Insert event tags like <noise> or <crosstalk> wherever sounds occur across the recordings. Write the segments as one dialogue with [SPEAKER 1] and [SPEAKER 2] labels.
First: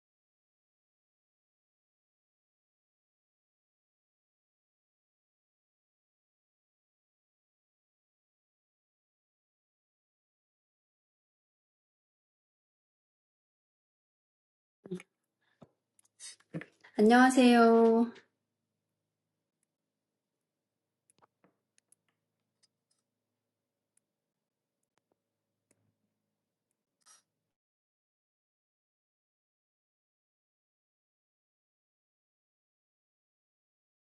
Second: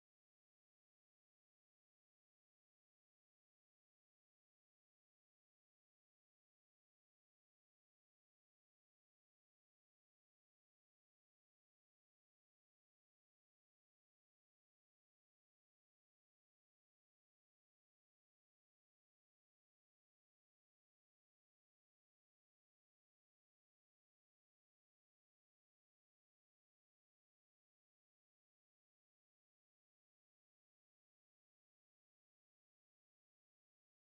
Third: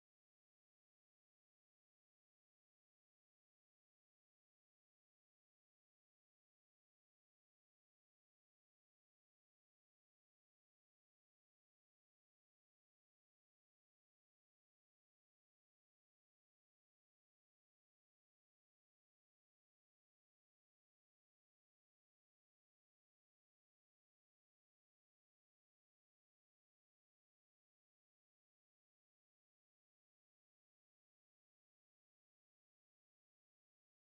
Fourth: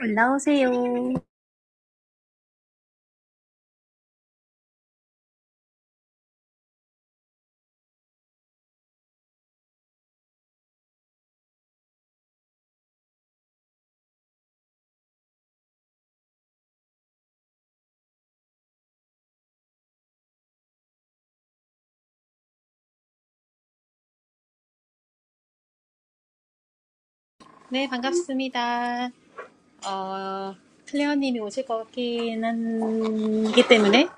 [SPEAKER 1] 올라오세요.
[SPEAKER 2] 안녕하세요.
[SPEAKER 1] 네, 반갑습니다. 어, 클레어님이 오실 것 같긴 한기 때문에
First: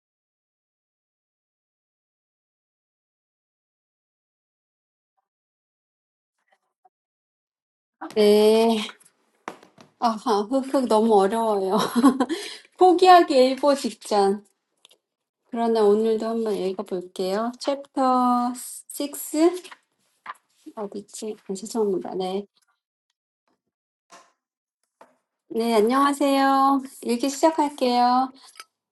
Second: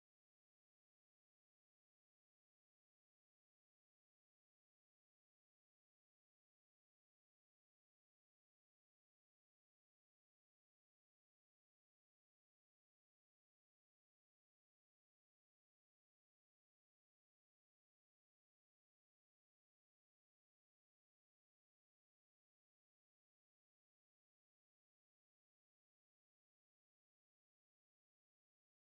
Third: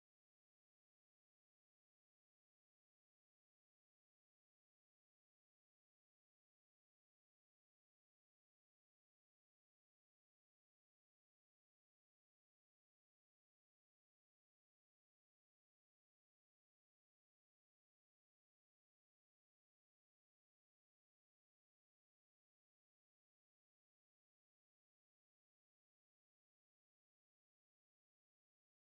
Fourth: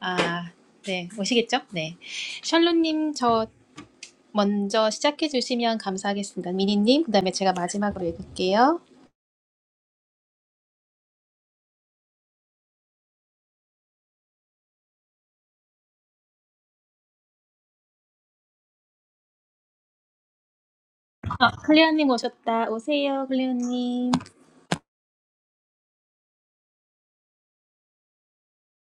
[SPEAKER 1] 아, 네, 오시겠죠? 네, 샬롯님 저 먼저 시작해 주시면 감사하겠습니다. 미니님, 그다음에 제가 마지막으로
[SPEAKER 2] 네.
[SPEAKER 1] 읽을게요.
[SPEAKER 2] 아, 흑흑, 너무 어려워요. <laughs> 포기하기 일보 직전. 그러나 오늘도 한번 읽어볼게요. Chapter six, Obit.
[SPEAKER 1] 아, 클레어님
[SPEAKER 2] 안녕하십니까? 네.
[SPEAKER 1] 오셨다. 오세요, 클레어님.
[SPEAKER 2] 네, 안녕하세요. 읽기 시작할게요.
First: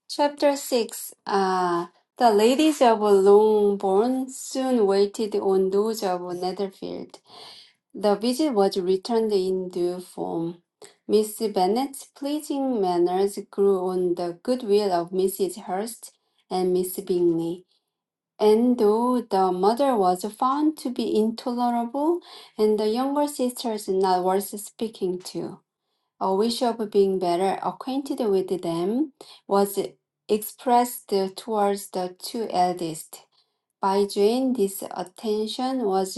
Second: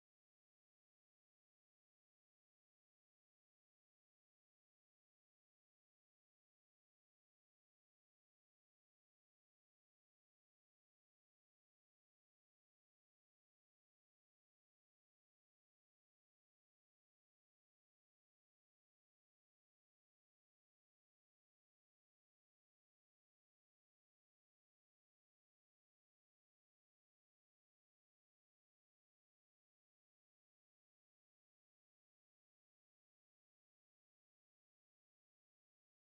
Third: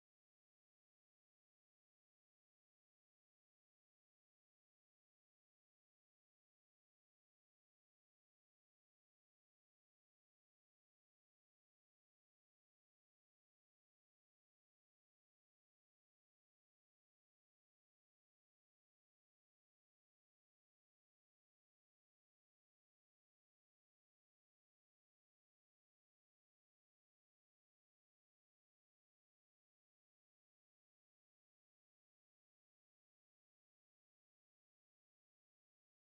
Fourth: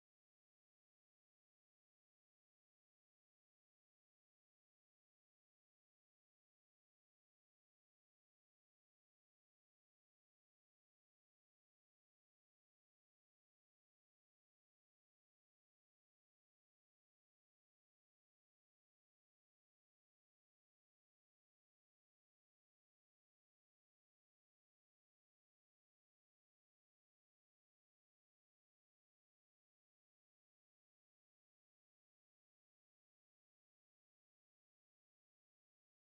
[SPEAKER 2] Chapter six. Ah, the ladies of Longbourn soon waited on those of Netherfield. The visit was returned in due form. Miss Bennet's pleasing manners grew on the goodwill of Mrs. Hurst and Miss Bingley, and though the mother was found to be intolerable, and the younger sisters not worth speaking to, a wish of being better acquainted with them was expressed towards the two eldest. By Jane, this attention was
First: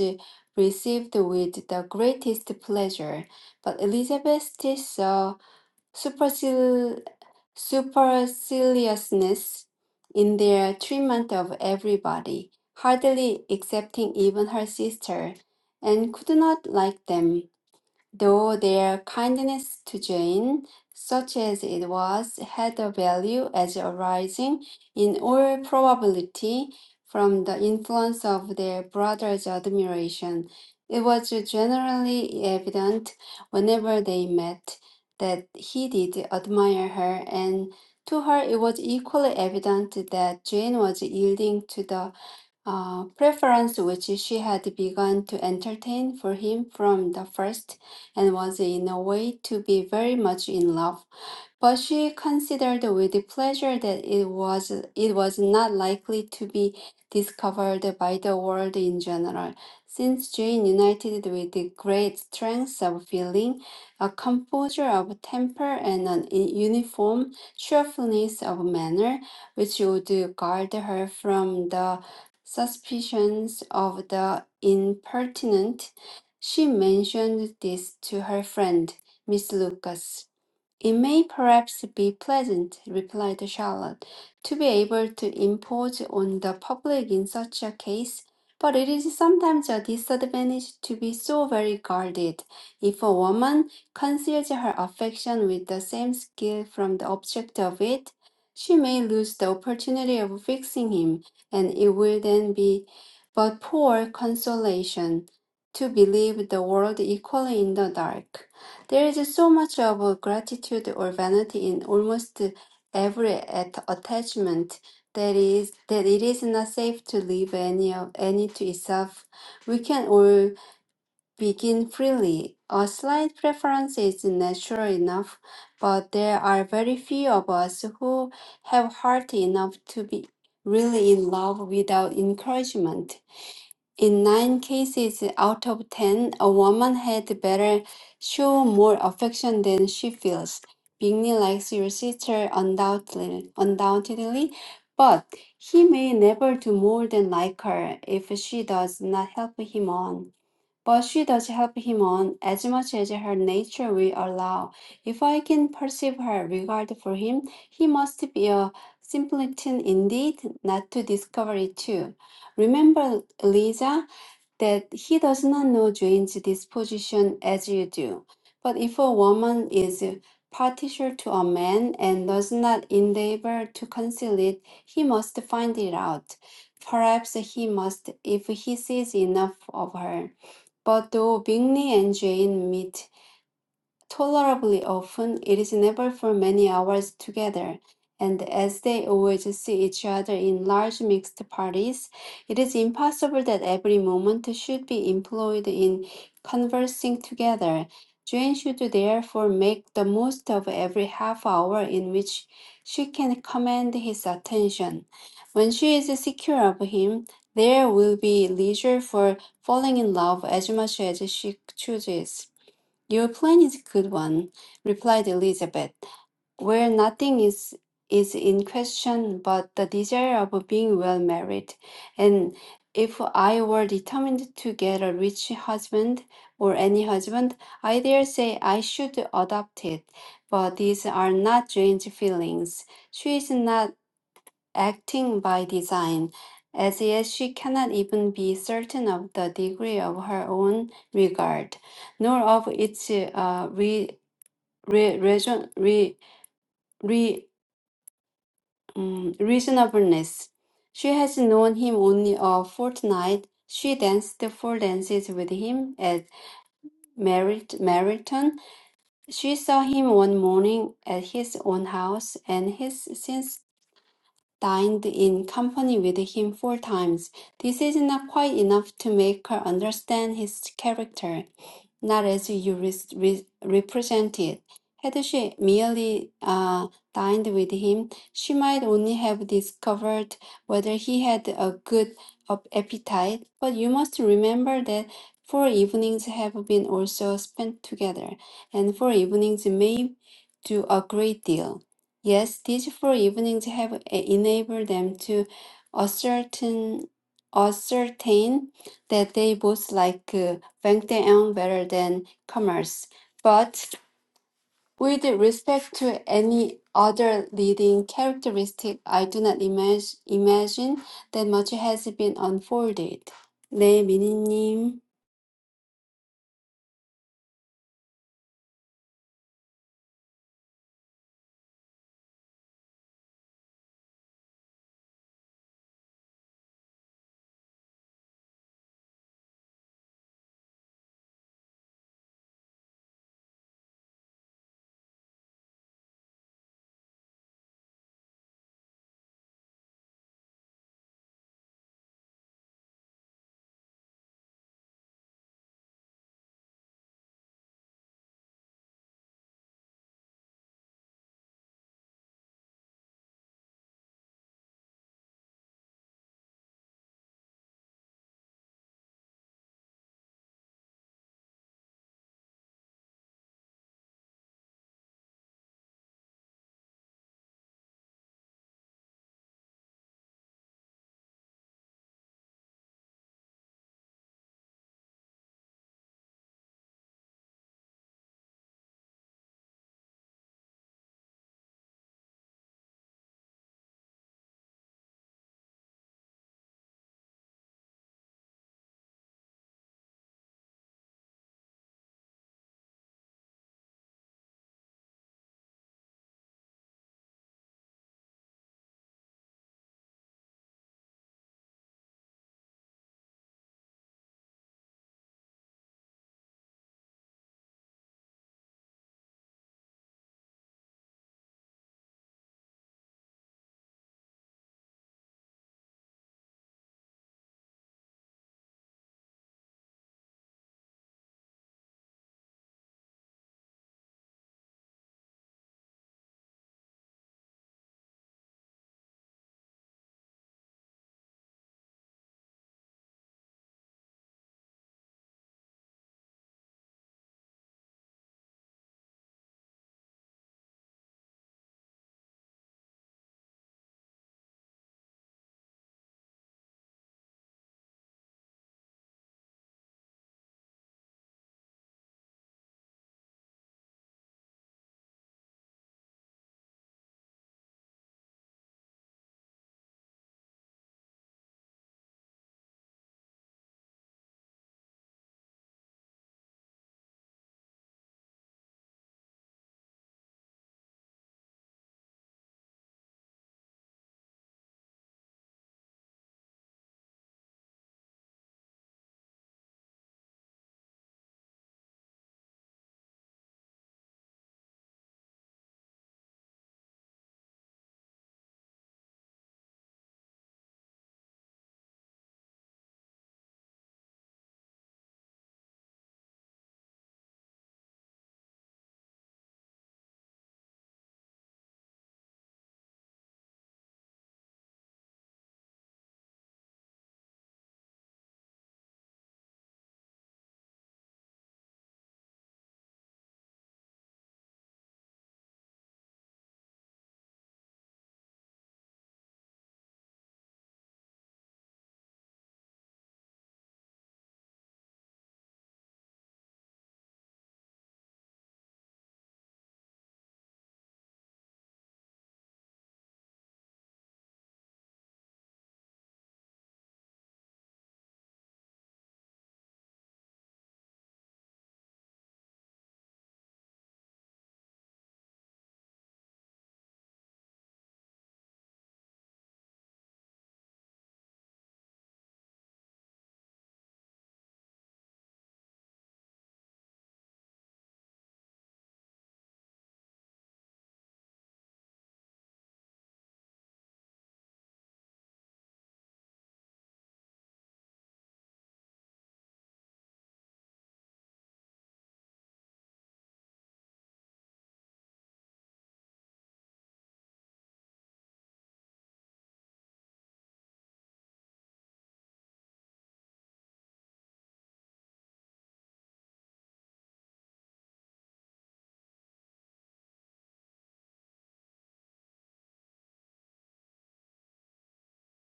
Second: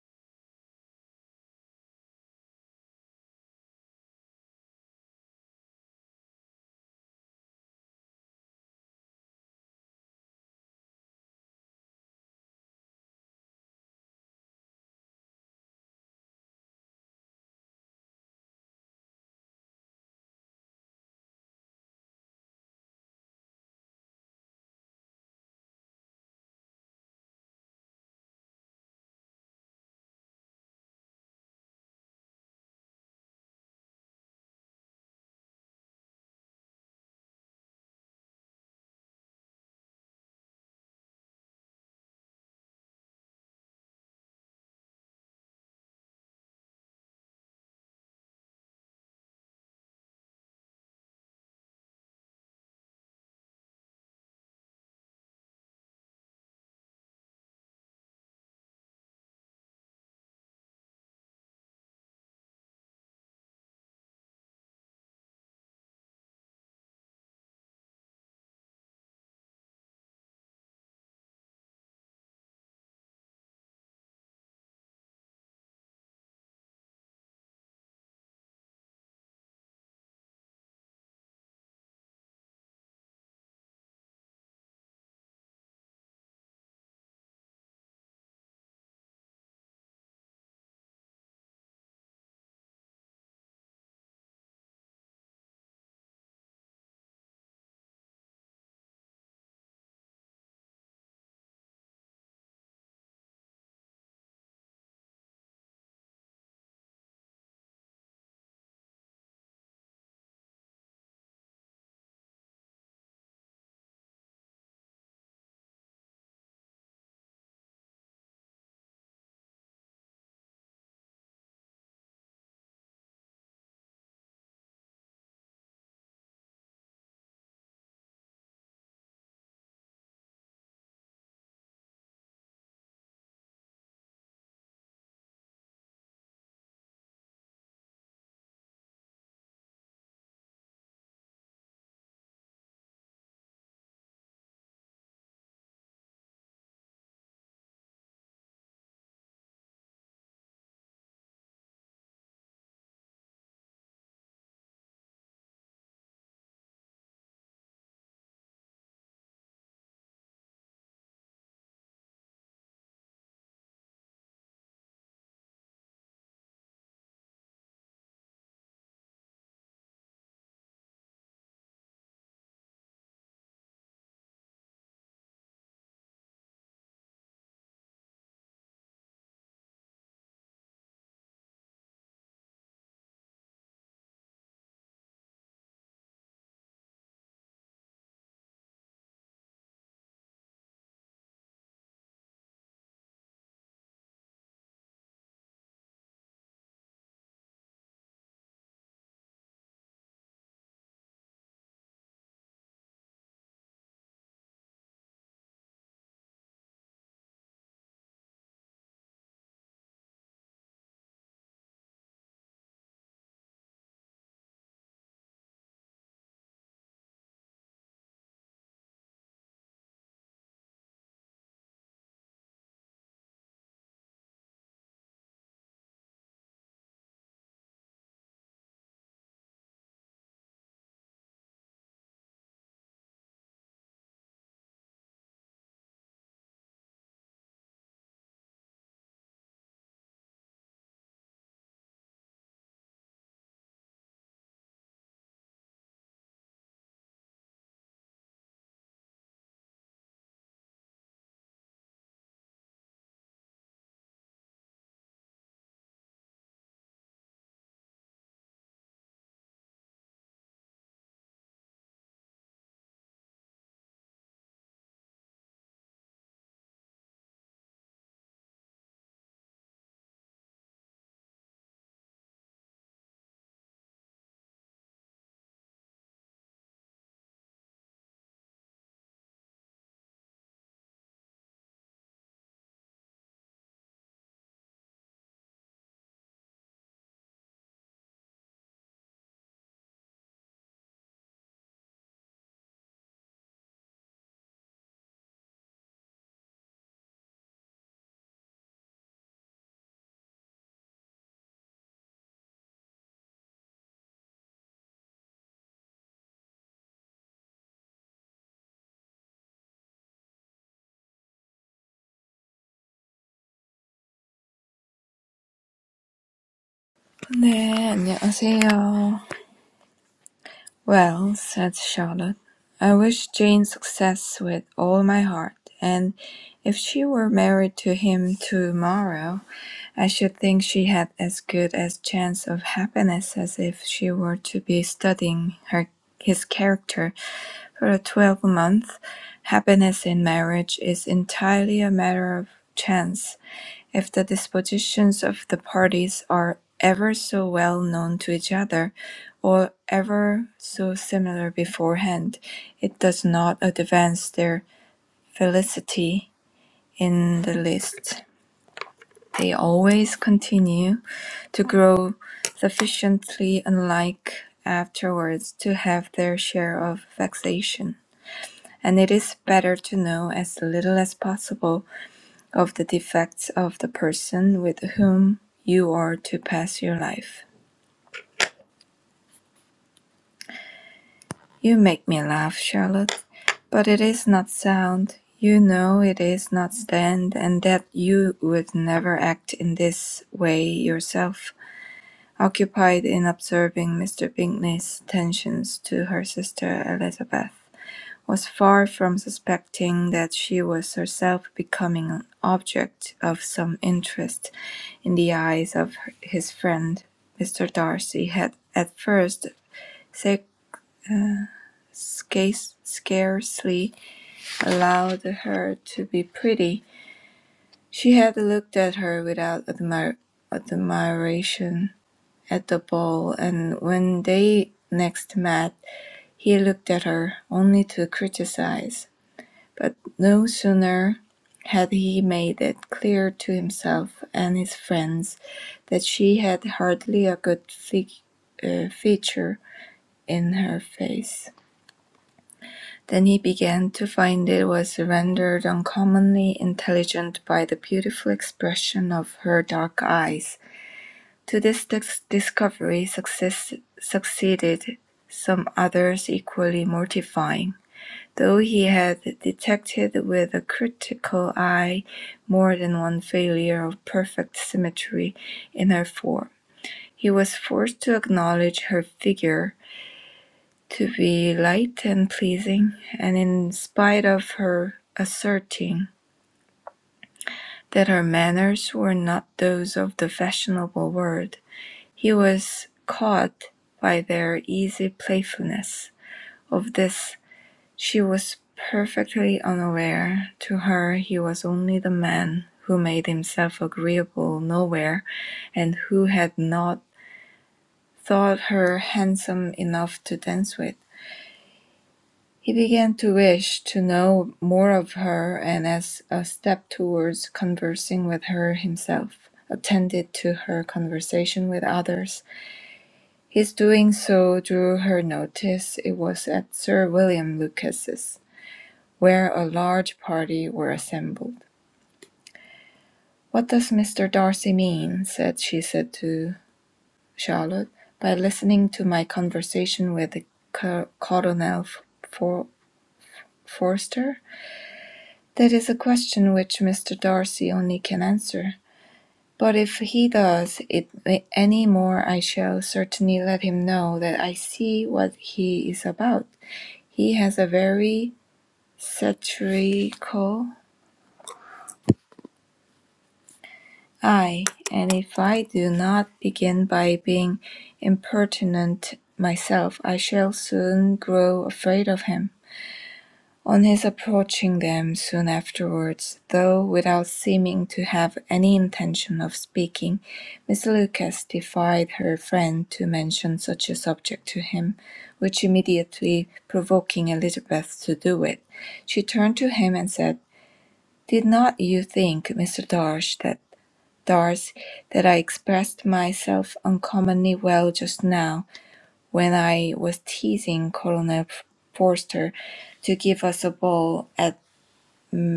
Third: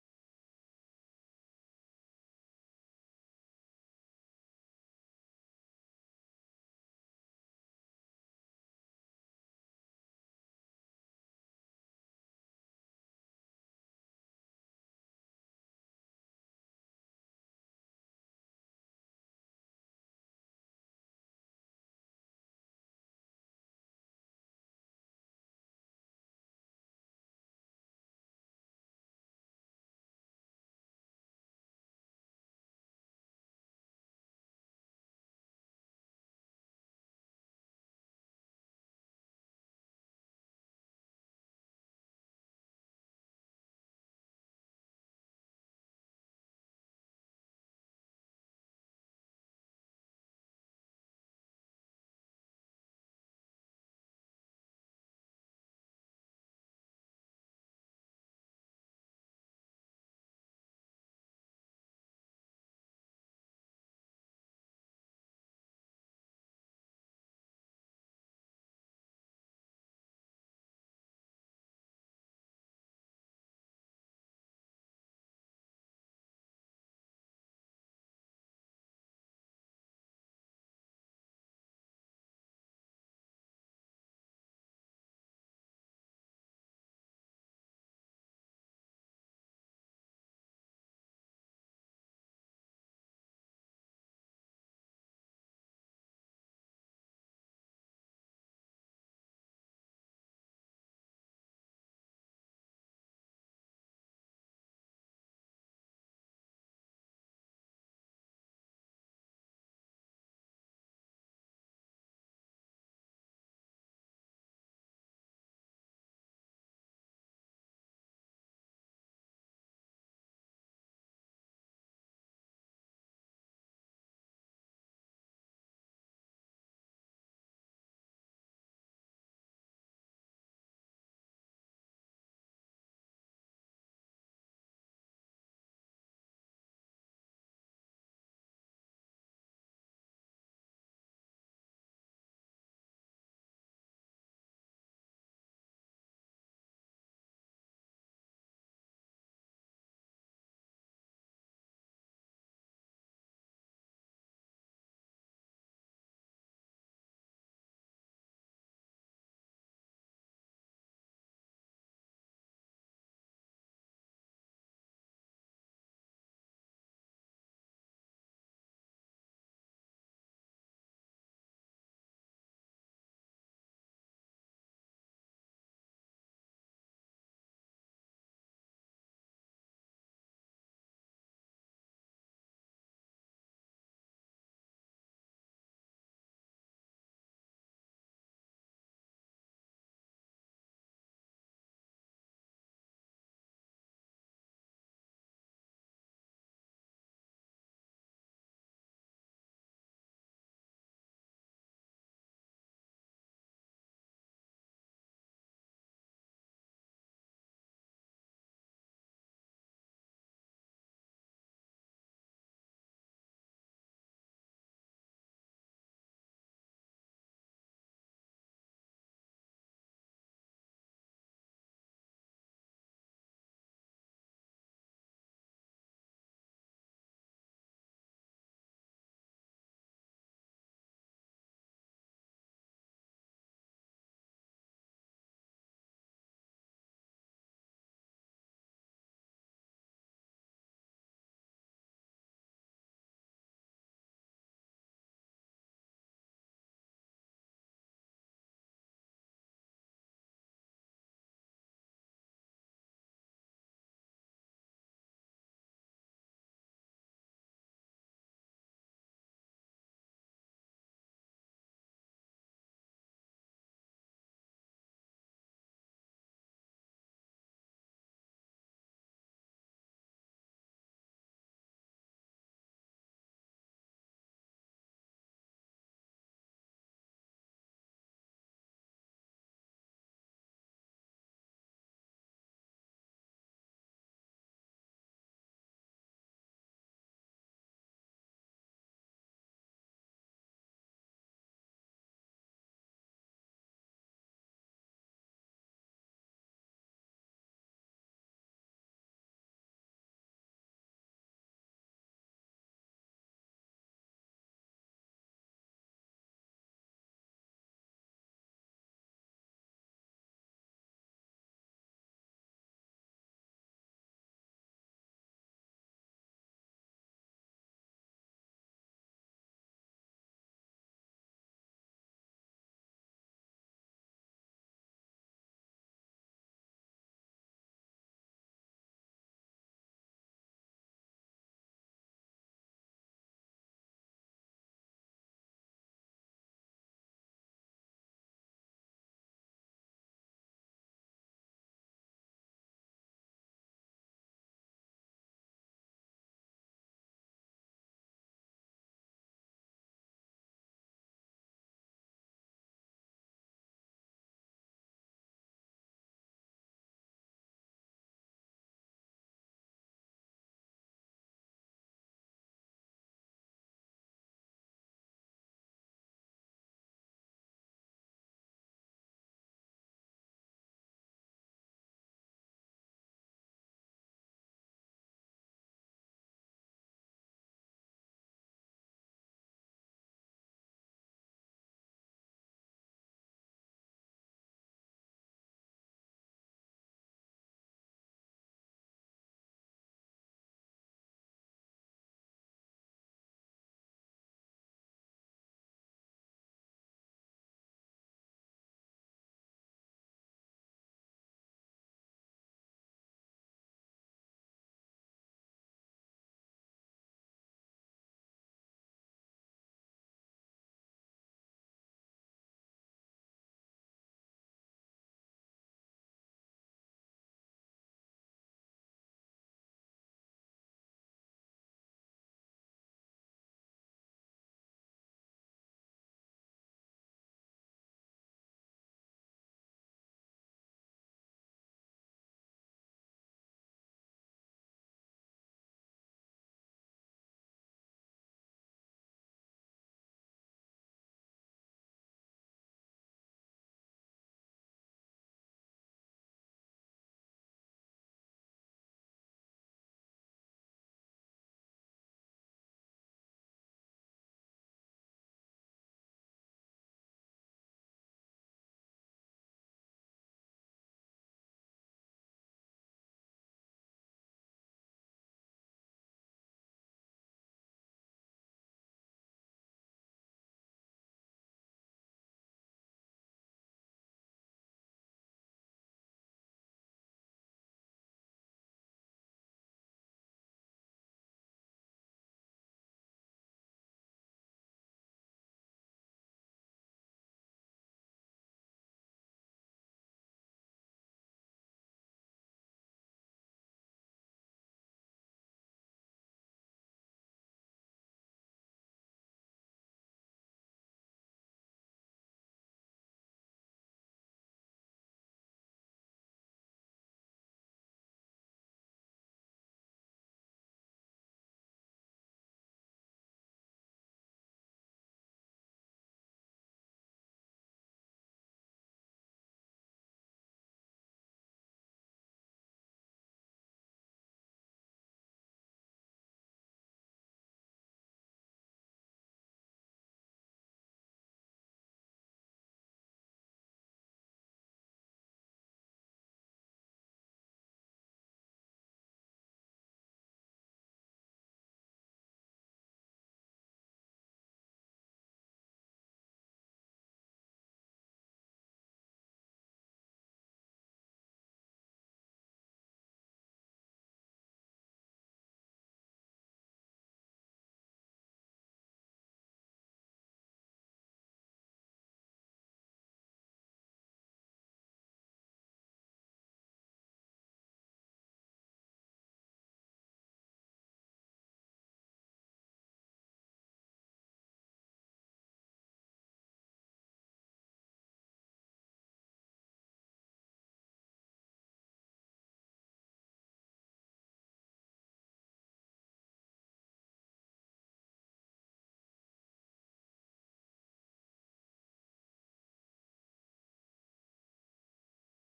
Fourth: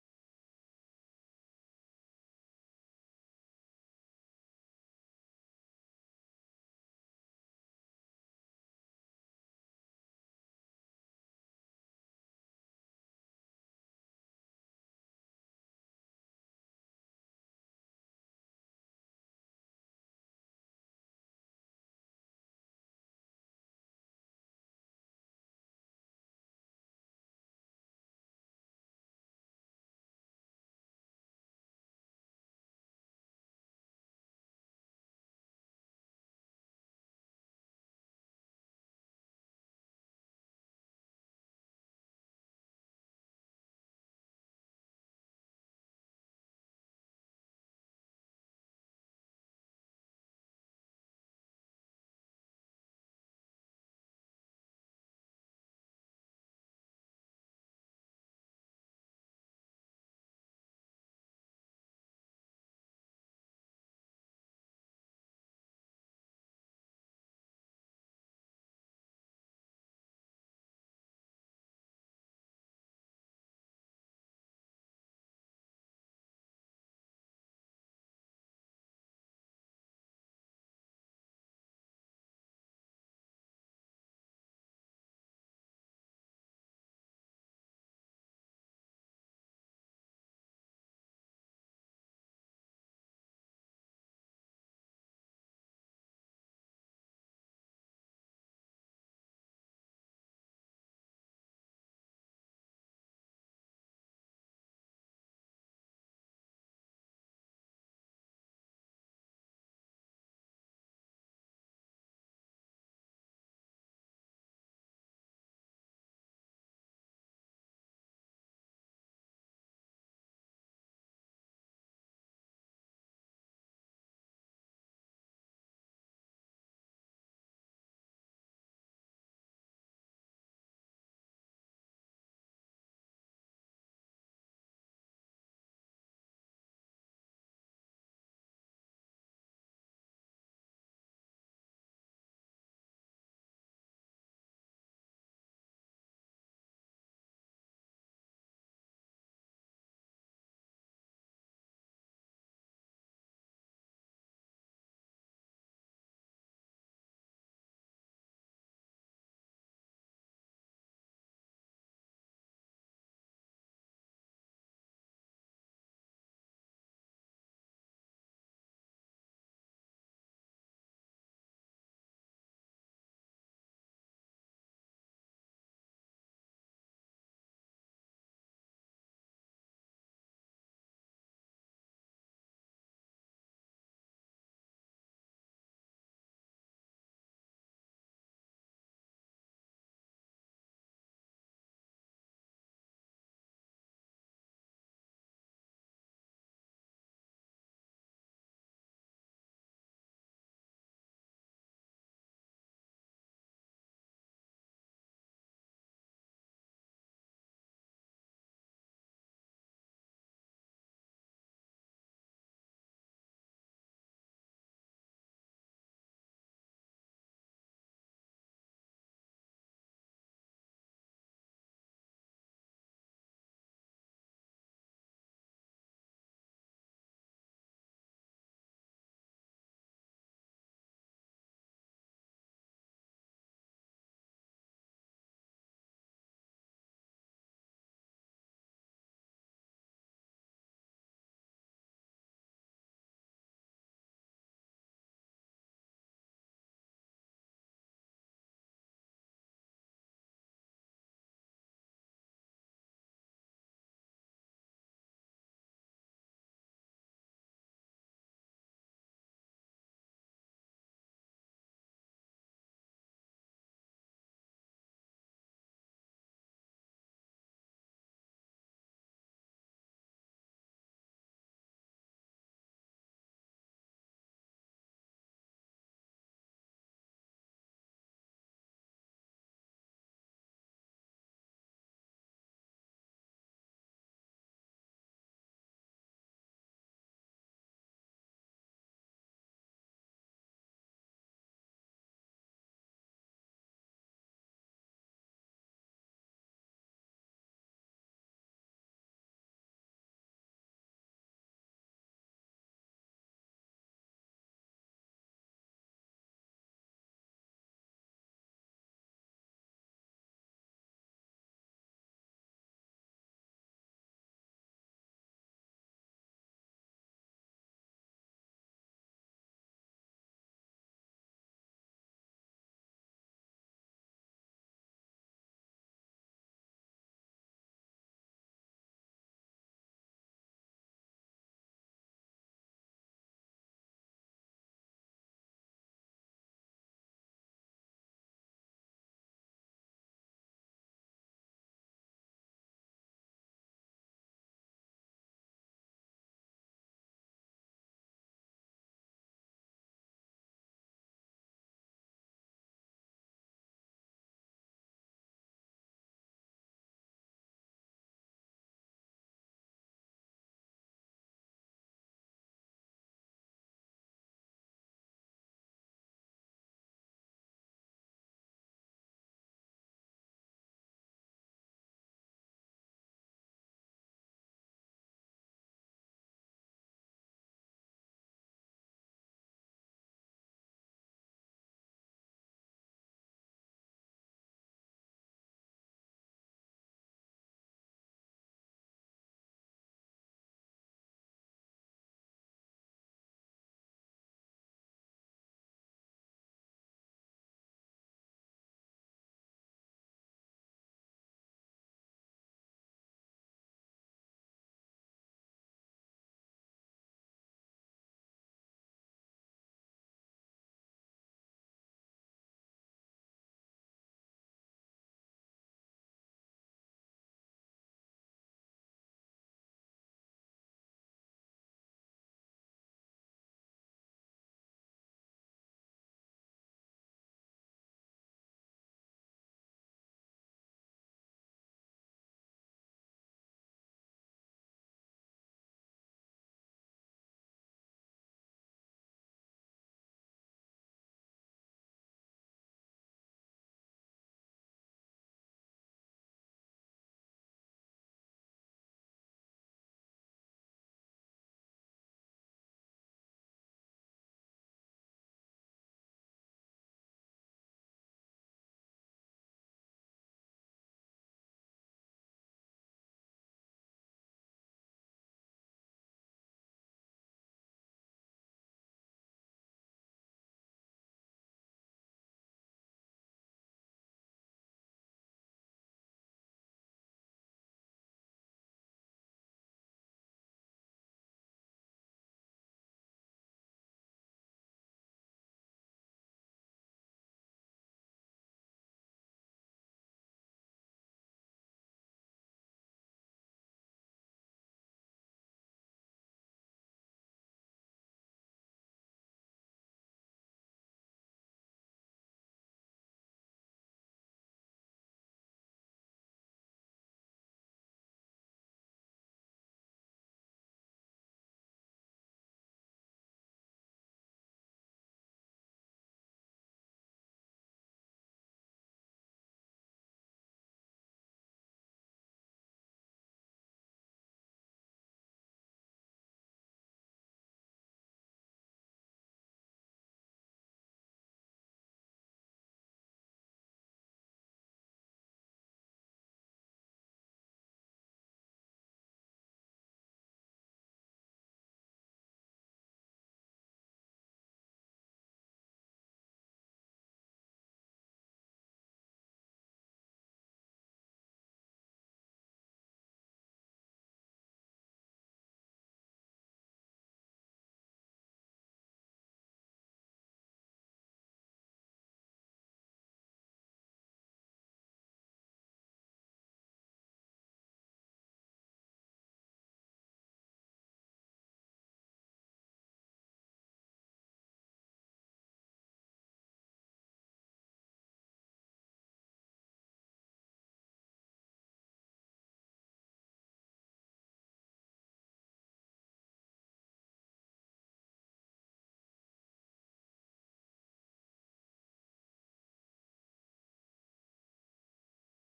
[SPEAKER 2] received with the greatest pleasure, but Elizabeth still saw supercil- superciliousness in their treatment of everybody, hardly excepting even her sister, and could not like them though their kindness to Jane, such as it was, had a value as arising, in all probability, from the influence of their brother's admiration. It was generally evident, whenever they met, that he did admire her, and to her it was equally evident that Jane was yielding to the uh, preference which she had begun to entertain for him from the first, and was in a way to be very much in love. But she considered with pleasure that it was it was not likely to be discovered by the world in general, since Jane, united with the great strength of feeling, a composure of temper, and an i- uniform cheerfulness of manner, which would guard her from the suspicions of the impertinent, she mentioned this to her friend, Miss Lucas. It may perhaps be pleasant, replied Charlotte, to be able to impose on the public in such a case, but it is sometimes a disadvantage to be so very guarded. If a woman conceals her affection with the same skill from the object of it, she may lose the opportunity of fixing him, and it will then be but poor consolation to believe the world equally in the dark. There is so much of uh, gratitude or vanity in almost every at- attachment that is that it is not safe to leave any of any to itself. We can all begin freely. A slight preference is natural enough, but there are very few of us who have heart enough to be really in love without encouragement. In nine cases out of ten, a woman had better show more affection than she feels. Bingley likes your sister undoubtedly, undoubtedly, but he may never do more than like her if she does not help him on. But she does help him on as much as her nature will allow. If I can perceive her regard for him, he must be a simpleton indeed not to discover it too. Remember, Eliza that he does not know Jane's disposition as you do. But if a woman is partial to a man and does not endeavor to conceal it, he must find it out. Perhaps he must if he sees enough of her. But though Bingley and Jane meet Tolerably often, it is never for many hours together, and as they always see each other in large mixed parties, it is impossible that every moment should be employed in conversing together. Jane should therefore make the most of every half hour in which she can command his attention. When she is secure of him, there will be leisure for falling in love as much as she chooses. Your plan is a good one, replied Elizabeth, where nothing is, is in question but the desire of being well married. And if I were determined to get a rich husband or any husband, I dare say I should adopt it. But these are not Jane's feelings. She is not acting by design, as yet she cannot even be certain of the degree of her own regard, nor of its uh, re, re, reason, re, re, um, reasonableness. She has known him only a fortnight. She danced four dances with him at Merit- Meryton. She saw him one morning at his own house, and has since dined in company with him four times. This is not quite enough to make her understand his character, not as you re- re- represent it. Had she merely uh, dined with him, she might only have discovered whether he had a good ap- appetite, but you must remember that four evenings have been also spent together, and four evenings may do a great deal. Yes, these four evenings have e- enabled them to ascertain, ascertain that they both like uh, Bangtaeyeon better than commerce. But with respect to any other leading characteristic, I do not imag- imagine that much has been unfolded. 네, 미니님.
[SPEAKER 3] 네, 안녕하세요. Well, said Charlotte, I wish Jane success with all my heart, and if she were married to him tomorrow, I should think she had as good a chance of happiness as if she were to be studying her his character for a twelvemonth. Happiness in marriage is entirely a matter of chance. If the dispositions of the parties are ever so well known to each other, or ever so similar beforehand, it does not advance their felicity in the least. They always continue to grow sufficiently unlike afterwards to have their share of vexation. And it is better to know as little as possible of the defects of the person with whom you are to pass your life. You make me laugh, Charlotte, but it is not sound. You know it is not stand, and that you would never act in this way yourself. Occupied in observing Mr. Bingley's attentions to her sister Elizabeth, was far from suspecting that she was herself becoming an object of some interest in the eyes of his friend. Mr. Darcy had at first scarce- scarcely allowed her to be pretty. She had looked at her without admir- admiration at the ball, and when they next met, he looked at her only to criticize. But no sooner had he made it clear to himself and his friends that she had hardly a good fig- uh, feature in her face than he began to find it was rendered uncommonly intelligent by the beautiful expression of her dark eyes. To this dis- discovery success- succeeded some others equally mortifying. Though he had detected with a critical eye more than one failure of perfect symmetry in her form, he was forced to acknowledge her figure to be light and pleasing, and in spite of her asserting that her manners were not those of the fashionable world, he was caught by their easy playfulness. Of this She was perfectly unaware; to her he was only the man who made himself agreeable nowhere, and who had not thought her handsome enough to dance with. He began to wish to know more of her, and as a step towards conversing with her himself attended to her conversation with others, his doing so drew her notice. It was at Sir William Lucas's. where a large party were assembled. "What does Mr. Darcy mean," said she said to Charlotte, "by listening to my conversation with Co- Colonel For- Forster? That is a question which Mr. Darcy only can answer; but if he does it any more I shall certainly let him know that I see what he is about. He has a very satirical Ay, and if I do not begin by being impertinent myself, I shall soon grow afraid of him. On his approaching them soon afterwards, though without seeming to have any intention of speaking, Miss Lucas defied her friend to mention such a subject to him, which immediately provoking Elizabeth to do it, she turned to him and said, Did not you think, Mr. Darch, that Thus, that I expressed myself uncommonly well just now, when I was teasing Colonel Forster to give us a ball at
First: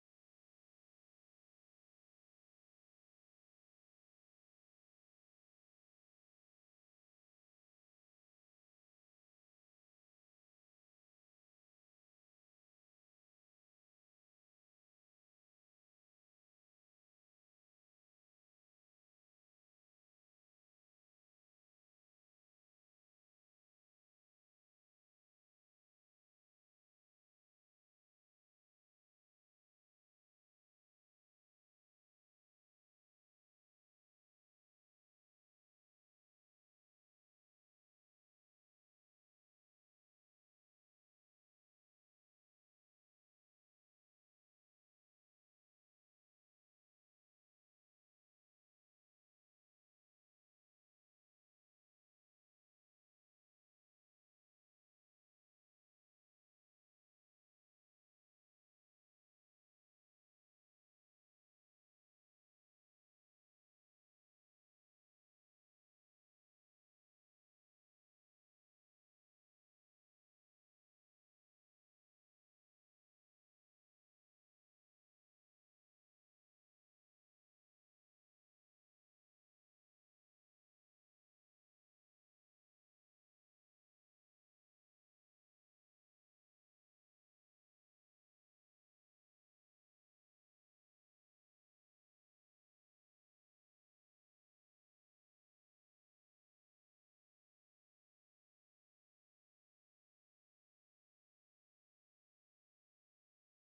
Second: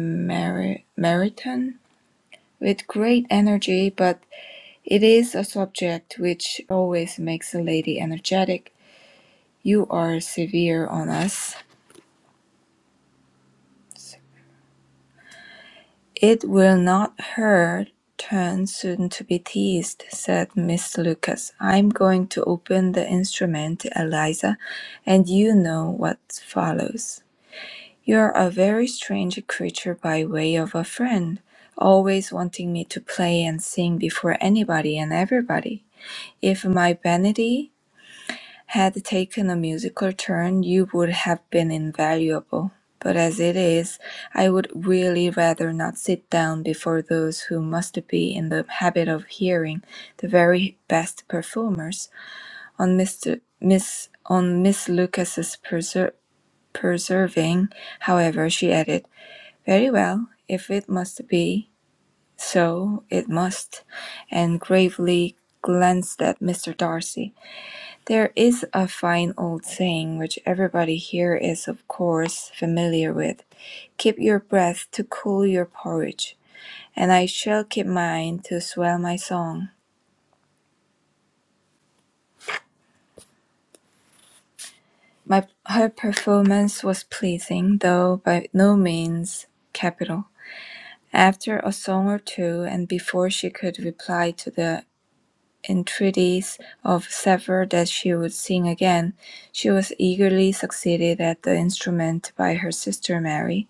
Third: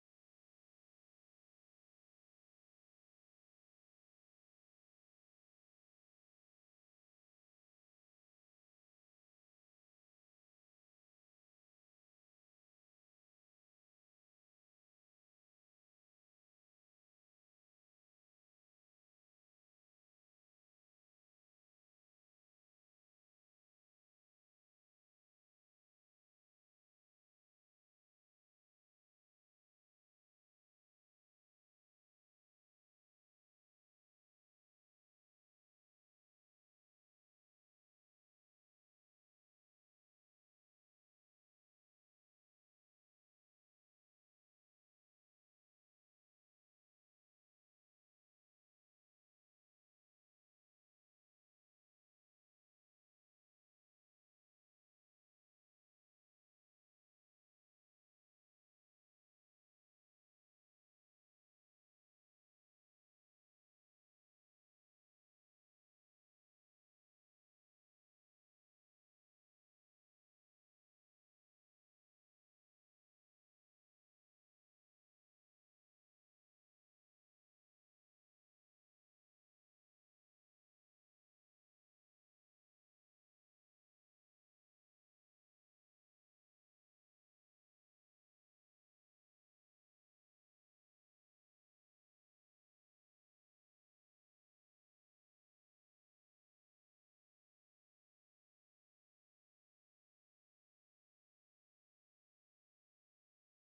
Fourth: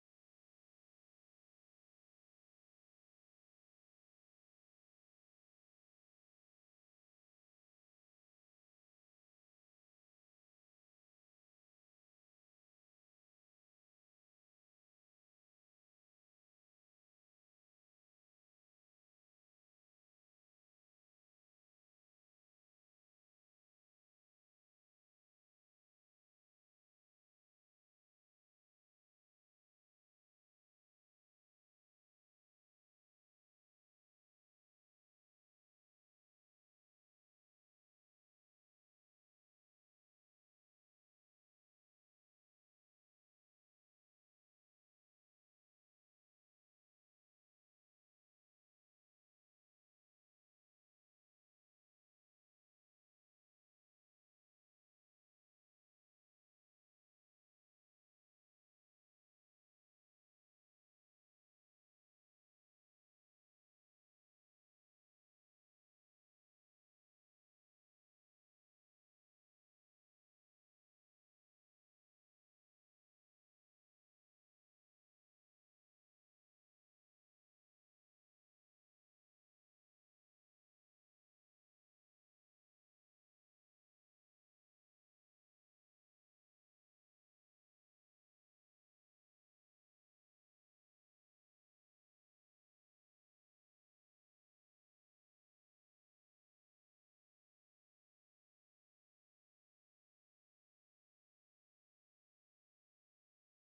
[SPEAKER 3] Mer- Meryton with great energy, but it is a subject which always makes a lady energetic. You are severe on us. "It will not hurt. turn soon to be teased," said Miss Lucas. "I'm going to open the instrument, Eliza, and you know what follows. You're a very strange creature by way of a friend, always wanting me to play and sing before anybody and everybody. If my vanity had taken a musical turn you would have been invaluable, but as it is, I would really rather not sit down before those who must be in the habit of hearing the very best performers on Mr. Miss on Miss Lucas's preser- preserving. However, she added, "Very well, if it must be so, it must," and gravely glanced at Mr. Darcy. There is a fine old saying which everybody here is of course familiar with, "Keep your breath to cool your porridge," and I shall keep mine to swell my song. My her performance was pleasing, though by no means capital. After a song or two, and before she could reply to the entreaties of several that she would sing again, she was eagerly succeeded at the instrument by her sister Mary,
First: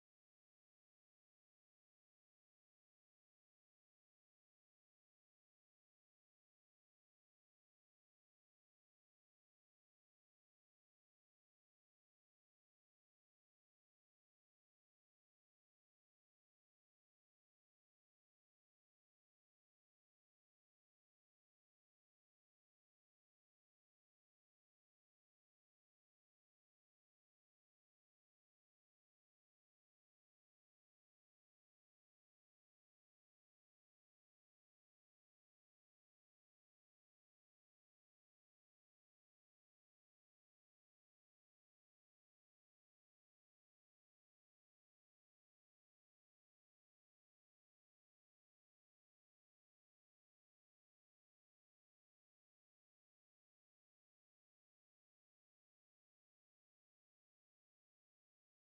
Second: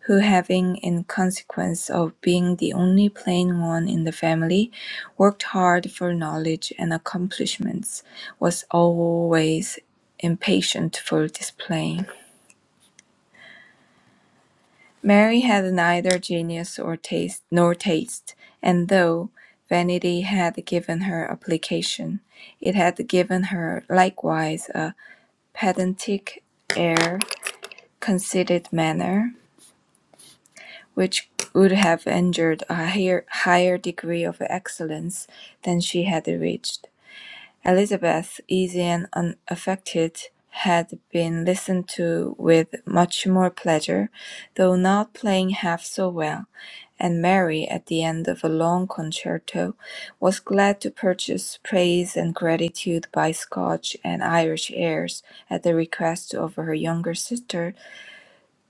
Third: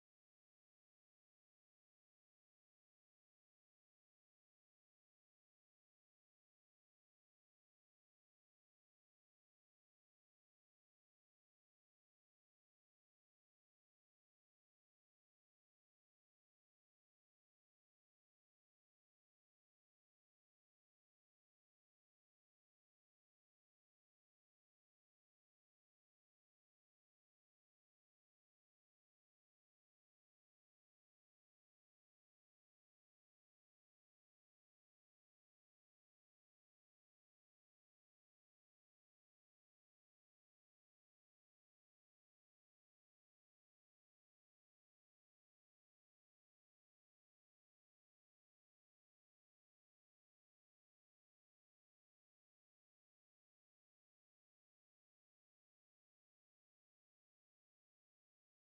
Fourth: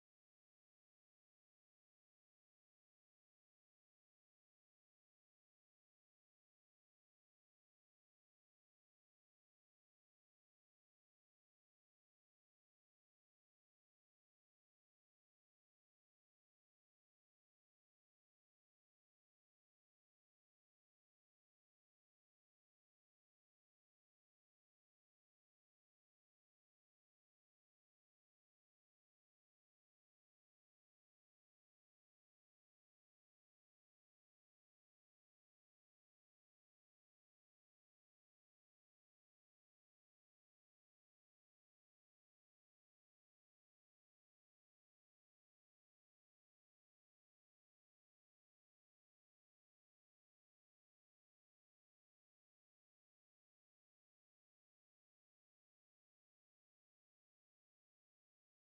[SPEAKER 3] who having, in consequence of being the only plain one in the family, worked hard for knowledge and accomplishments, was always impatient for display. Mary had neither genius or taste nor taste, and though vanity had given her application, it had given her likewise a pedantic air, conceited manner, which would have engendered a higher, higher degree of excellence than she had reached. Elizabeth, easy and unaffected, had been listened to with much more pleasure, though not playing half so well, and Mary, at the end of a long concerto, was glad to purchase praise and gratitude by Scotch and Irish airs at the request of her younger sister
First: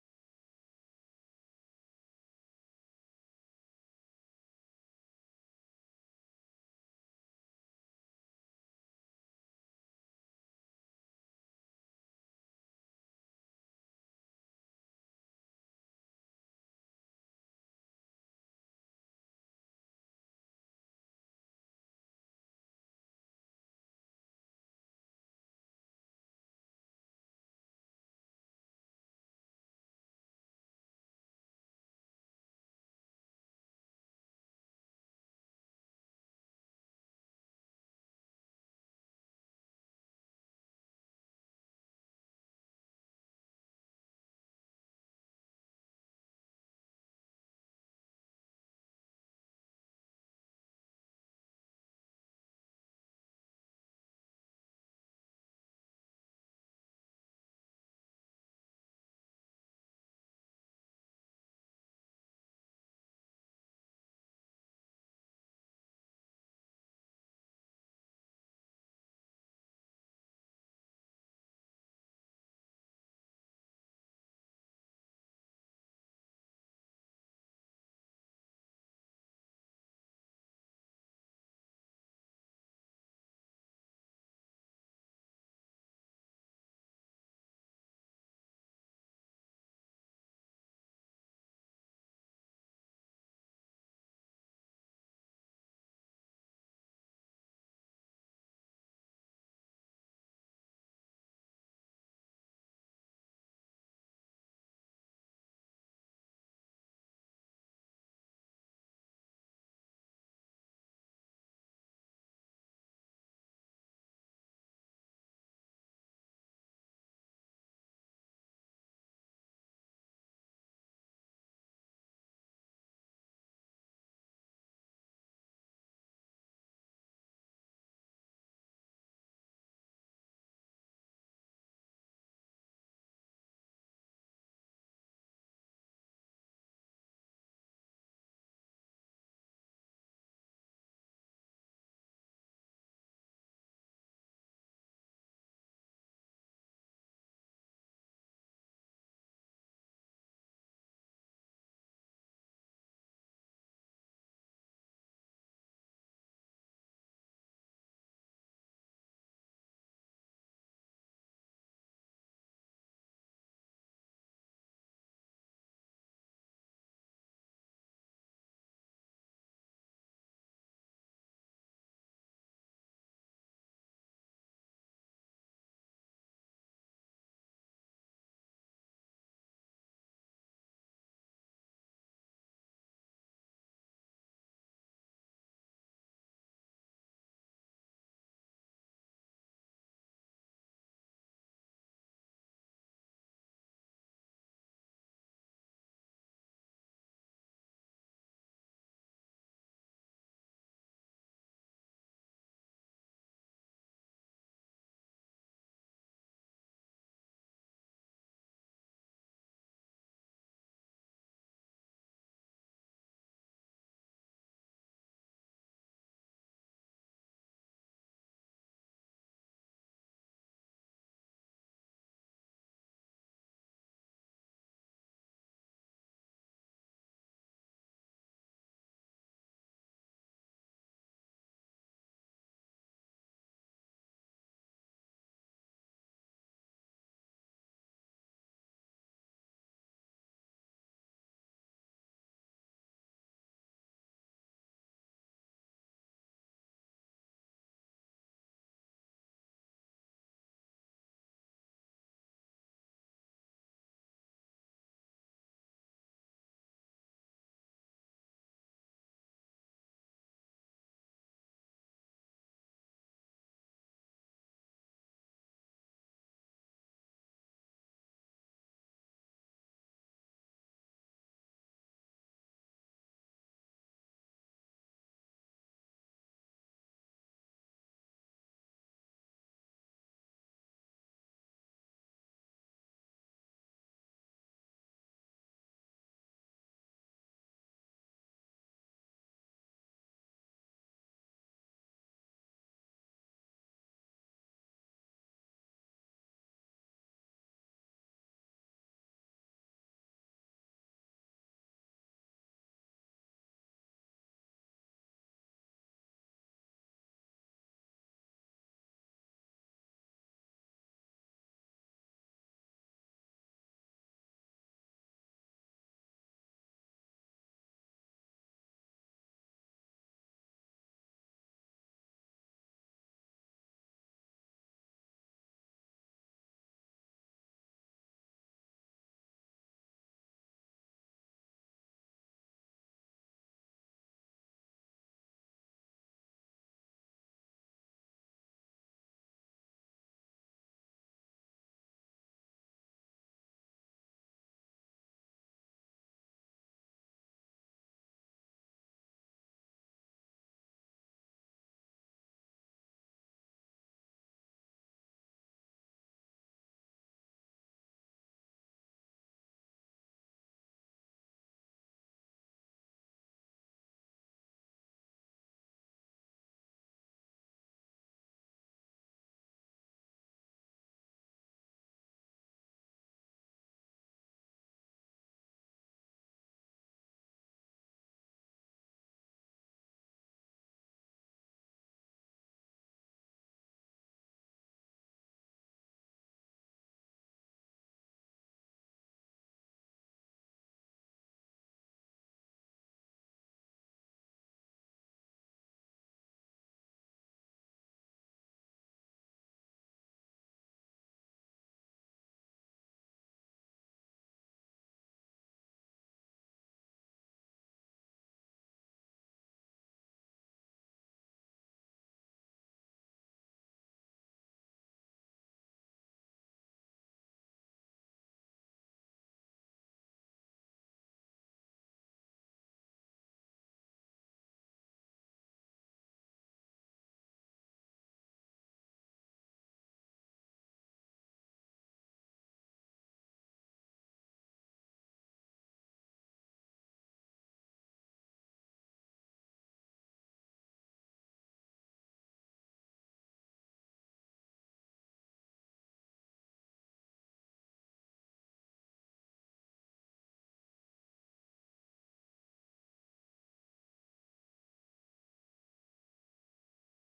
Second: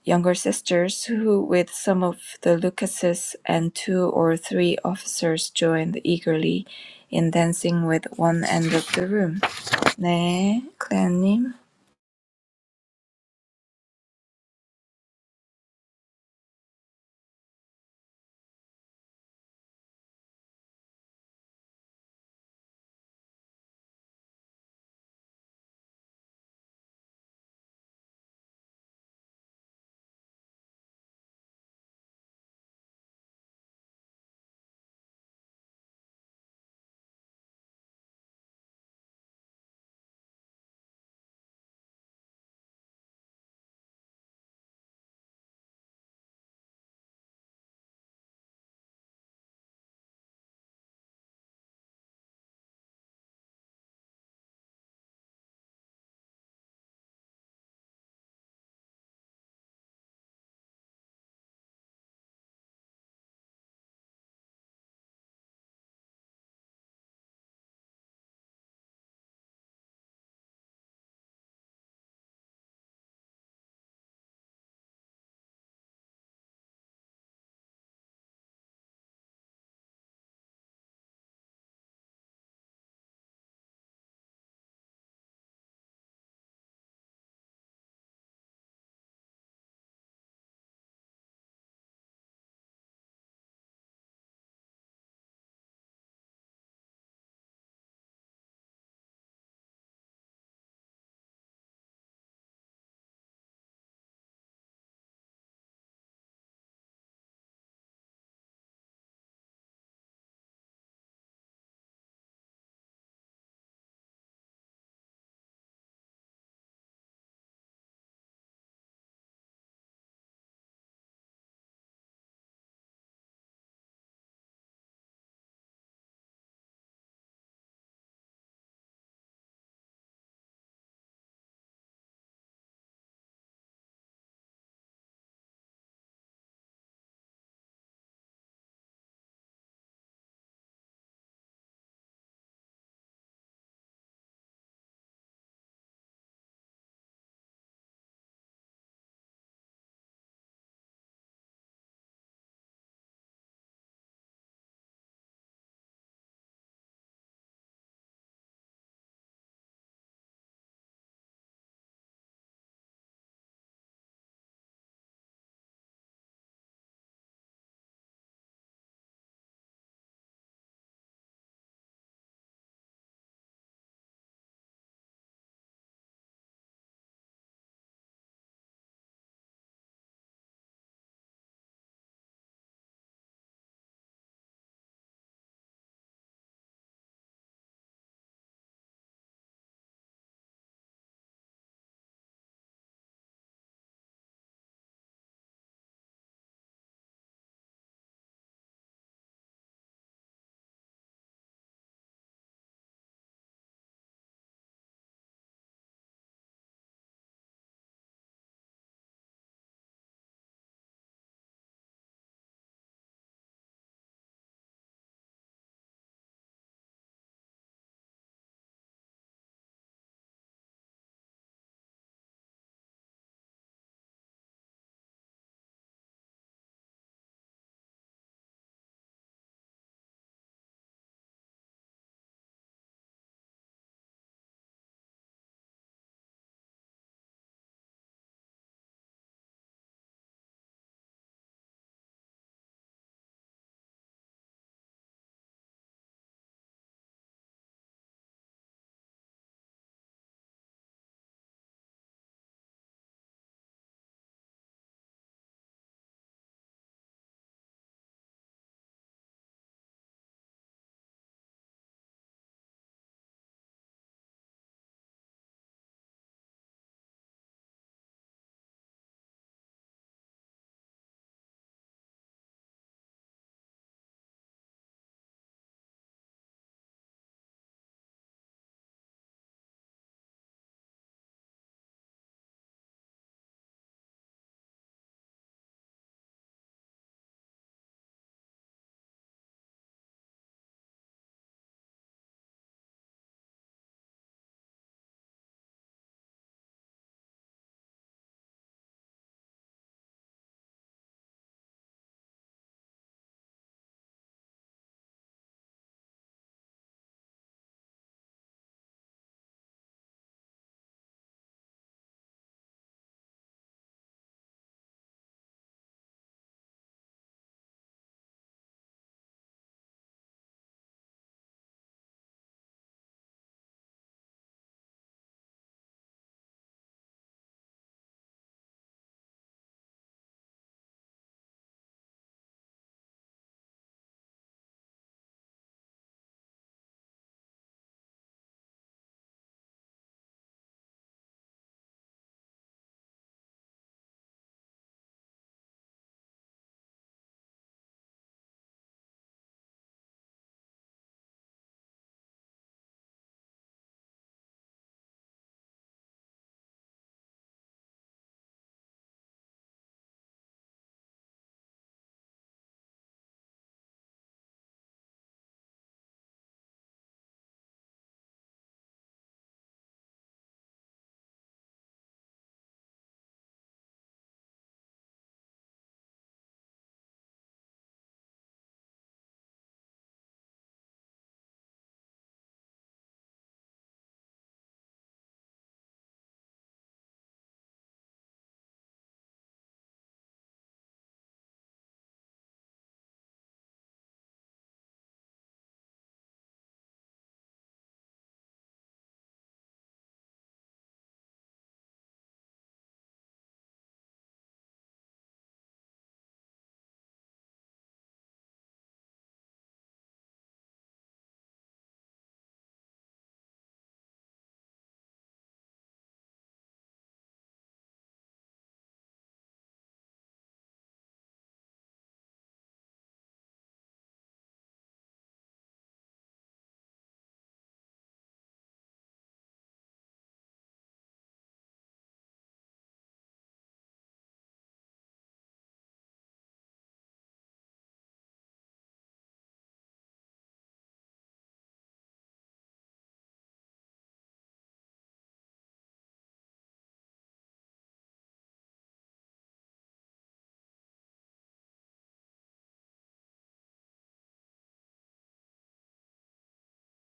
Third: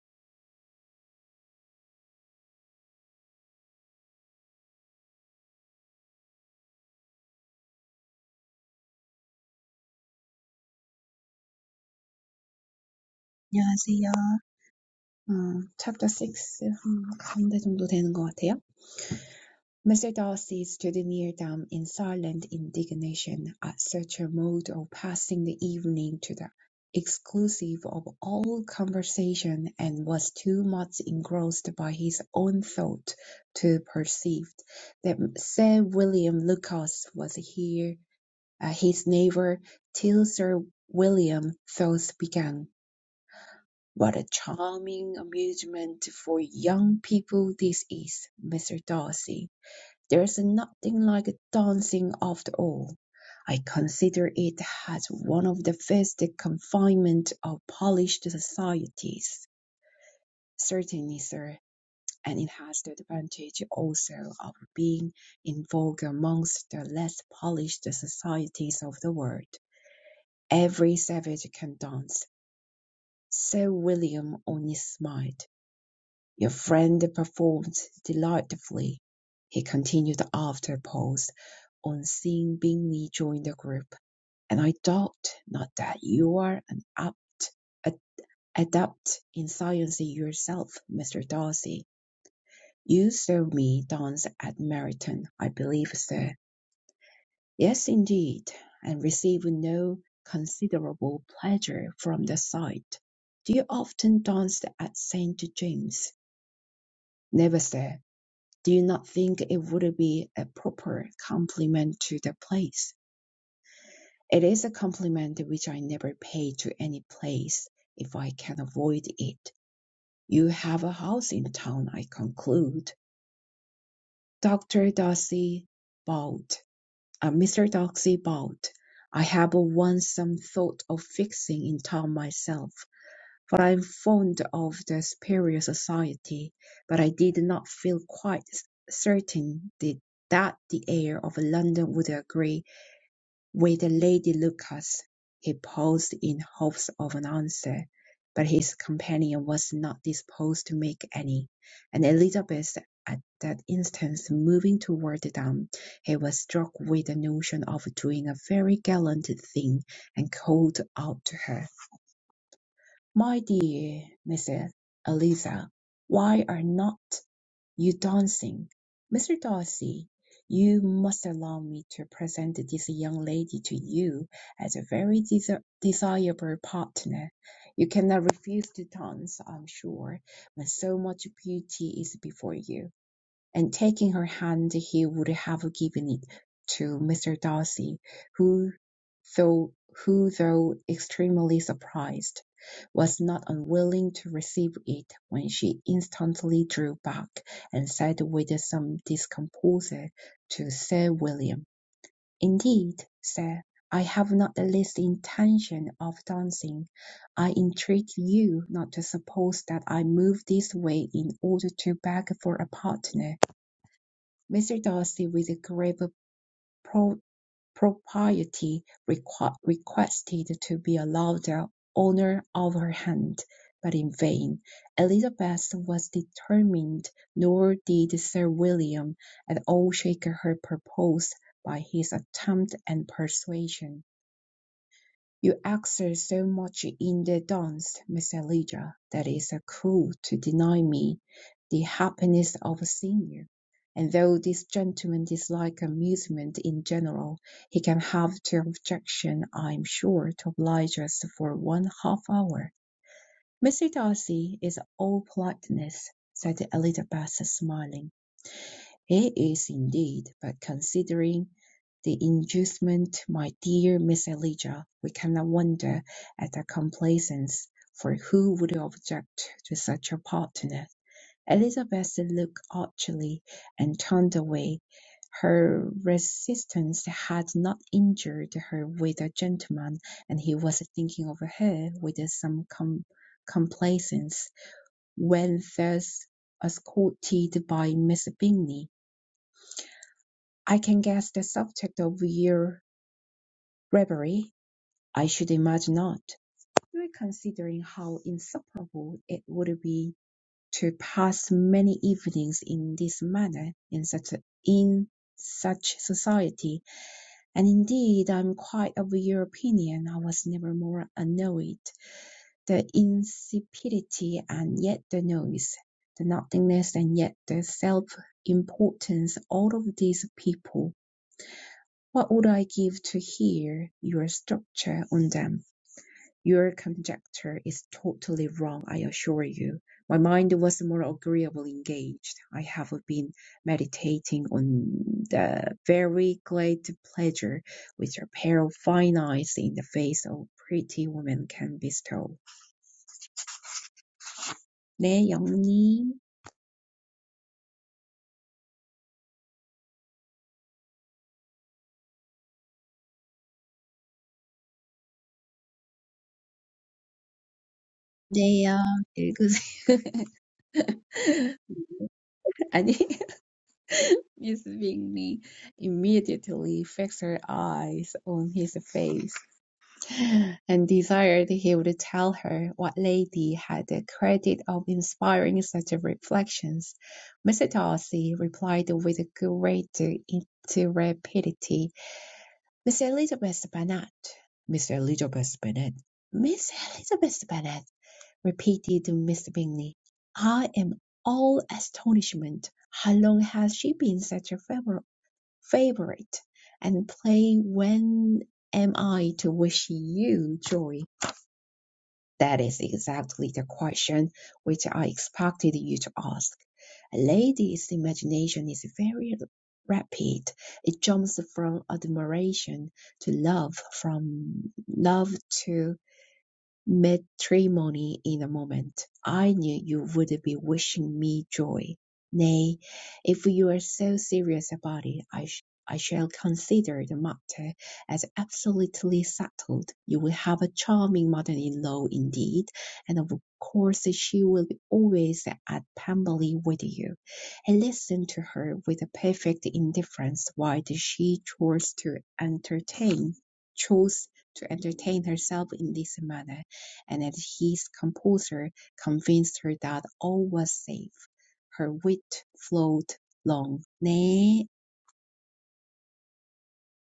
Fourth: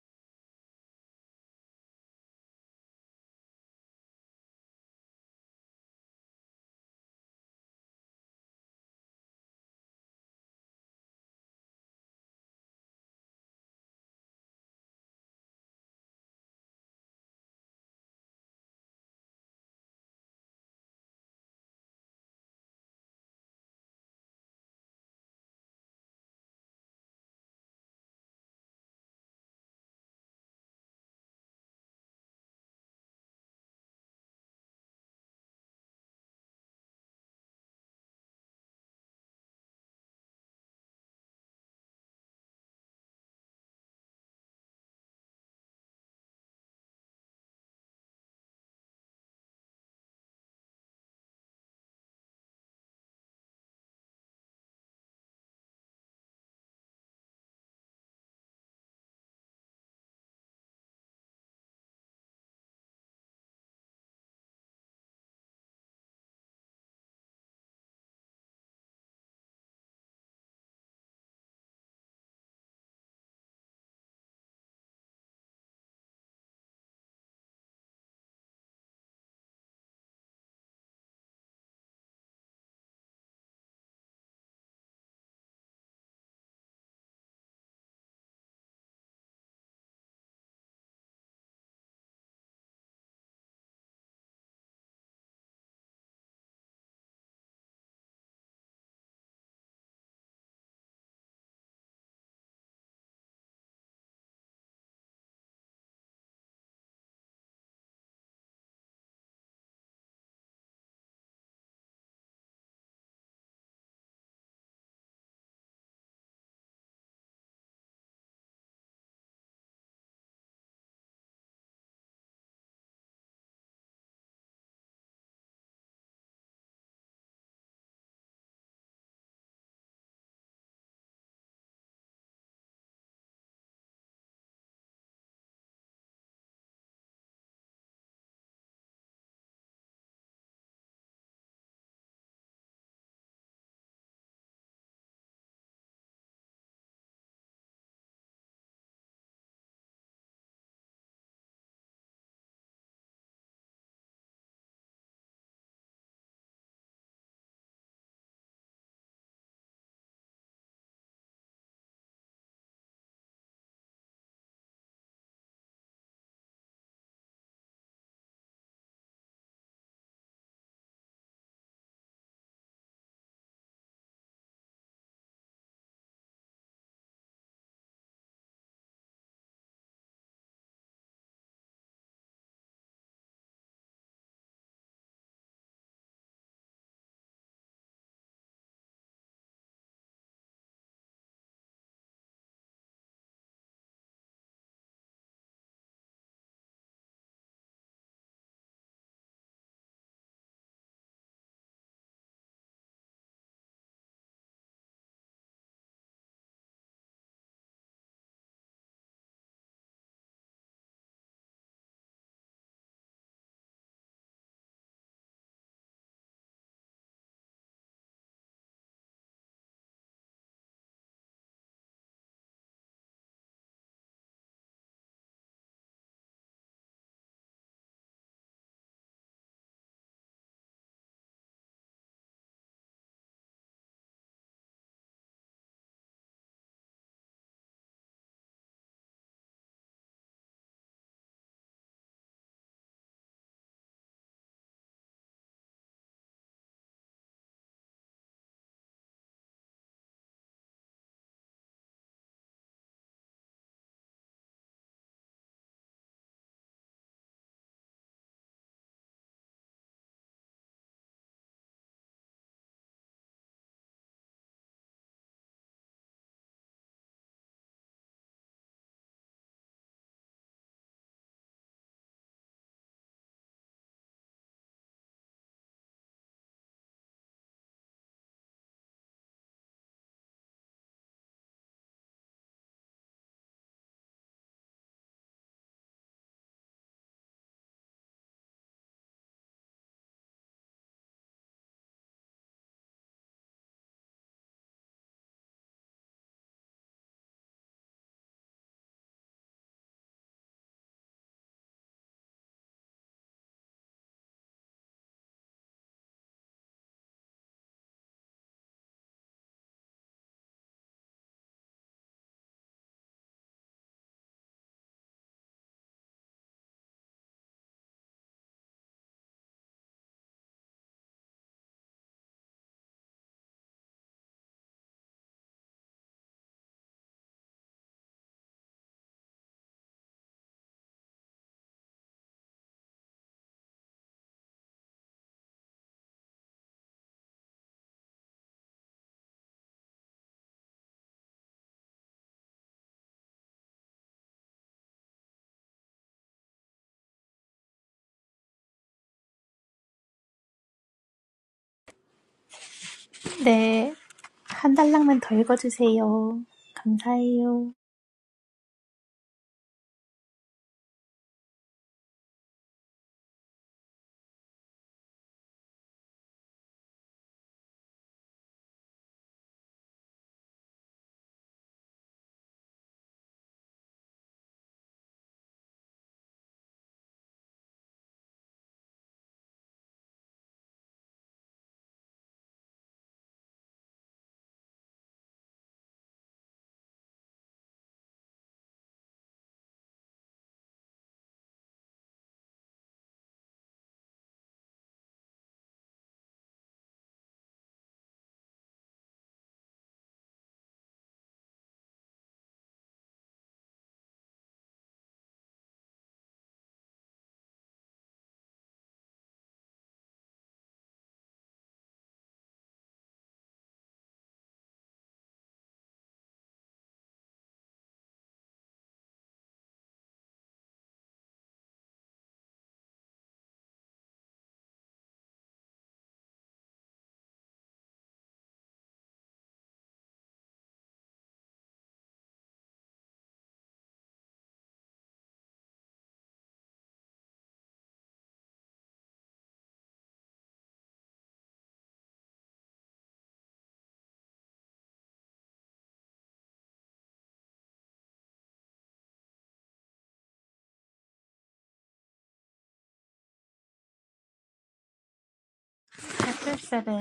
[SPEAKER 3] younger sisters, who with some of the Lucases and two or three officers joined eagerly in dancing with one end of the room. 네, 클레어님.
[SPEAKER 4] 안녕하세요. 음, chapter 6, 음, 가운데 정도 되는 것 같아요. Mr. Darcy stood near them in silent indignation at such a mode of passing the evening to the exclusive of all conversation and was too much engrossed by his own thought to perceive that Sir William Lucas was here, uh, his neighbour, till Sir William thus began. What a charming amusement for young people this is, Mr. Darcy. There's nothing like dancing after all. I consider it as one of the best confinement of polished societies. Certainly, sir, and it has the advantage also of being in vogue amongst the less polished societies of the world. Every savage can dance. Sir William only smiled. Your friend performed delightfully, he continued after a pause, on seeing Bingley join the group, and I doubt not that you are an apt a- adept in science yourself, Mr. Darcy. You saw me dance at Meryton, I believe, sir. Yes, indeed, and receive no considerable pleasure from the sight. Do you often dance at St. James's? Never, sir. do you not think it would be a proper compliment to the place? It is a compliment which I never pay to any place if I can avoid it. You have a house in town, I conclude. Dr. Darcy bowed. Uh, Mr. Darcy bowed. I have once some thought of fixing in town myself. For I am fond of the superior society, but I did not feel quite certain the- that the air of London would agree with Lady Lucas. He paused in hopes of an answer, but his companion was not disposed to make any, and Elizabeth at that instant moving toward them, he was struck with the notion of doing a very gallant thing and called out to her. My dear Mrs. Eliza, why are not you dancing? Mr. Darcy, you must allow me to present this young lady to you as a very desi- desirable partner. You cannot refuse to dance, I'm sure, when so much beauty is before you and taking her hand, he would have given it to Mr. Darcy, who, though who, though extremely surprised, was not unwilling to receive it when she instantly drew back and said with some discomposure to Sir William, Indeed, sir, I have not the least intention of dancing. I entreat you not to suppose that I move this way in order to beg for a partner. Mr. Darcy, with a grave pro- propriety, requ- requested to be allowed the honour of her hand, but in vain. Elizabeth was determined, nor did Sir William at all shake her purpose by his attempt and persuasion. You excel so much in the dance, Miss Elijah, that it's a cruel to deny me the happiness of seeing you. And though this gentleman dislikes amusement in general, he can have no objection, I am sure, to oblige us for one half hour. Mr. Darcy is all politeness, said Elizabeth, smiling. It is indeed, but considering the inducement, my dear Miss Elijah, we cannot wonder at her complaisance, for who would object to such a partner? Elizabeth looked archly and turned away. Her resistance had not injured her with a gentleman, and he was thinking of her with some com- complaisance when thus escorted by Miss Bingley. I can guess the subject of your reverie. I should imagine not, still considering how insufferable it would be to pass many evenings in this manner in such a, in such society. And indeed, I am quite of your opinion. I was never more annoyed. The insipidity and yet the noise, the nothingness and yet the self importance, all of these people What would I give to hear your structure on them? Your conjecture is totally wrong, I assure you. My mind was more agreeably engaged. I have been meditating on the very great pleasure which a pair of fine eyes in the face of pretty woman can bestow. 네, 영님.
[SPEAKER 1] 네, 한 달락만 더 읽어주세요. 감사해요.
[SPEAKER 4] 네요. 읽으세요. <laughs> 아니, <laughs> Miss Bingley immediately fixed her eyes on his face, and desired he would tell her what lady had the credit of inspiring such reflections. Mr. Darcy replied with great intrepidity, Miss Elizabeth Bennet, Miss Elizabeth Bennet, Miss Elizabeth Bennet, repeated Mr. Bingley. I am all astonishment. How long has she been such a favorite? favorite and play When Am I to Wish You Joy? That is exactly the question which I expected you to ask. A lady's imagination is very rapid. It jumps from admiration to love, from love to matrimony in a moment. I knew you would be wishing me joy. Nay, if you are so serious about it, I, sh- I shall consider the matter as absolutely settled. You will have a charming mother-in-law indeed, and of course she will be always at Pemberley with you. I listened to her with a perfect indifference while she chose to entertain, chose to entertain herself in this manner and that his composure convinced her that all was safe. Her wit flowed long. Nay,
[SPEAKER 1] Chapter 7,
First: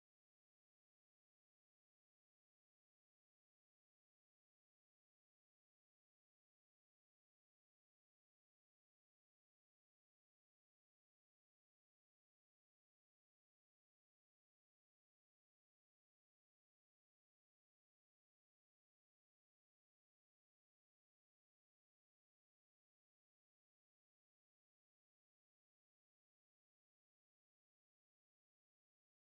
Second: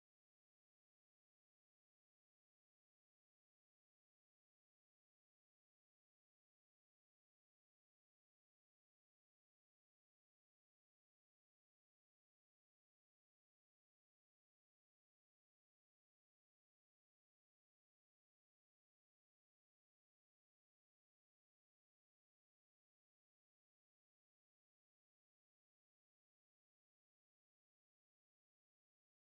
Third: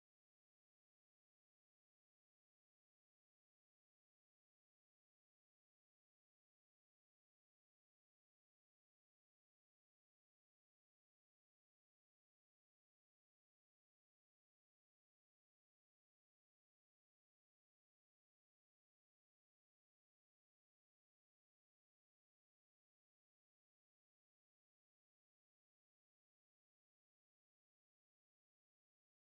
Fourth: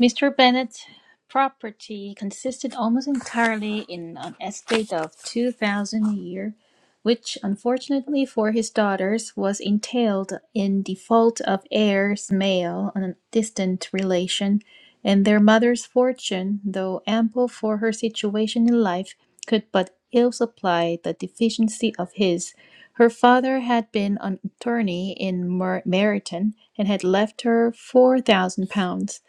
[SPEAKER 1] Mr. Bennett's property consisted almost entirely in an estate of 2000 a year, which unfortunately for his daughters was entailed in default of heirs male on a distant relation, and their mother's fortune, though ample for her situation in life, could but ill supply the deficiency of his her father had been an attorney in Mer- Meryton and had left her £4,000.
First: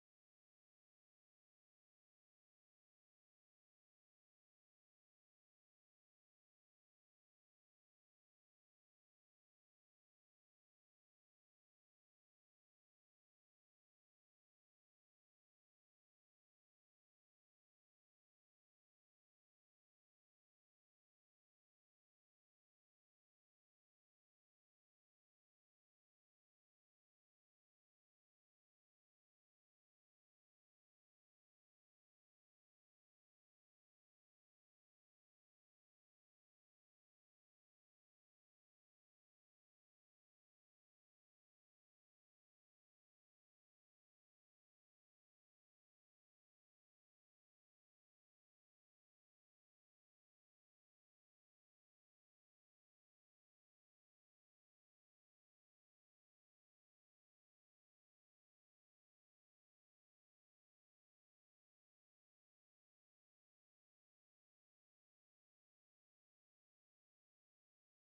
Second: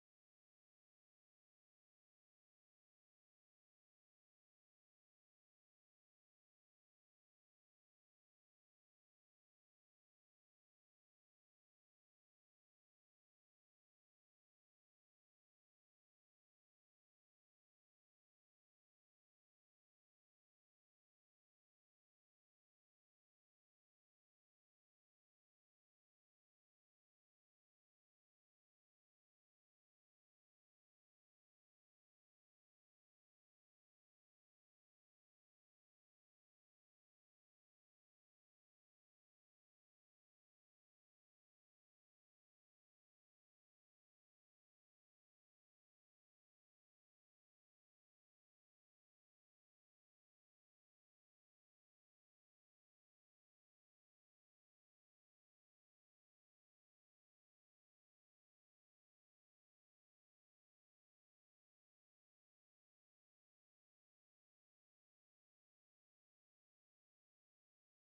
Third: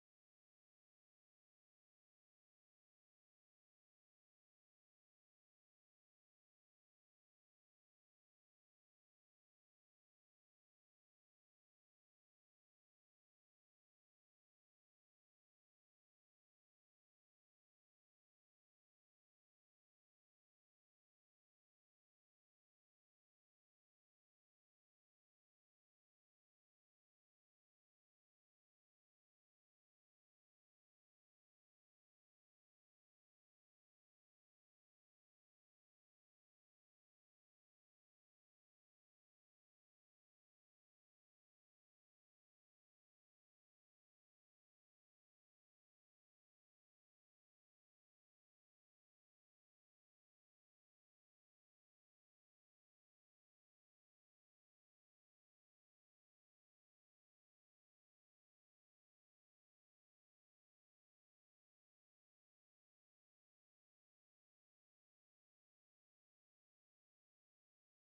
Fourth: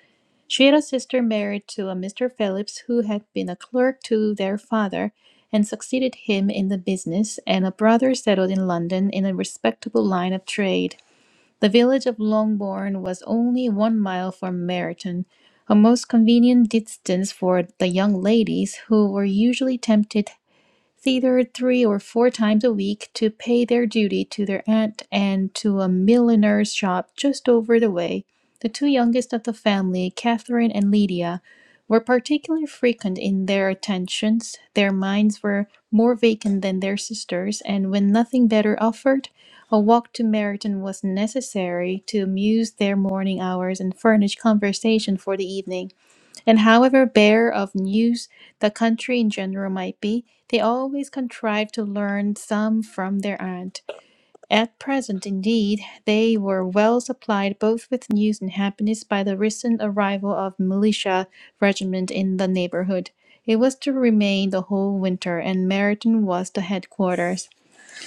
[SPEAKER 1] She had a sister married to a Mr. Phillips who had been a clerk to their father and succeeded him in the business, and a brother settled in London in a respectable line of trade. The village of Longbourn was only one mile from Meryton, a most convenient distance for the young ladies who were usually tempted theater three or four times a week to pay their duty to their aunt and to a milliner's shop just over the way. The two youngest of the family, Catherine and Lydia, were particularly frequent in their attentions. Their minds were more vacant than their sisters, and when nothing better offered, a walk to Meryton was necessary to amuse their morning hours and furnish conversation for the evening. And however bare of news the country in general might be, they always contrived to learn some from their aunt. At present, indeed, they were well supplied both with news and happiness by the recent arrival of militia regiment in the neighborhood. It was to remain the whole winter, and Meryton was the headquarters.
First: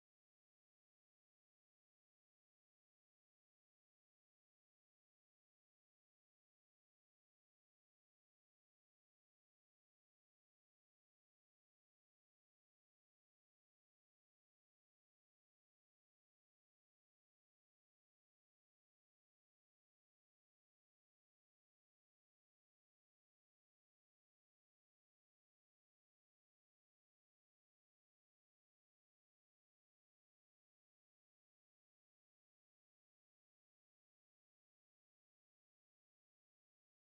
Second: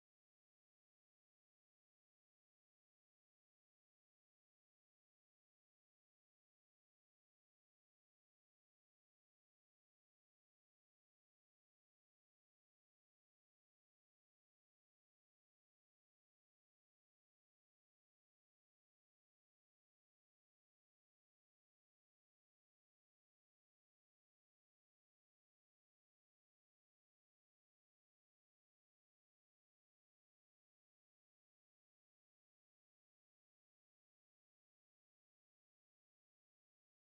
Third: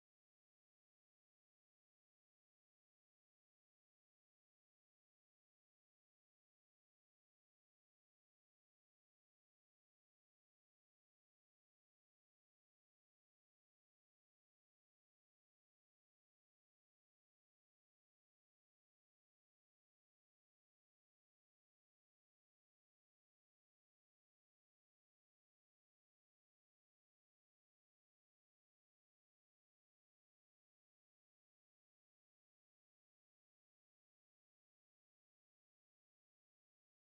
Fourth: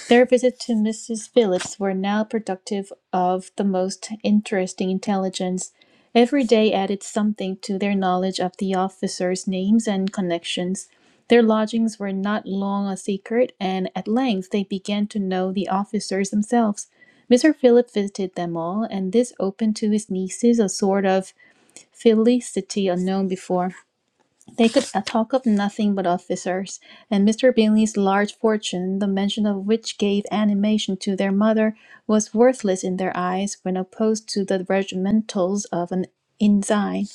[SPEAKER 1] Their visits to Mrs. Phillips were now productive of the most interesting intelligence. Every day added something to their knowledge of the officers' names and connections. Their lodgings were not long a secret, and at length they began to know the officers themselves. Mr. Phillips visited them all, and this opened to his nieces a sort of felicity unknown before. They could talk of nothing but officers, and Mr. Bingley's large fortune, the mention of which gave animation to their mother, was worthless in their eyes when opposed to the regimentals of an ensign.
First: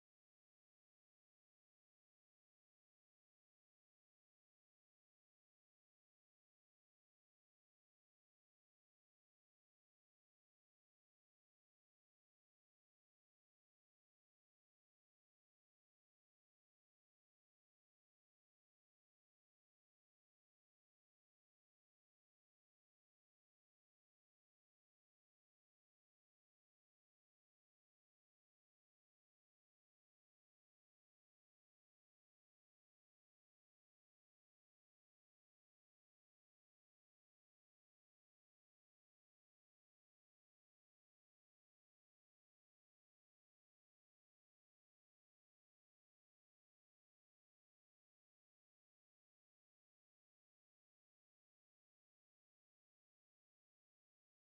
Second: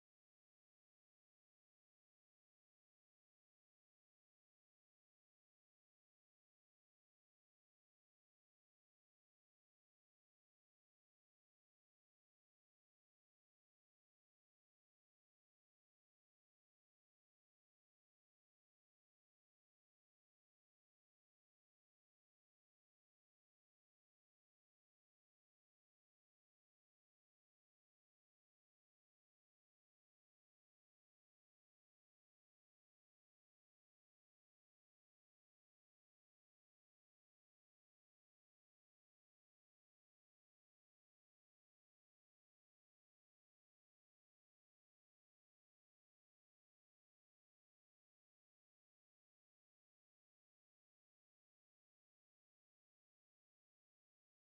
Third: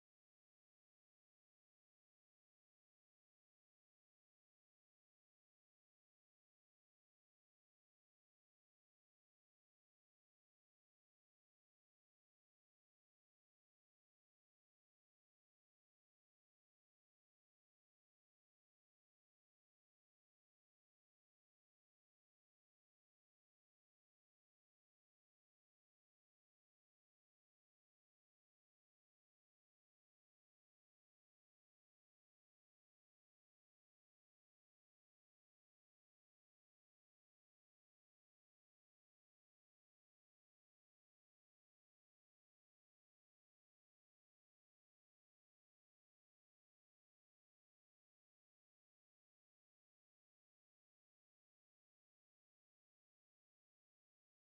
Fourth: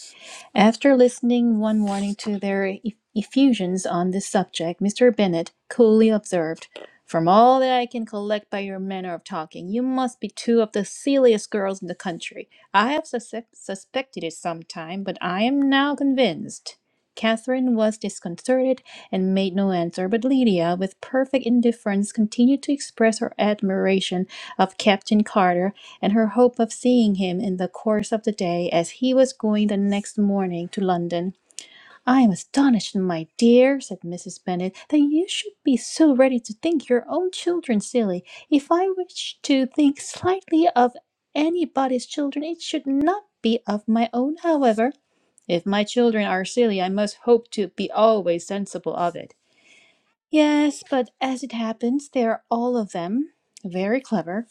[SPEAKER 1] After listening one morning to their eff- effusions on this subject, Mr. Bennet coolly observed, "From all that I can collect by your manner of talking, you must be two of the silliest girls in the country. I have sus- suspected it some time, but I am now convinced." Catherine was disconcerted and made no answer, but Lydia, with perfect indifference, continued to express her admiration of Captain Carter and her hope of seeing him in the course of the day as he was going the next morning to London. I am astonished, my dear, said Mrs. Bennet, that you should be so ready to think your own children silly. If I wish to think slightly of anybody's children, it should not be of my own, however. If my children are silly, I must hope to be always sensible of it. Yes, but as it happens, they are all of them very clever.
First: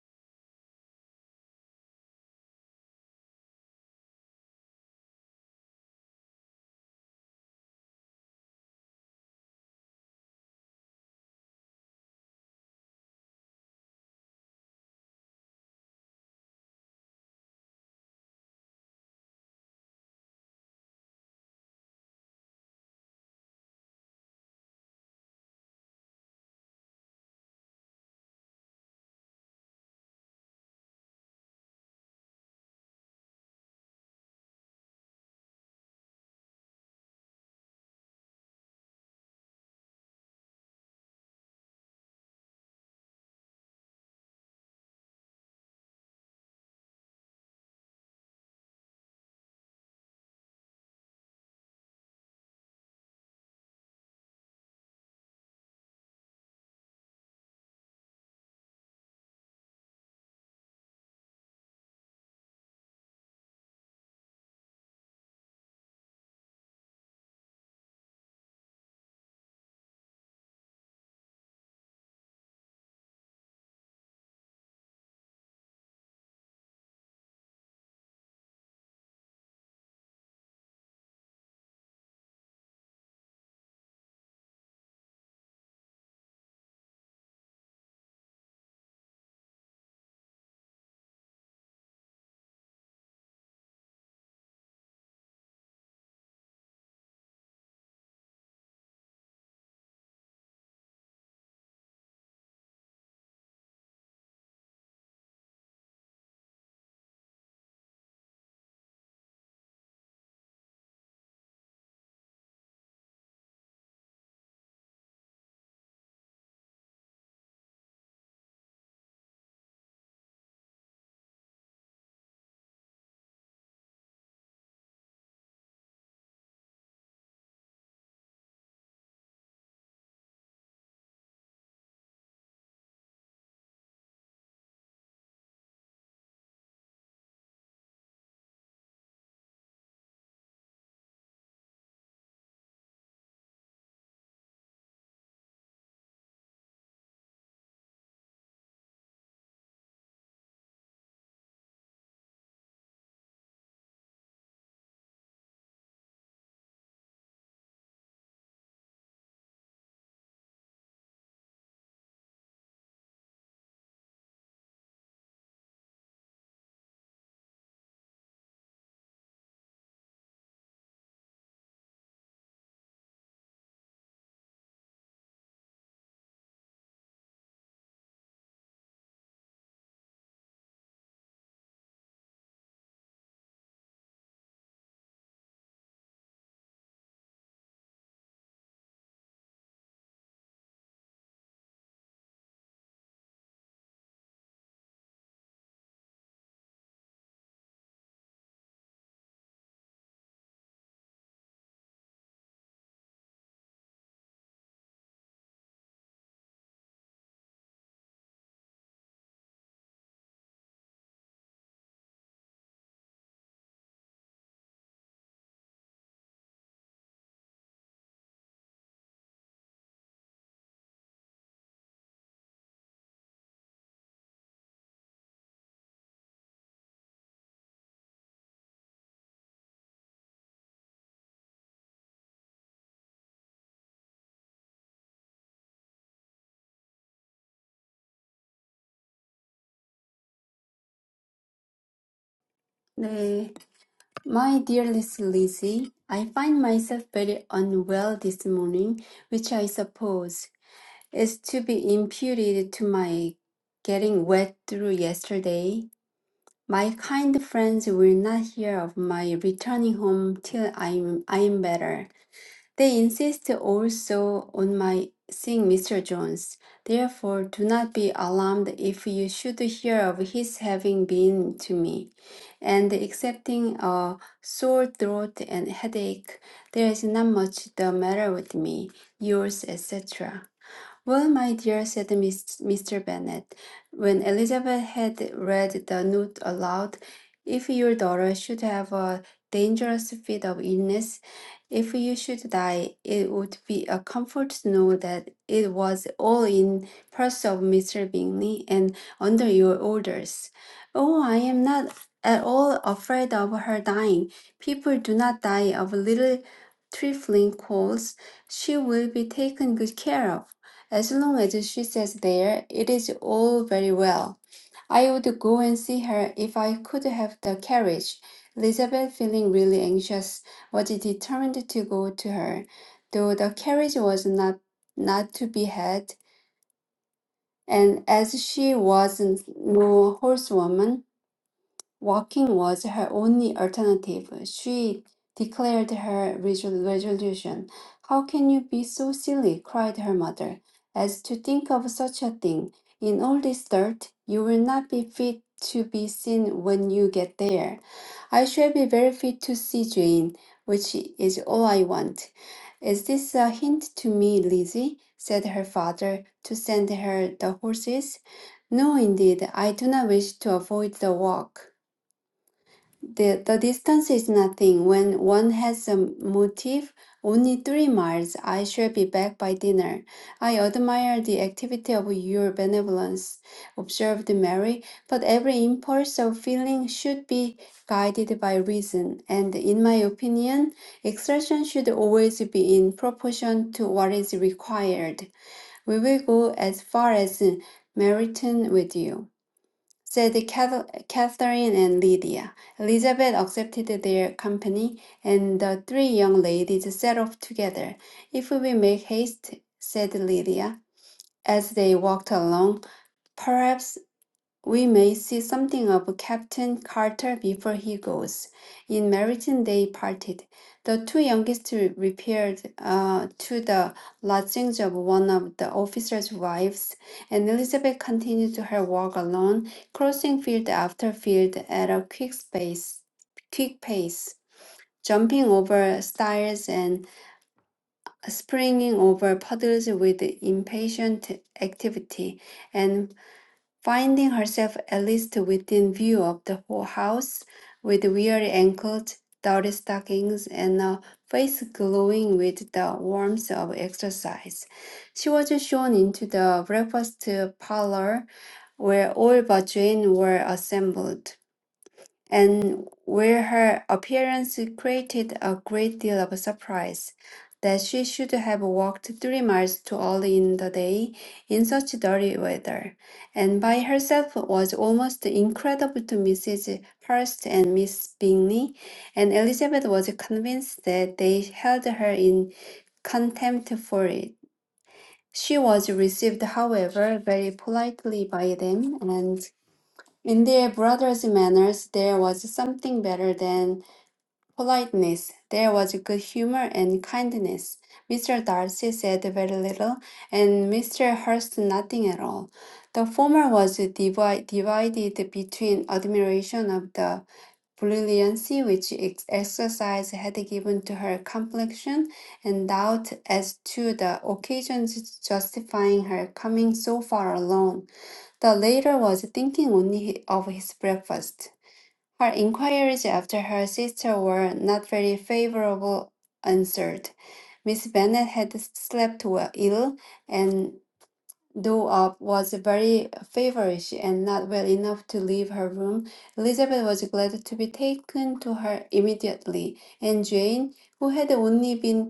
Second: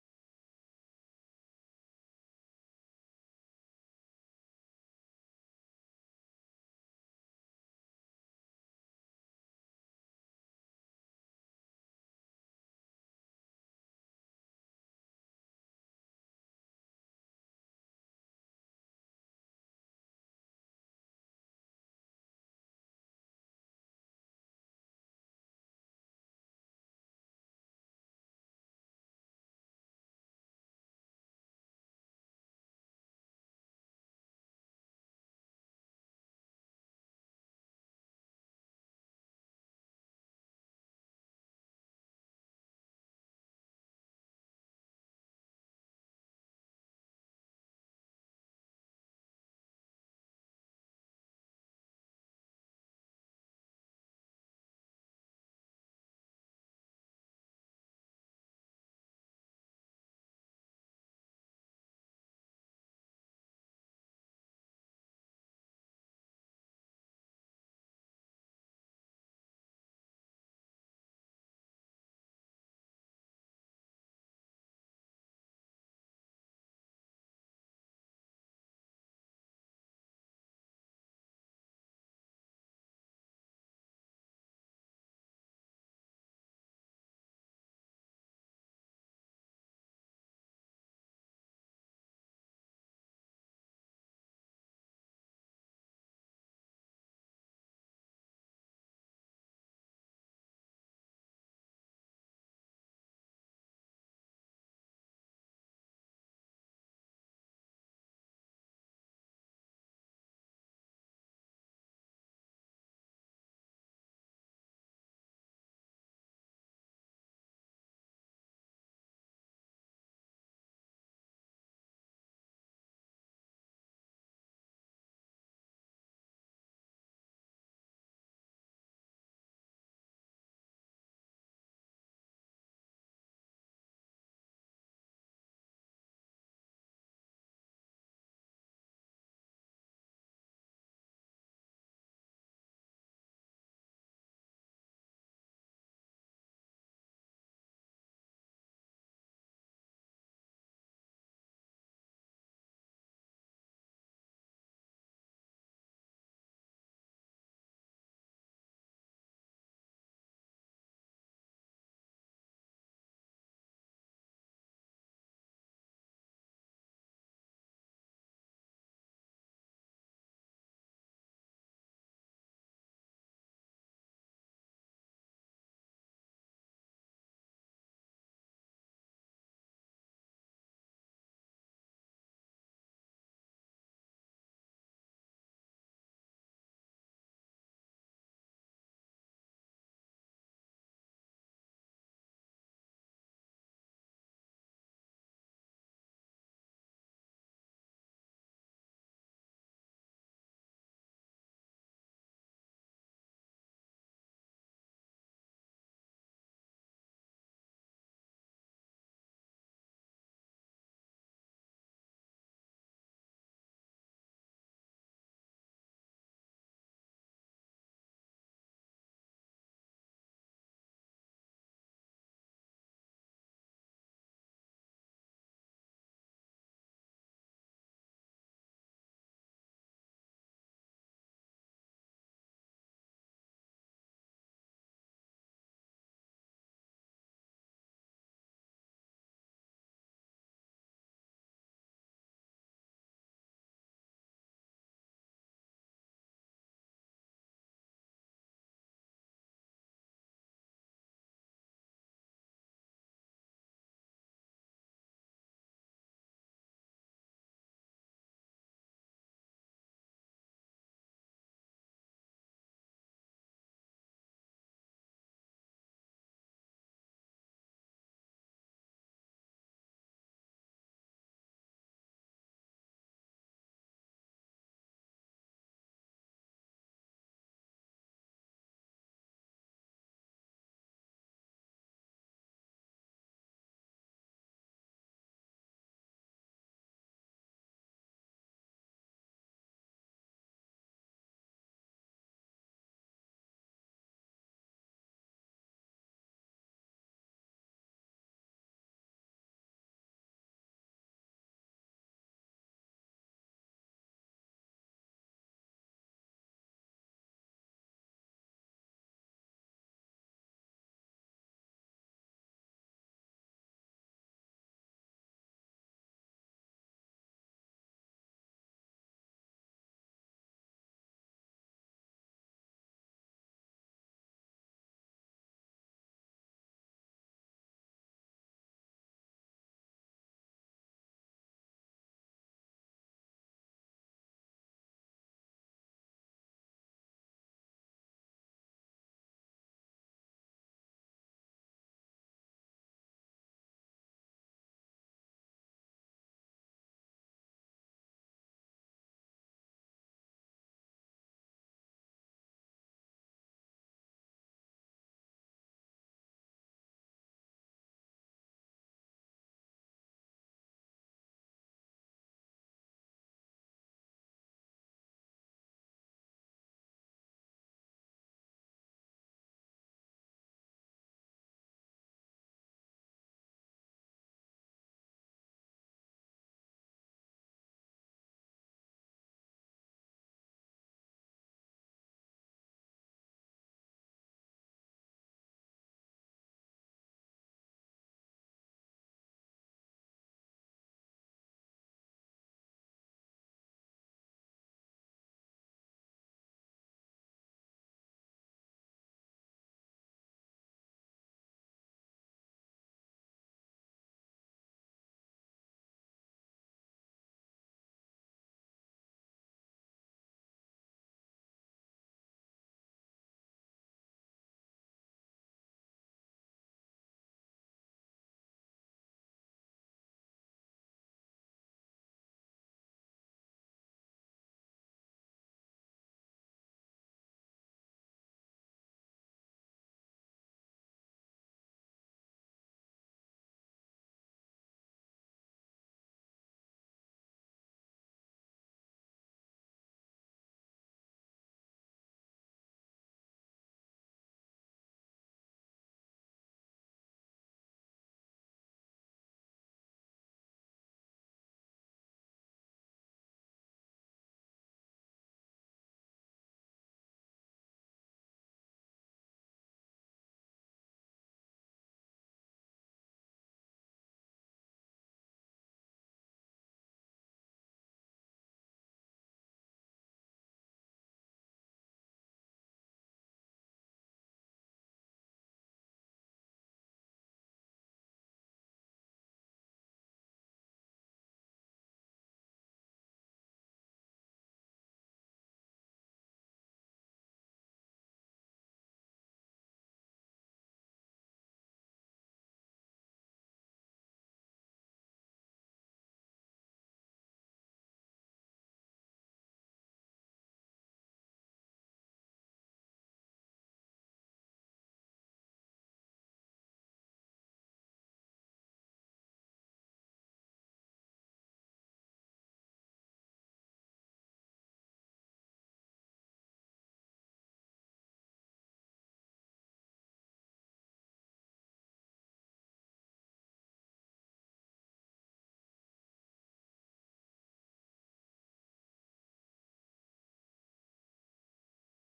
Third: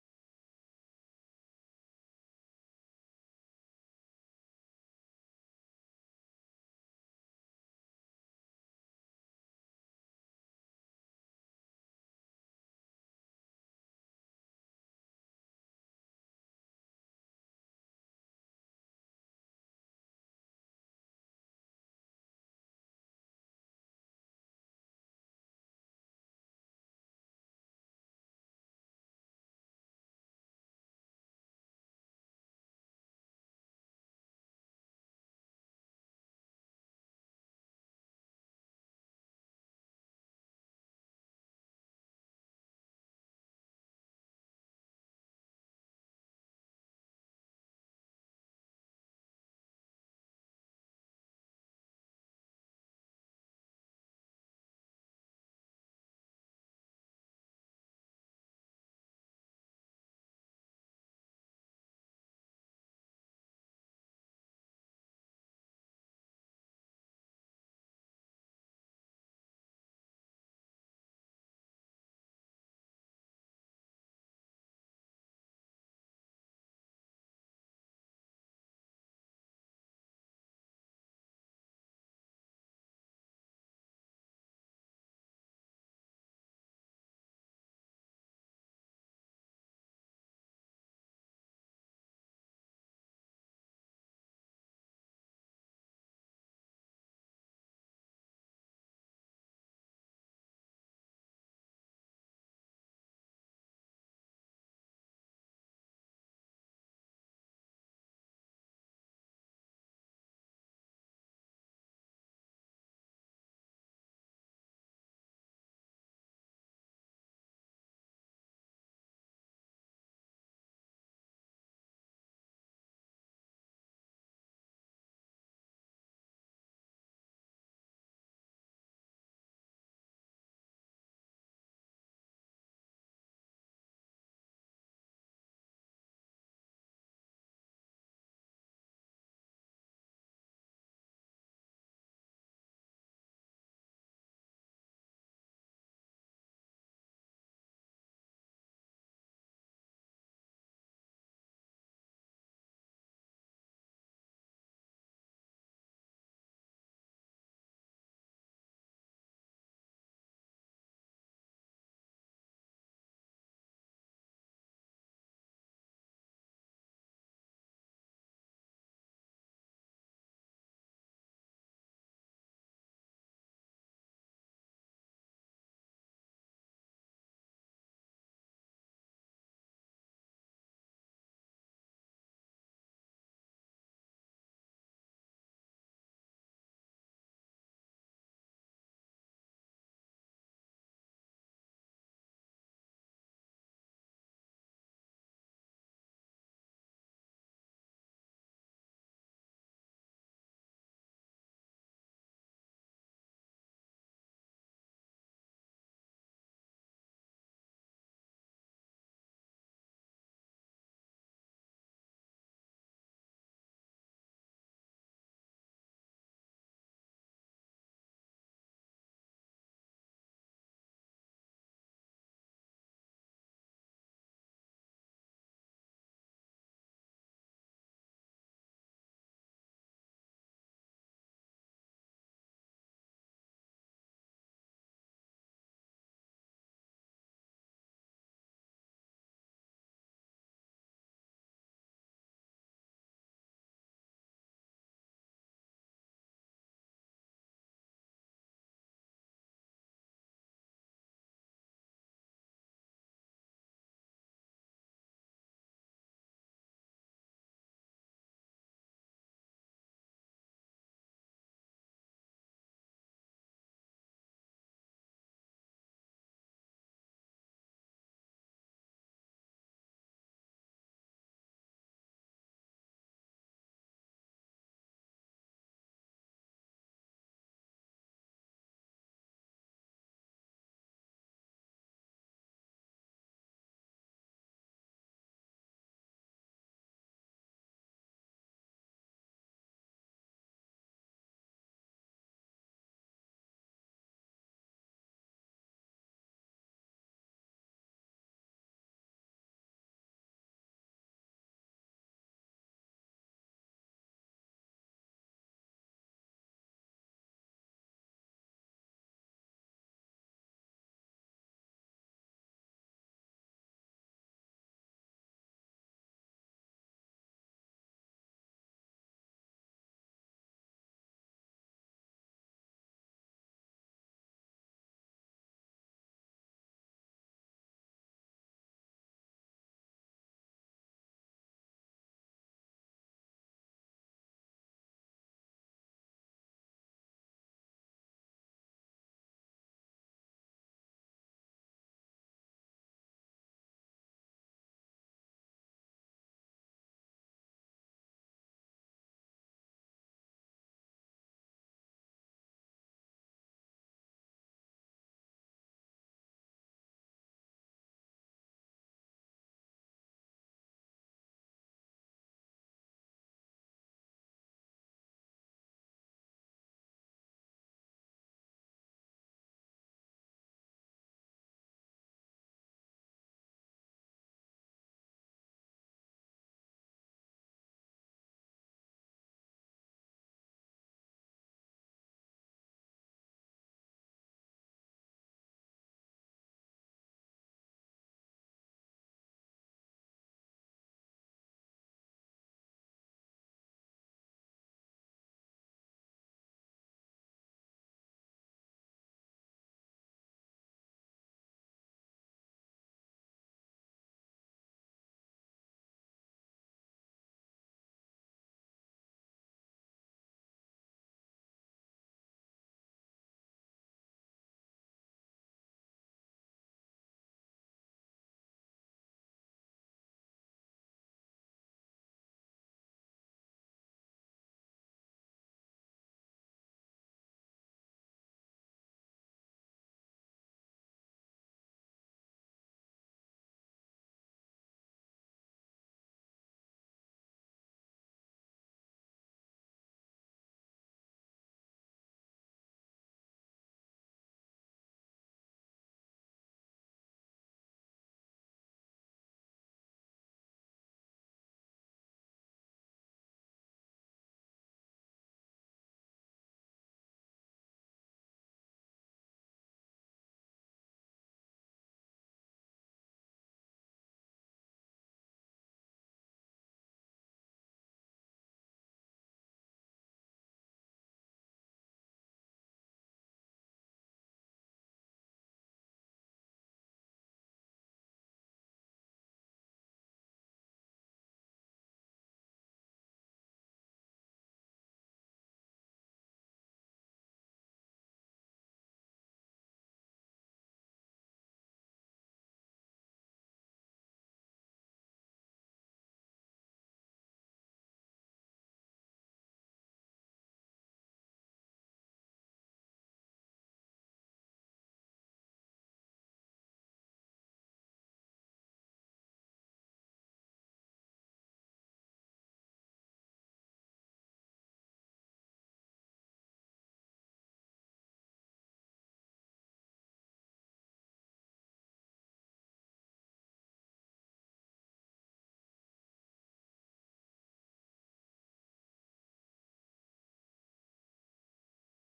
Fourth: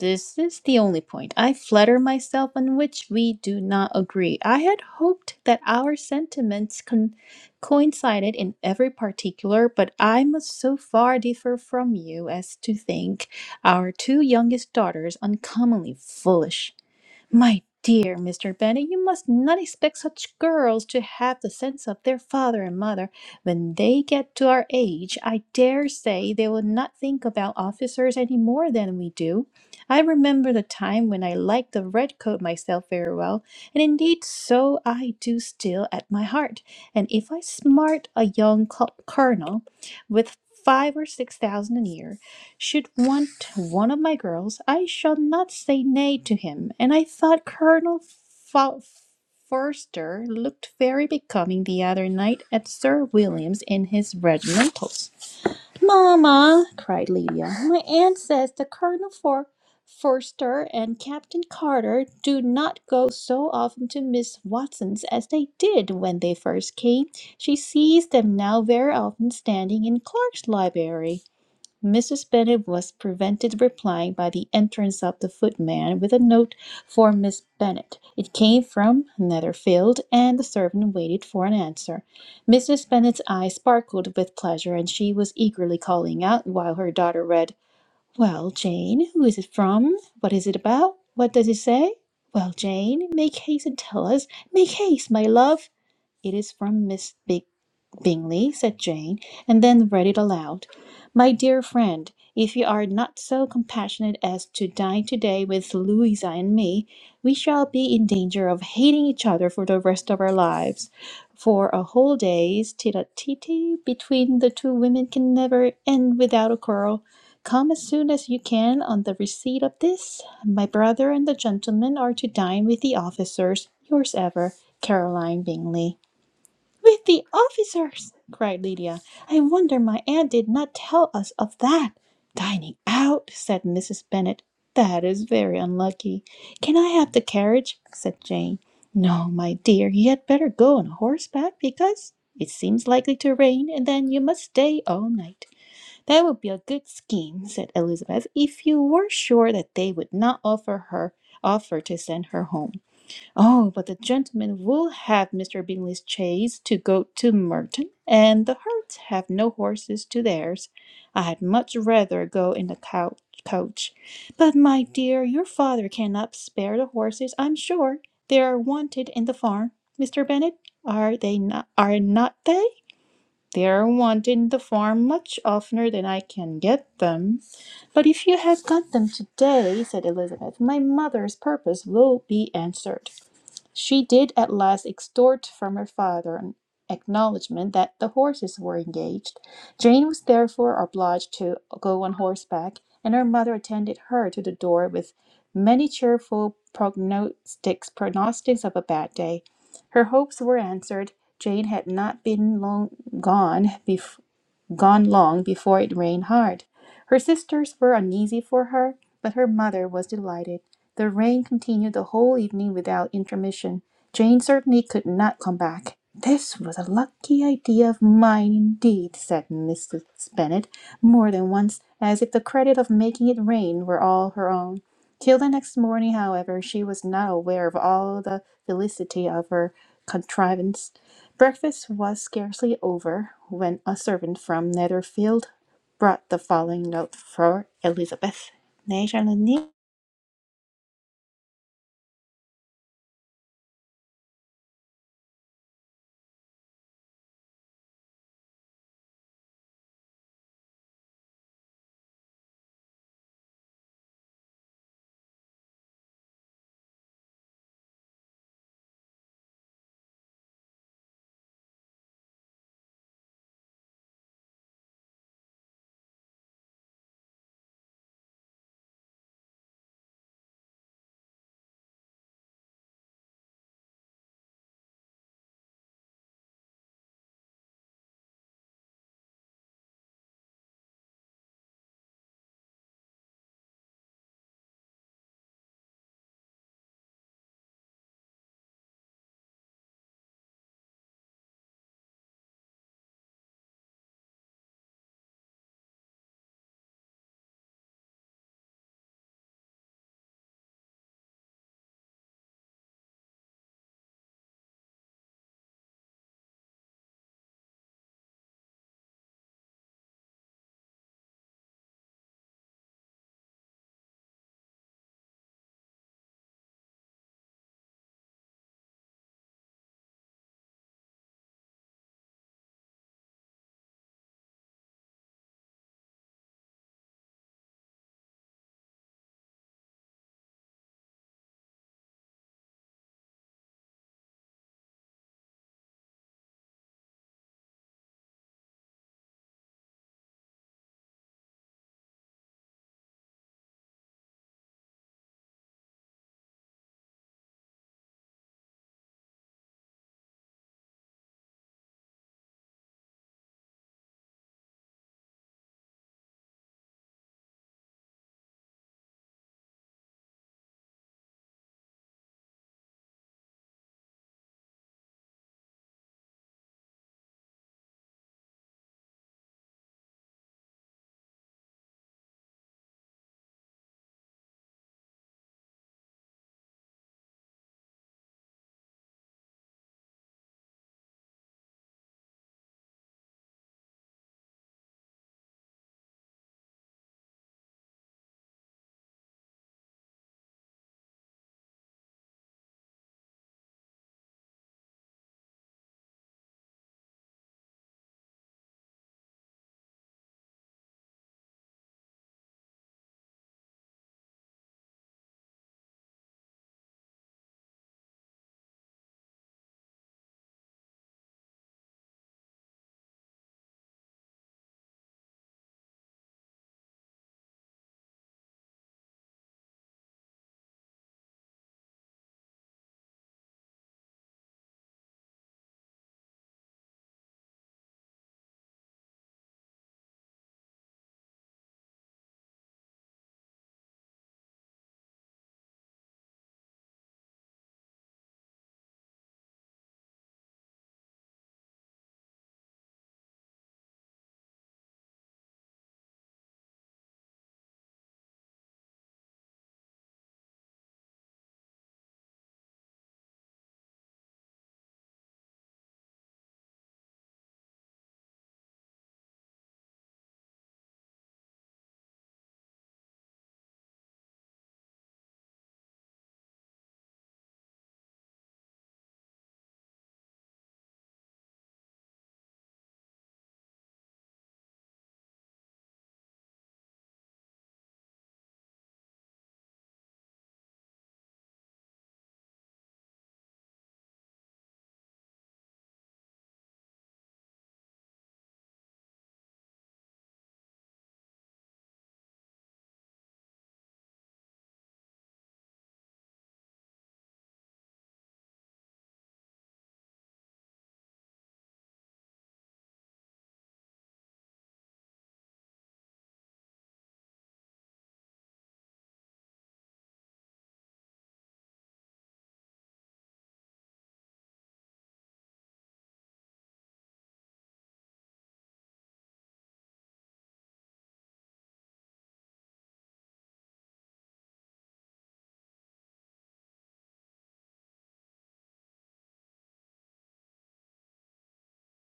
[SPEAKER 1] This is the only point, I flatter myself, on which we do not agree. I had hoped that our sentiments con- coincided in every particular, but I must so far differ from you as to think our two youngest daughters uncommonly foolish. My dear Mr. Bennet, you must not expect such girls to have the sense of their father and mother. When they get to our age, I dare say they will not think about officers any more than we do. I remember the time when I liked the red coat myself very well, and indeed so I do still at my heart. And if I smart a young col- colonel with five or six thousand a year, should want one of my girls, I shall not say nay to him. And I thought Colonel Fo- Forster looked very becoming the other night at Sir William's in his regimentals. Mamma, cried Lydia, my aunt says the Colonel For- Forster and Captain Carter do not go so often to Miss Watson's as they did when they first came. She sees them now very often standing in Clark's library. Mrs. Bennet was prevented replying by the entrance of the footman with a note for Miss Bennet. It came from Netherfield, and the servant waited for an answer. Mrs. Bennet's eyes sparkled with pleasure, and she was eagerly calling out while her daughter read, "Well, Jane, who is it from? What is it about? What does it say? Well, Jane, make haste and tell us. Make haste, my love. It is from Miss Bigwig. Bingley, said Jane, and then read it aloud. My dear friend, if you are not so compassionate as to dine today with Louisa and me, we shall be in danger of hating each other for the rest of our lives. For a whole day's tete-a-tete between the two women can never end without a quarrel. Come as soon as you can on the receipt of this. My brother and the gentleman are to dine with the officers. Yours ever, Caroline Bingley. With the officers! cried Lydia. I wonder my aunt did not tell us of that. Dining out, said Mrs. Bennet. That is very unlucky. Can I have the carriage? said Jane. No, my dear, you had better go on horseback because it seems likely to rain, and then you must stay all night. That would be a good scheme, said Elizabeth, if you were sure that they would not offer her offer to send her home. Oh, but the gentleman will have Mr. Bingley's chaise to go to Merton, and the Herts have no horses to theirs. I had much rather go in the couch, coach. But, my dear, your father cannot spare the horses, I'm sure. They are wanted in the farm. Mr. Bennet, are they not? Are not they? They are wanted in the farm much oftener than I can get them. But if you have got them today, said Elizabeth, my mother's purpose will be answered. She did at last extort from her father an acknowledgment that the horses were engaged. Jane was therefore obliged to go on horseback, and her mother attended her to the door with many cheerful prognostics, pronostics of a bad day. Her hopes were answered. Jane had not been long gone gone long before it rained hard. Her sisters were uneasy for her, but her mother was delighted. The rain continued the whole evening without intermission. Jane certainly could not come back. This was a lucky idea of mine indeed, said Mrs. Bennet more than once, as if the credit of making it rain were all her own. Till the next morning, however, she was not aware of all the felicity of her contrivance. Breakfast was scarcely over when a servant from Netherfield brought the following note for Elizabeth. 네, 샬롯님.
[SPEAKER 2] 네, my dear Miss Lizzie, I find myself very unwell this morning, which I suppose. is to be imputed to my getting wet through yesterday. My kind friends will not hear of my returning home till I'm I'm better. They insist also on my seeing Mr. Jones. Therefore, do not be alarmed if you should hear of his having been to me, and excepting a sore throat and headache, there is not much the matter with me. Yours, etc. Well, my dear, said Miss- Mr. Bennet, when Elizabeth had read the note aloud, if your daughter should have a dangerous fit of illness, if you should die, it would be a comfort to know that it was all in purse of Mr. Bingley and under your orders. Oh, I am not at all afraid of her dying. People do not die of little trifling colds. She will be taken good care of. As long as she says there, it is all very well. I would go and see her if I could have the carriage. Elizabeth, feeling really anxious, was determined to go to her, though the carriage was not not to be had, and as she was no horsewoman, Walking was her only alternative. She declared her resol- resolution. How can you be so silly? cried her mother, as to think of such a thing. In all this dirt, you will not be fit to be seen when you get there. I shall be very fit to see Jane, which is all I want. Is this a hint to me, Lizzie? said her father, to send her the horses? No, indeed, I do not wish to avoid the walk. The, the distance is nothing. When one has a motive, only three miles, I shall be back by dinner. I admire the activity of your benevolence, observed Mary, but every impulse of feeling should be guided by reason, and in my opinion, exertion should always be in proportion to what is required. We will go as far as Meryton with you said Cath- Catherine and Lydia. Elizabeth accepted their company, and the three young ladies set off together. If we make haste, said Lydia, as they walked along, perhaps we may see something of Captain Carter before he goes. In Meryton they parted. The two youngest repaired uh, to the lodgings of one of the officers' wives, and Elizabeth continued her walk alone, crossing field after field at a quick space, quick pace, jumping over stiles and springing over puddles with impatient activity, and Finding herself at least within view of the whole house, with weary ankles, dirty stockings, and a face glowing with the warmth of exercise, she was shown into the breakfast parlor where all but Jane were assembled and where her appearance created a great deal of surprise, that she should have walked three miles to all in the day in such dirty weather, and by herself was almost incredible to Mrs. Hurst and Miss Bingley, and Elizabeth was convinced that they held her in contempt for it. She was received, however, very politely by them, and in their brother's manners there was something better than politeness. There was good humor and kindness. Mr. Darcy said very little, and Mr. Hurst nothing at all. The former was divi- divided between admiration of the brilliancy which ex- exercise had given to her complexion and doubt as to the occasions justifying her coming so far alone. The latter was thinking only of his breakfast. Her inquiries after her sister were not very favorable answered. Miss Bennet had slept well, ill, and though up was very feverish and not well enough to leave her room, Elizabeth was glad to be taken to her immediately, and Jane, who had only been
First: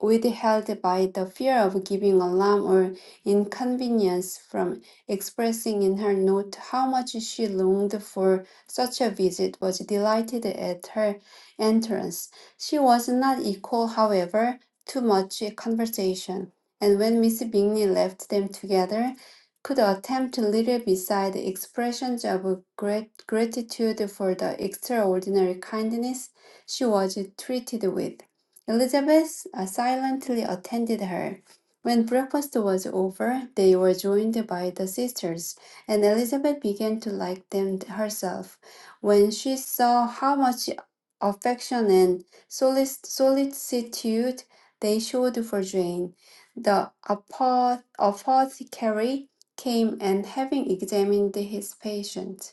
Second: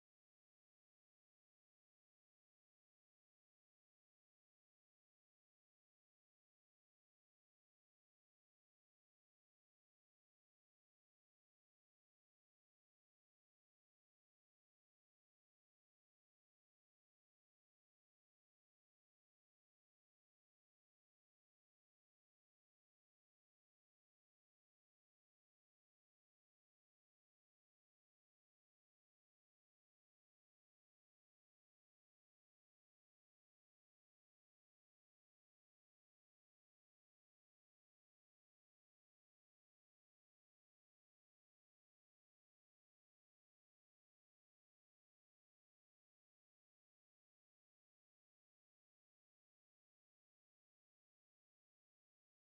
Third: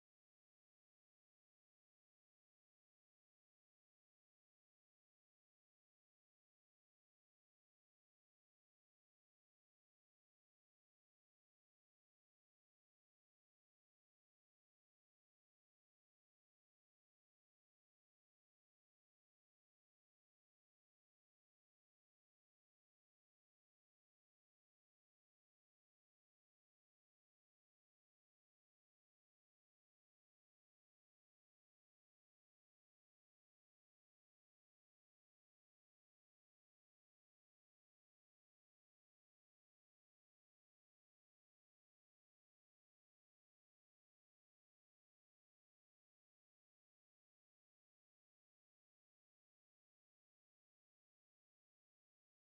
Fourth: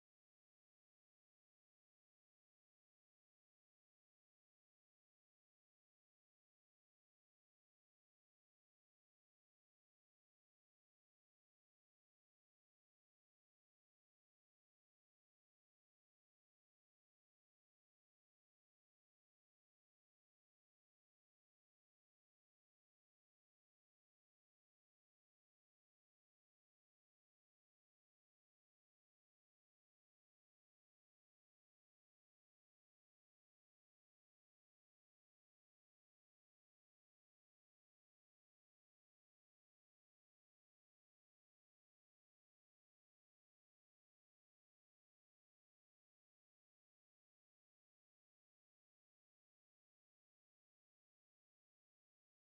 [SPEAKER 2] withheld by the fear of giving alarm or inconvenience from expressing in her note how much she longed for such a visit, was delighted at her entrance. She was not equal, however, to much conversation, and when Miss Bingley left them together, could attempt little beside expressions of grat- gratitude for the extraordinary kindness she was treated with. Elizabeth uh, silently attended her. When breakfast was over, they were joined by the sisters, and Elizabeth began to like them herself. When she saw how much affection and solic- solicitude they showed for Jane, the apothe- apothecary came and, having examined his patient,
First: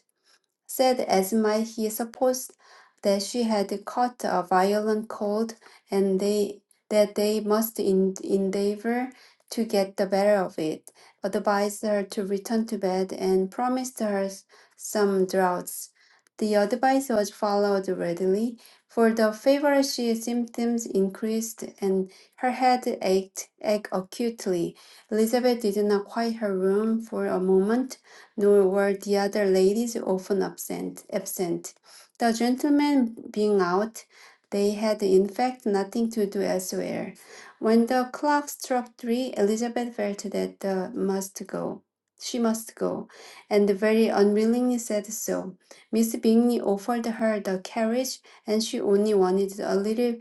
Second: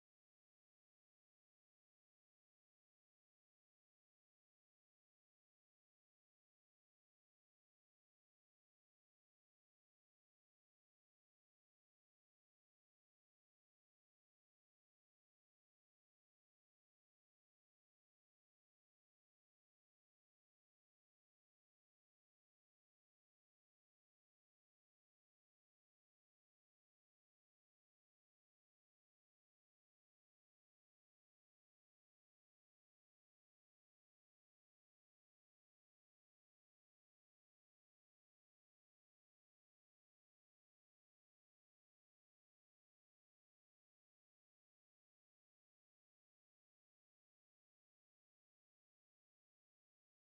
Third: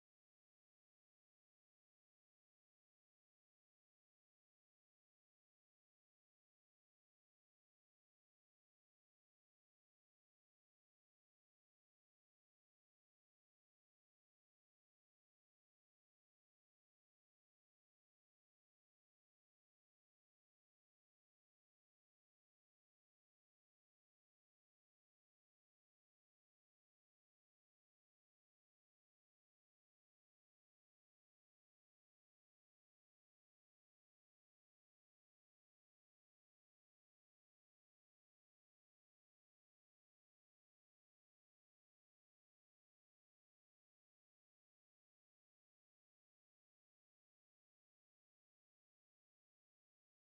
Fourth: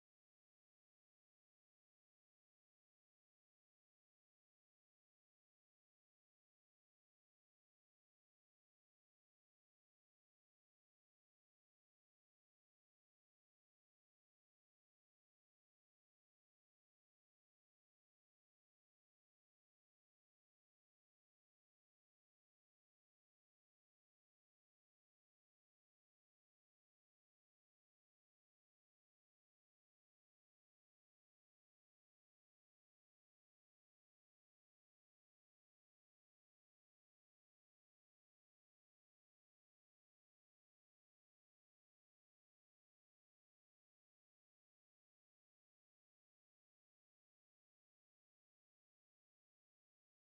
[SPEAKER 2] said Esmai he supposed that she had caught a violent cold and they that they must en- endeavor to get the better of it, advised her to return to bed and promised her s- some draughts. The advice was followed readily, for the feverish symptoms increased and her head ached, ached acutely. Elizabeth did not quiet her room for a moment, nor were the other ladies often absent. absent. The gentlemen being out, they had in fact nothing to do elsewhere. When the clock struck three, Elizabeth felt that the must go. She must go, and very unwillingly said so. Miss Bingley offered her the carriage, and she only wanted a little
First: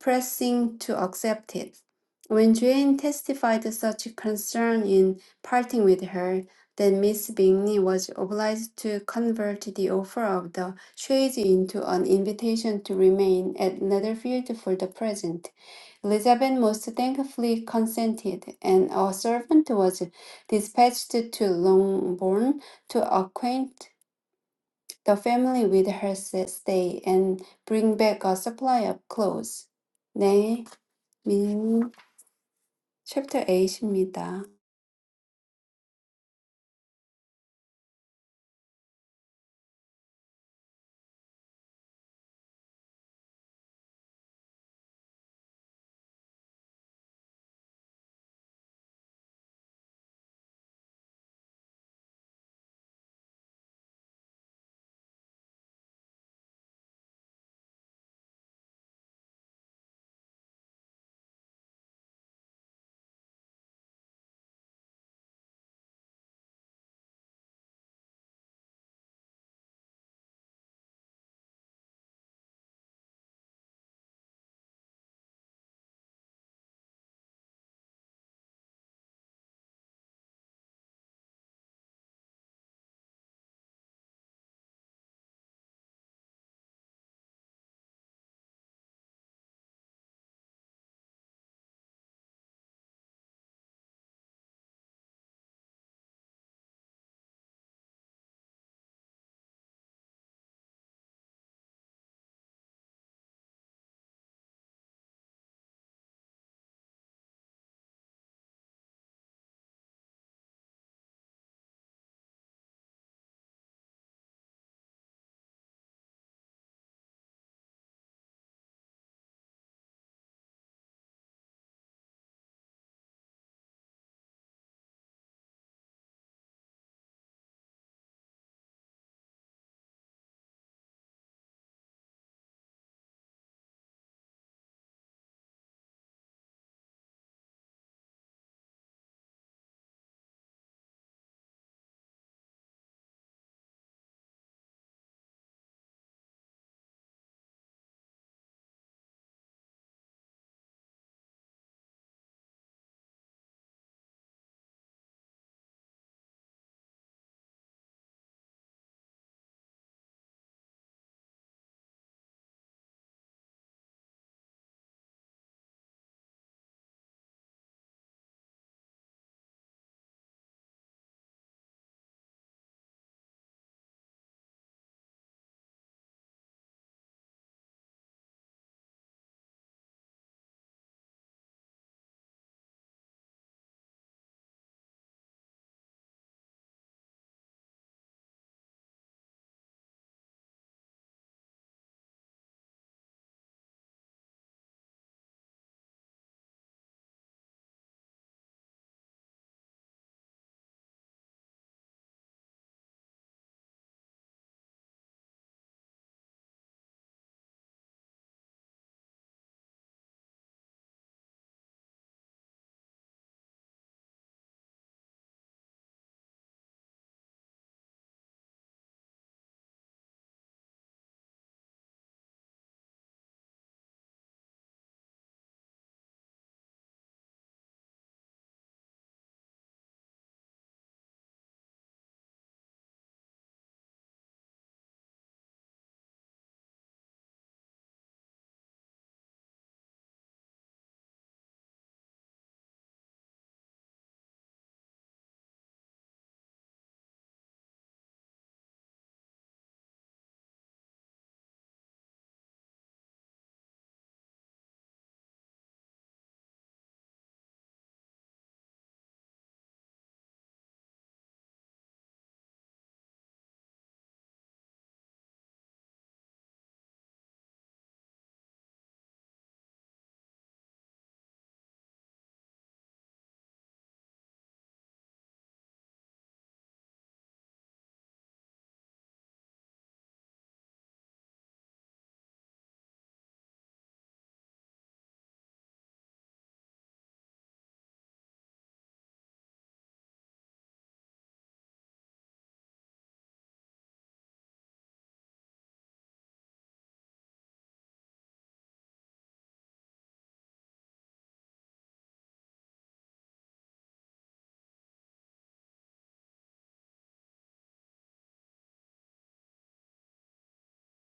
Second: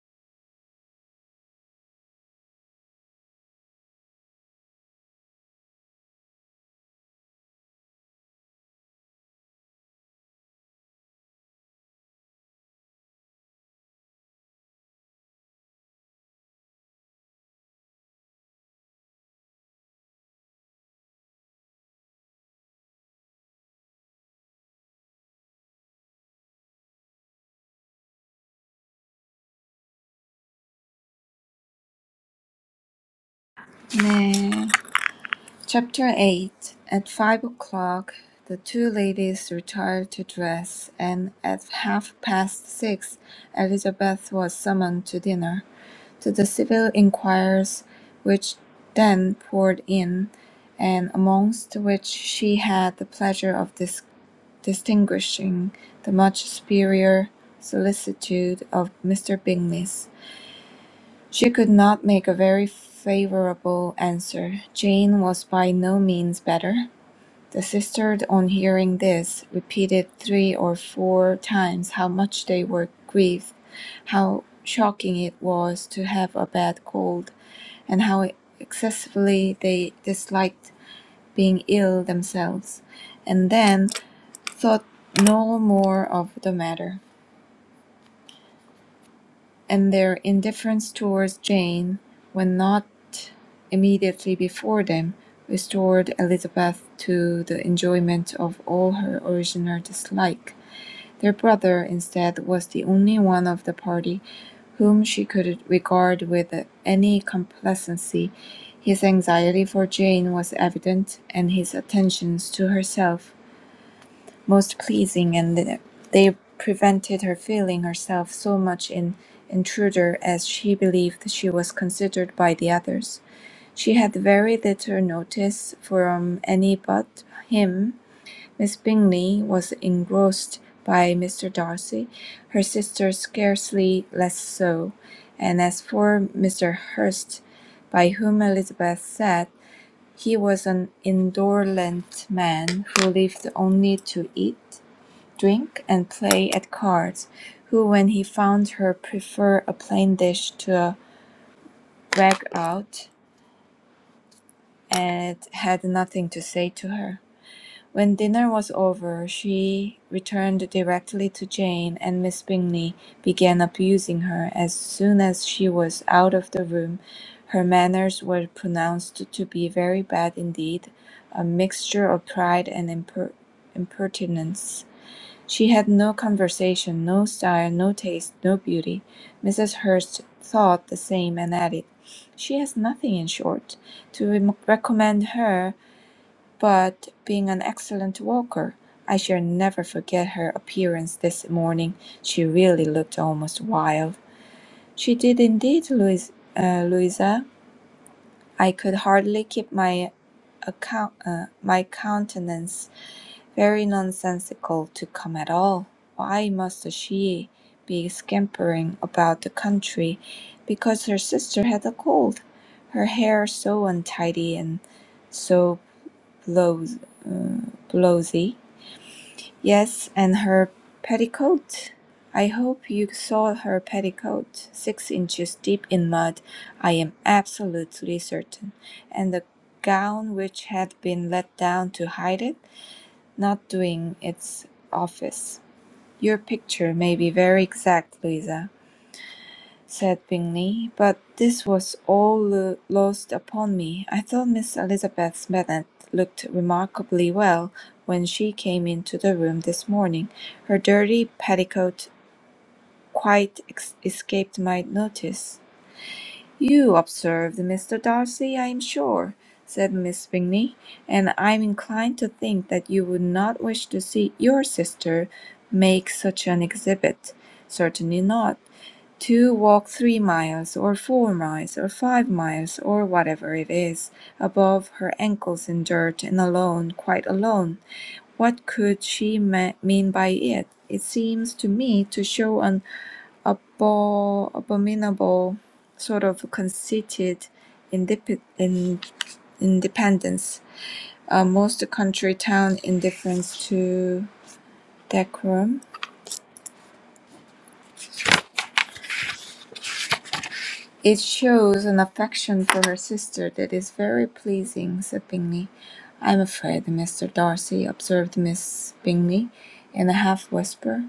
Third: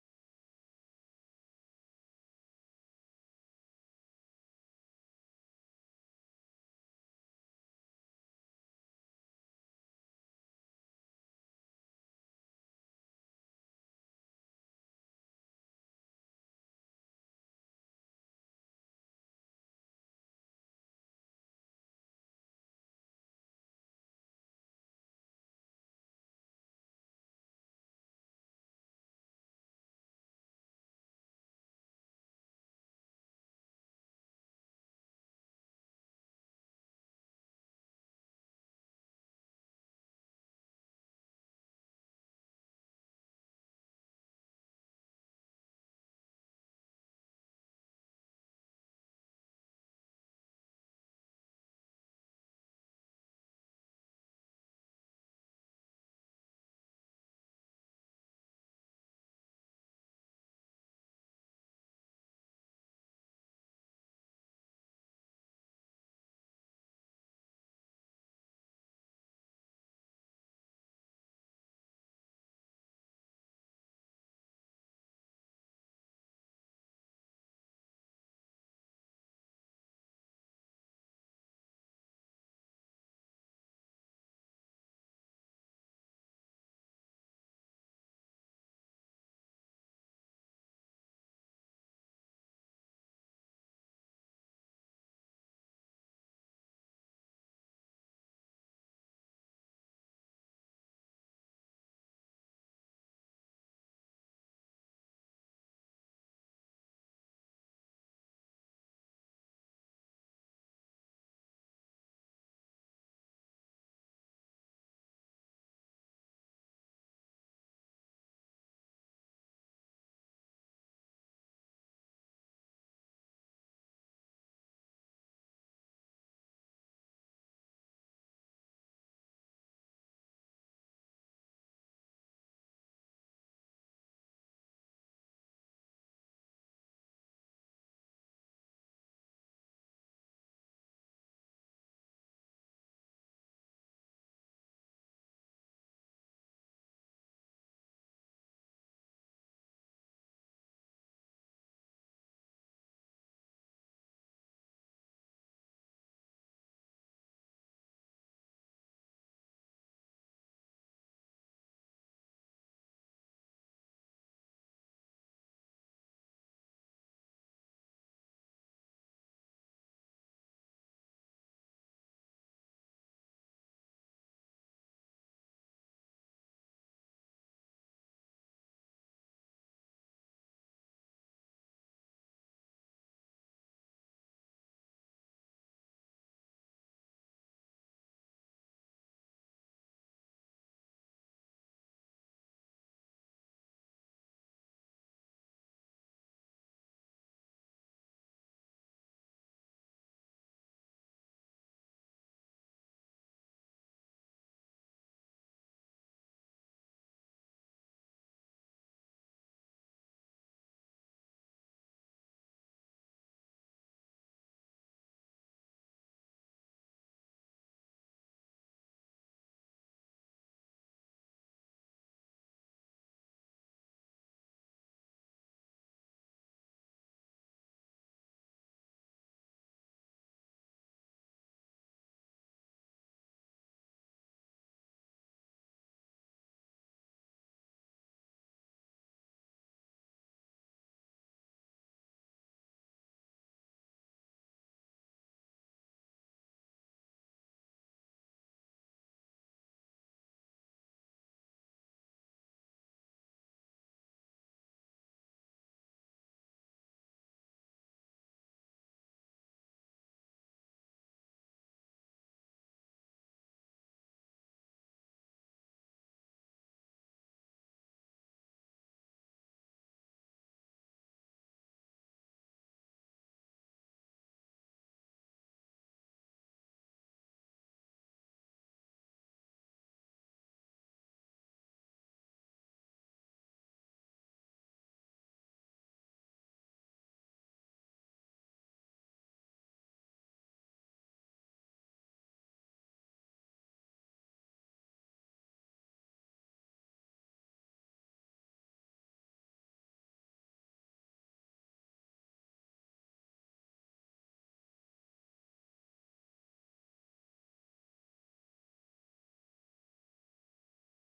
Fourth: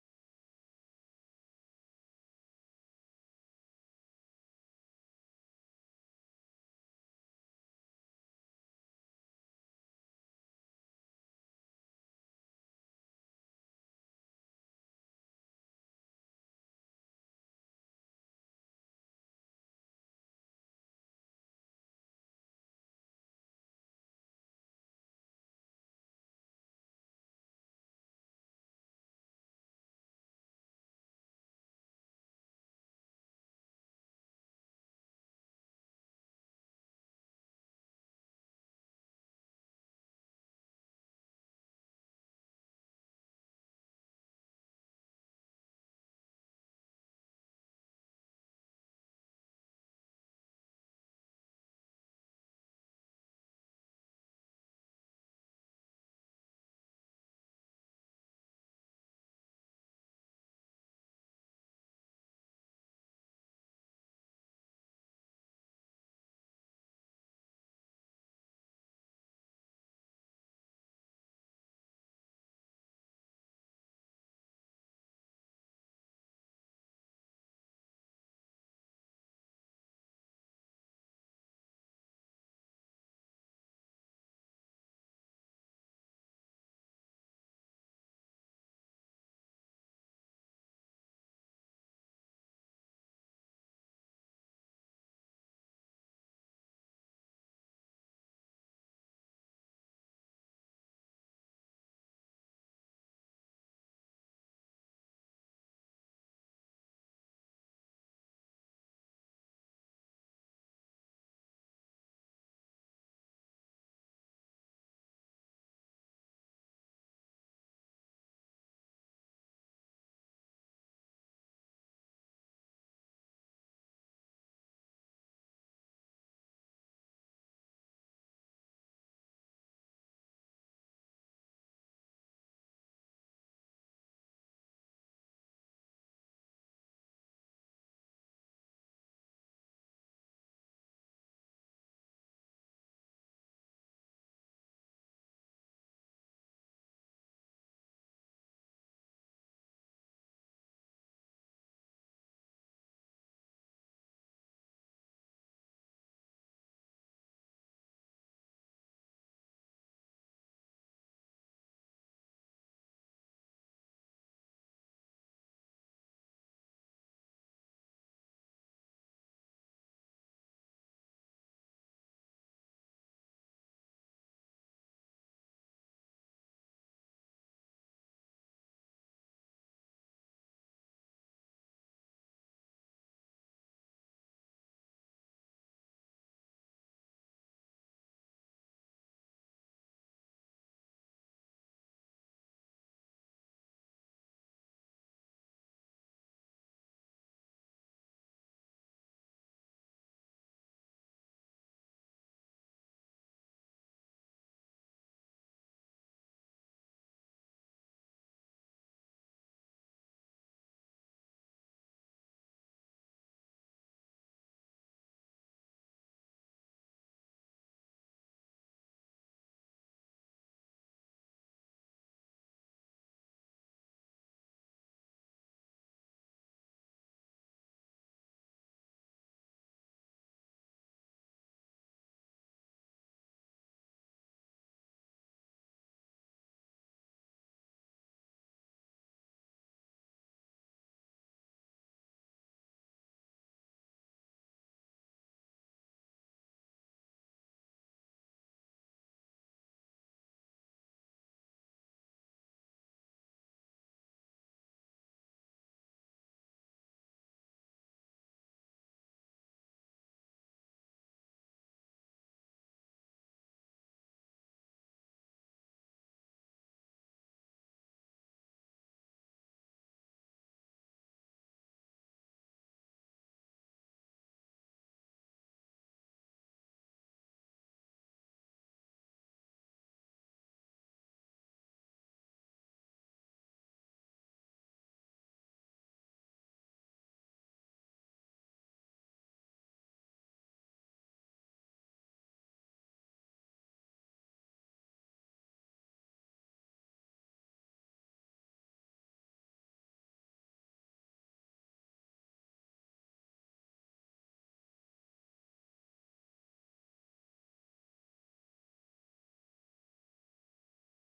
[SPEAKER 2] pressing to accept it. When Jane testified such concern in parting with her, then Miss Bingley was obliged to convert the offer of the chaise into an invitation to remain at Netherfield for the present. Elizabeth most thankfully consented, and a servant was dispatched to Longbourn to acquaint the family with her s- stay and bring back a supply of clothes. 네. 민, 챕터 8입니다.
[SPEAKER 3] 네. Chapter 8 At five o'clock, the two ladies retired to dress, and at half past six, Elizabeth was summoned to dinner. To the civil inquirers, which then poured in, and amongst which she had the pleasure of dis- distinguishing the much superior solicitude of Mr. Bingley's. She could not make a very favourable answer. Jane was by no means better. The sisters, on hearing this, repeated three or four times how much they were grieved, how shocking it was to have a bad cold, and how excessively they disliked being ill themselves, and then thought no more of the matter. and their indifference towards Jane when not immediately before them restored Elizabeth to the enjoyment of all her original dislike. Their brother, instead, was the only one of the party whom she could regard with any complacency. His anxiety for Jane was evident, and his attentions to herself most pleasing, and they prevented her feeling herself so much an intruder as she believed she was considered by the others. She had very little notice from any but him. Miss Bingley was engrossed by Mr. Darcy, her sister scarcely less so, and as for Mr. Hurst, by whom Elizabeth sat, he was an indolent man who lived only to eat drink and play at cards, who when he found her preferred a plain dish to a rag out and had nothing to say to her. When dinner was over, she returned directly to Jane, and Miss Bingley began abusing her as soon as she was out of the room. Her manners were pronounced to be very bad indeed, a mixture of pride and imper- impertinence. She had no conversation, no style, no taste, no beauty. Mrs. Hurst thought the same and added, She has nothing, in short, to re- recommend her but being an excellent walker. I shall never forget her appearance this morning. She really looked almost wild. She did indeed, Louis- uh, Louisa. I could hardly keep my account, uh, my countenance very nonsensical to come at all. Why must she be scampering about the country because her sister had a cold? Her hair so untidy and so blows, uh, blowsy. Yes, and her petticoat. I hope you saw her petticoat, six inches deep in mud, I am absolutely certain, and the gown which had been let down to hide it not doing its office. "Your picture may be very exact, Louisa," said Bingley, "but this was all lo- lost upon me. I thought Miss Elizabeth Bennet looked remarkably well when she came into the room this morning. Her dirty petticoat quite ex- escaped my notice." "You observed Mr. Darcy, I am sure," said Miss Bingley, "and I am inclined to think that you would not wish to see your sister make such an exhibit. Certainly not. To walk three miles, or four miles, or five miles, or whatever it is, above her ankles in dirt, and alone, quite alone! What could she ma- mean by it? It seems to me to show an abo- abominable sort of conceited indep- in- independence, uh, most country town indifference to decorum. It shows an affection for her sister that is very pleasing, said Bingley. I'm afraid, Mr. Darcy, observed Miss Bingley in a half whisper.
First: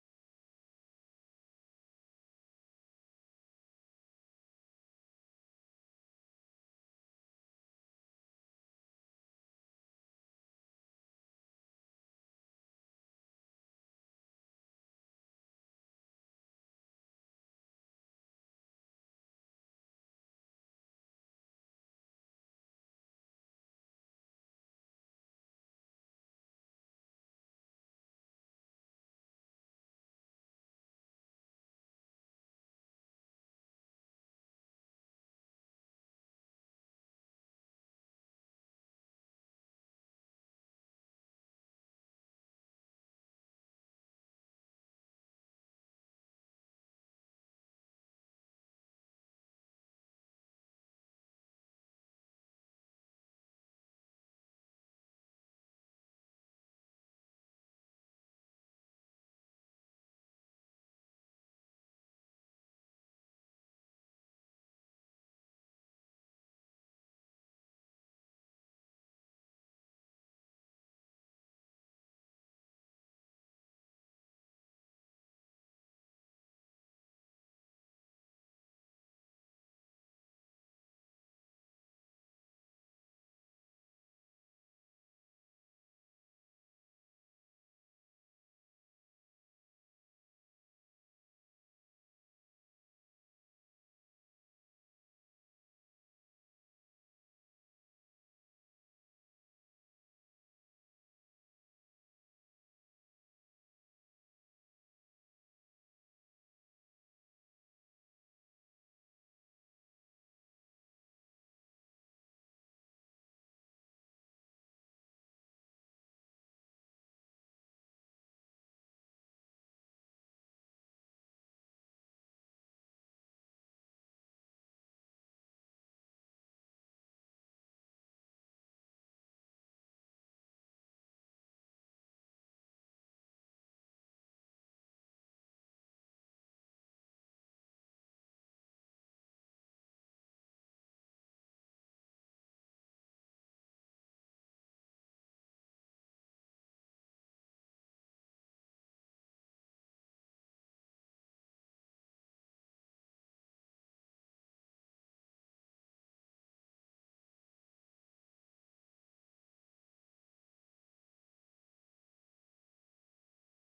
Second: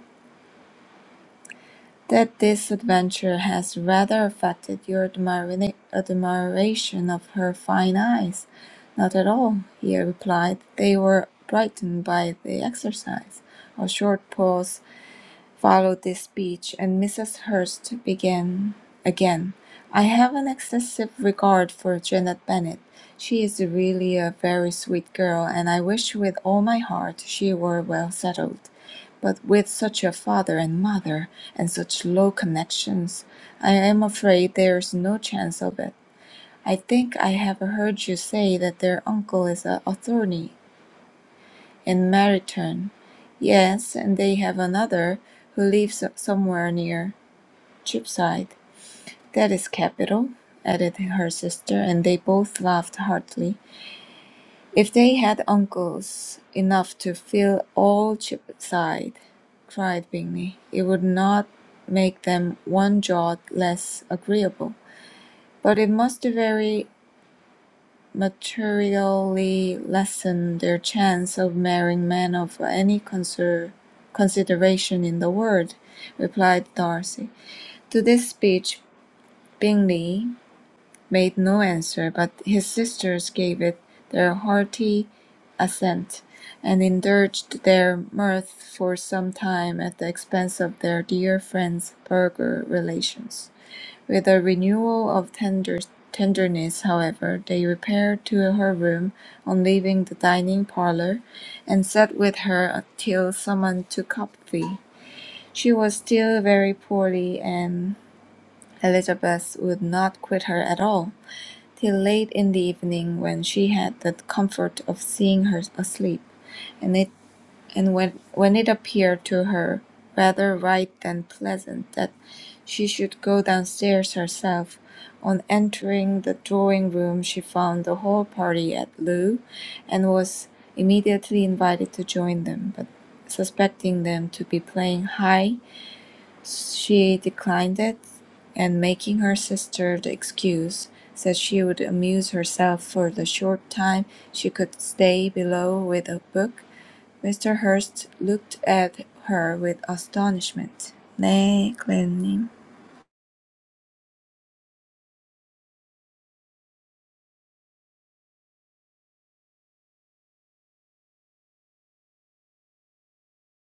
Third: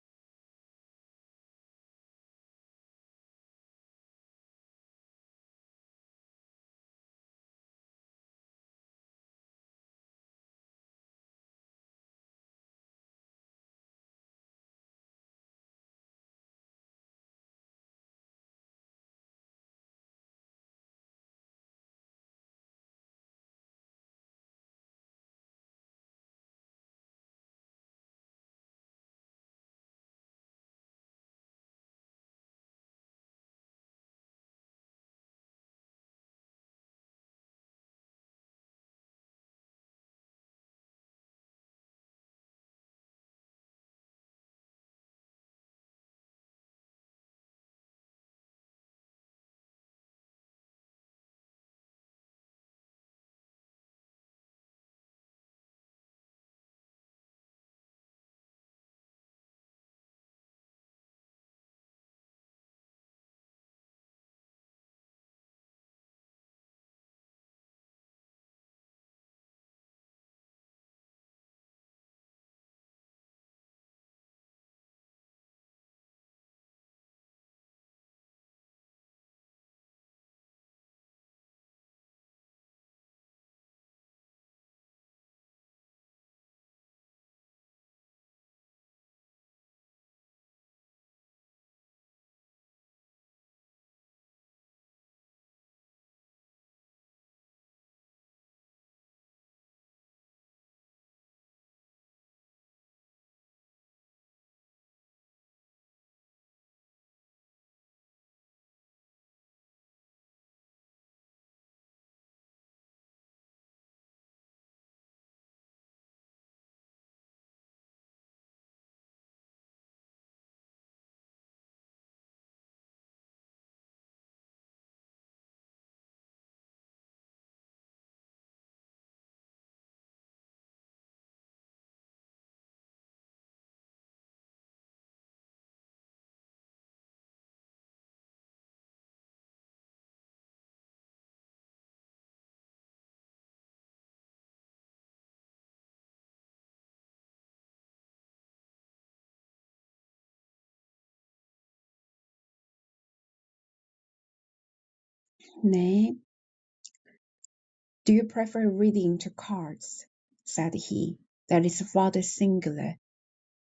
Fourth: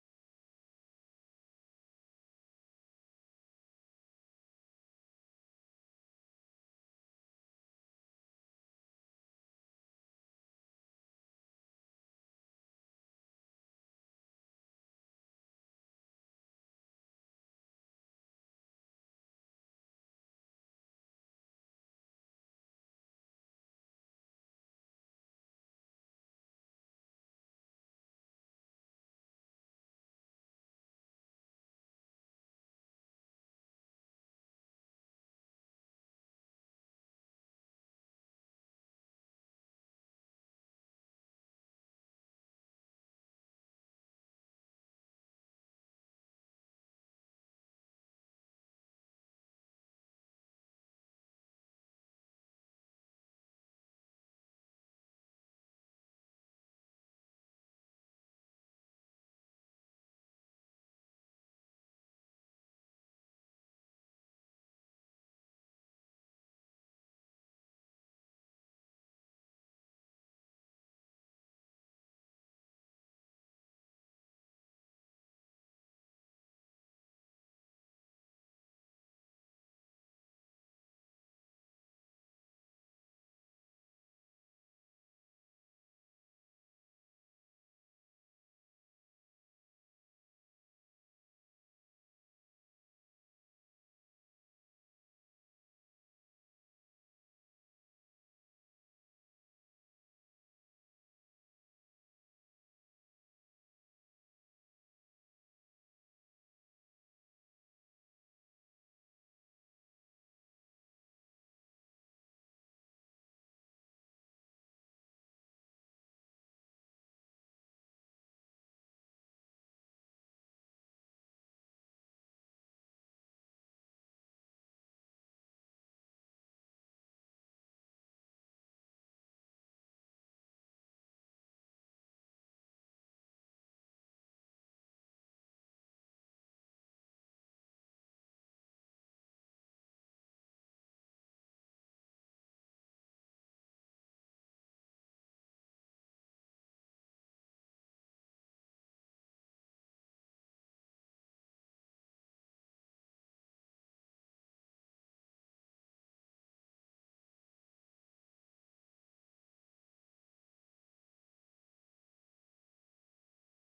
[SPEAKER 3] that this adventure has rather affected your admira- admiration of her fine eyes. Not at all, he replied. They were brightened by the exercise. A short pause Followed this speech, and Mrs. Hurst began again. I have an excessive regard for Janet Bennet. She is really a very sweet girl, and I wish with all my heart she were well settled. But with such a father and mother, and such low connections, I am afraid there is no chance of it. I think I have heard you say that their uncle is an attorney in Meryton. Yes, and they have another who lives so, somewhere near Cheapside. That is capital, added her sister, and they both laughed heartily. If they had uncles enough to fill all Cheapside, cried Bingley, it would not make them one jot less agreeable. But it must vary materially lessen their chance of marrying men of any conser- consideration in the world, replied Darcy. To this speech, Bingley made no answer, but his sisters gave it their hearty assent, and indulged their mirth for some time at the expense of their dear friend's burgher relations. With a renewal of tender tenderness, however, they repaired to her room on leaving the dining parlour, and sat with her till summoned to coffee. She was still very poorly, and Elizabeth would not quit her at all, till late in the evening, when she had the comfort of seeing her asleep, and it and when, when it appeared to her rather right than pleasant that she should go downstairs herself, on entering the drawing-room she found the whole party at loo, and was immediately invited to join them, but suspecting them to be playing high, she declined it, and making her sister the excuse, said she would amuse herself for the short time she could stay below with a book. Mr. Hurst looked at her with astonishment. 네, 클레어님.
[SPEAKER 4] nay, do you prefer reading to cards? said he. That is rather singular.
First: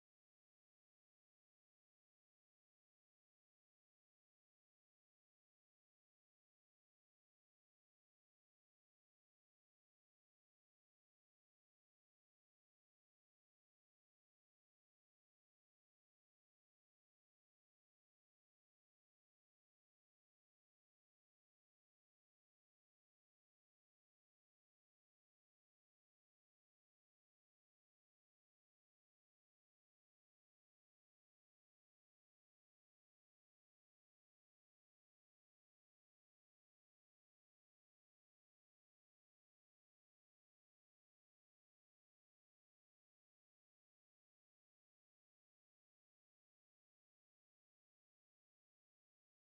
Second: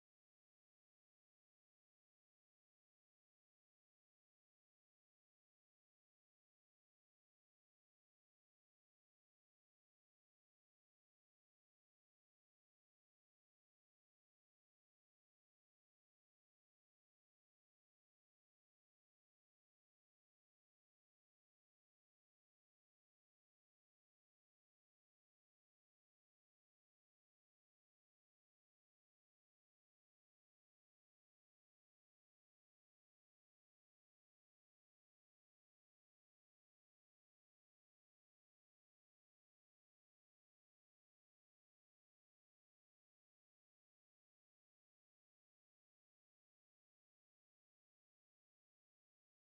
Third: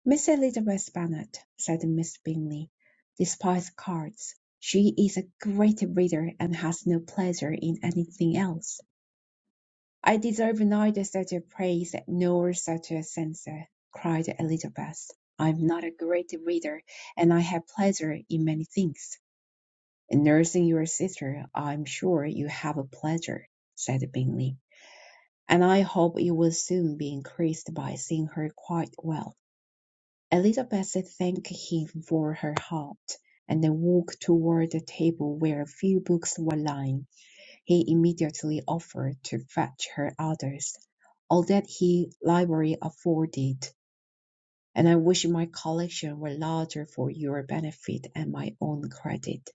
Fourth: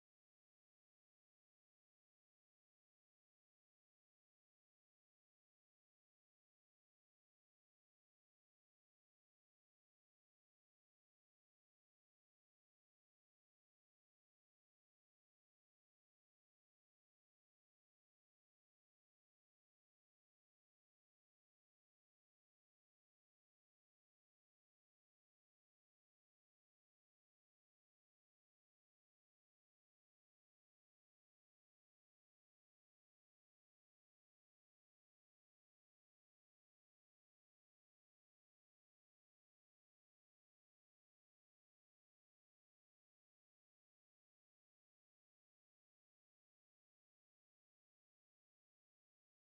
[SPEAKER 4] Miss Elizabeth Bennet, said Miss Bingley, despises cards. She is a great reader and has no pleasure in anything else. "I deserve neither such a praise nor such a censure," cried Elizabeth. "I am not a great reader, and I have pleasure in many things." "In nursing your sister I am sure you have a pleasure," said Bingley, "and I hope it will soon be increased by seeing her quite well." Elizabeth thanked him for her help, and they walked toward the table where a few books were lying. He immediately offered to fetch her others, all that he library afforded, and I wish my collection were larger for your benefit and my own credit.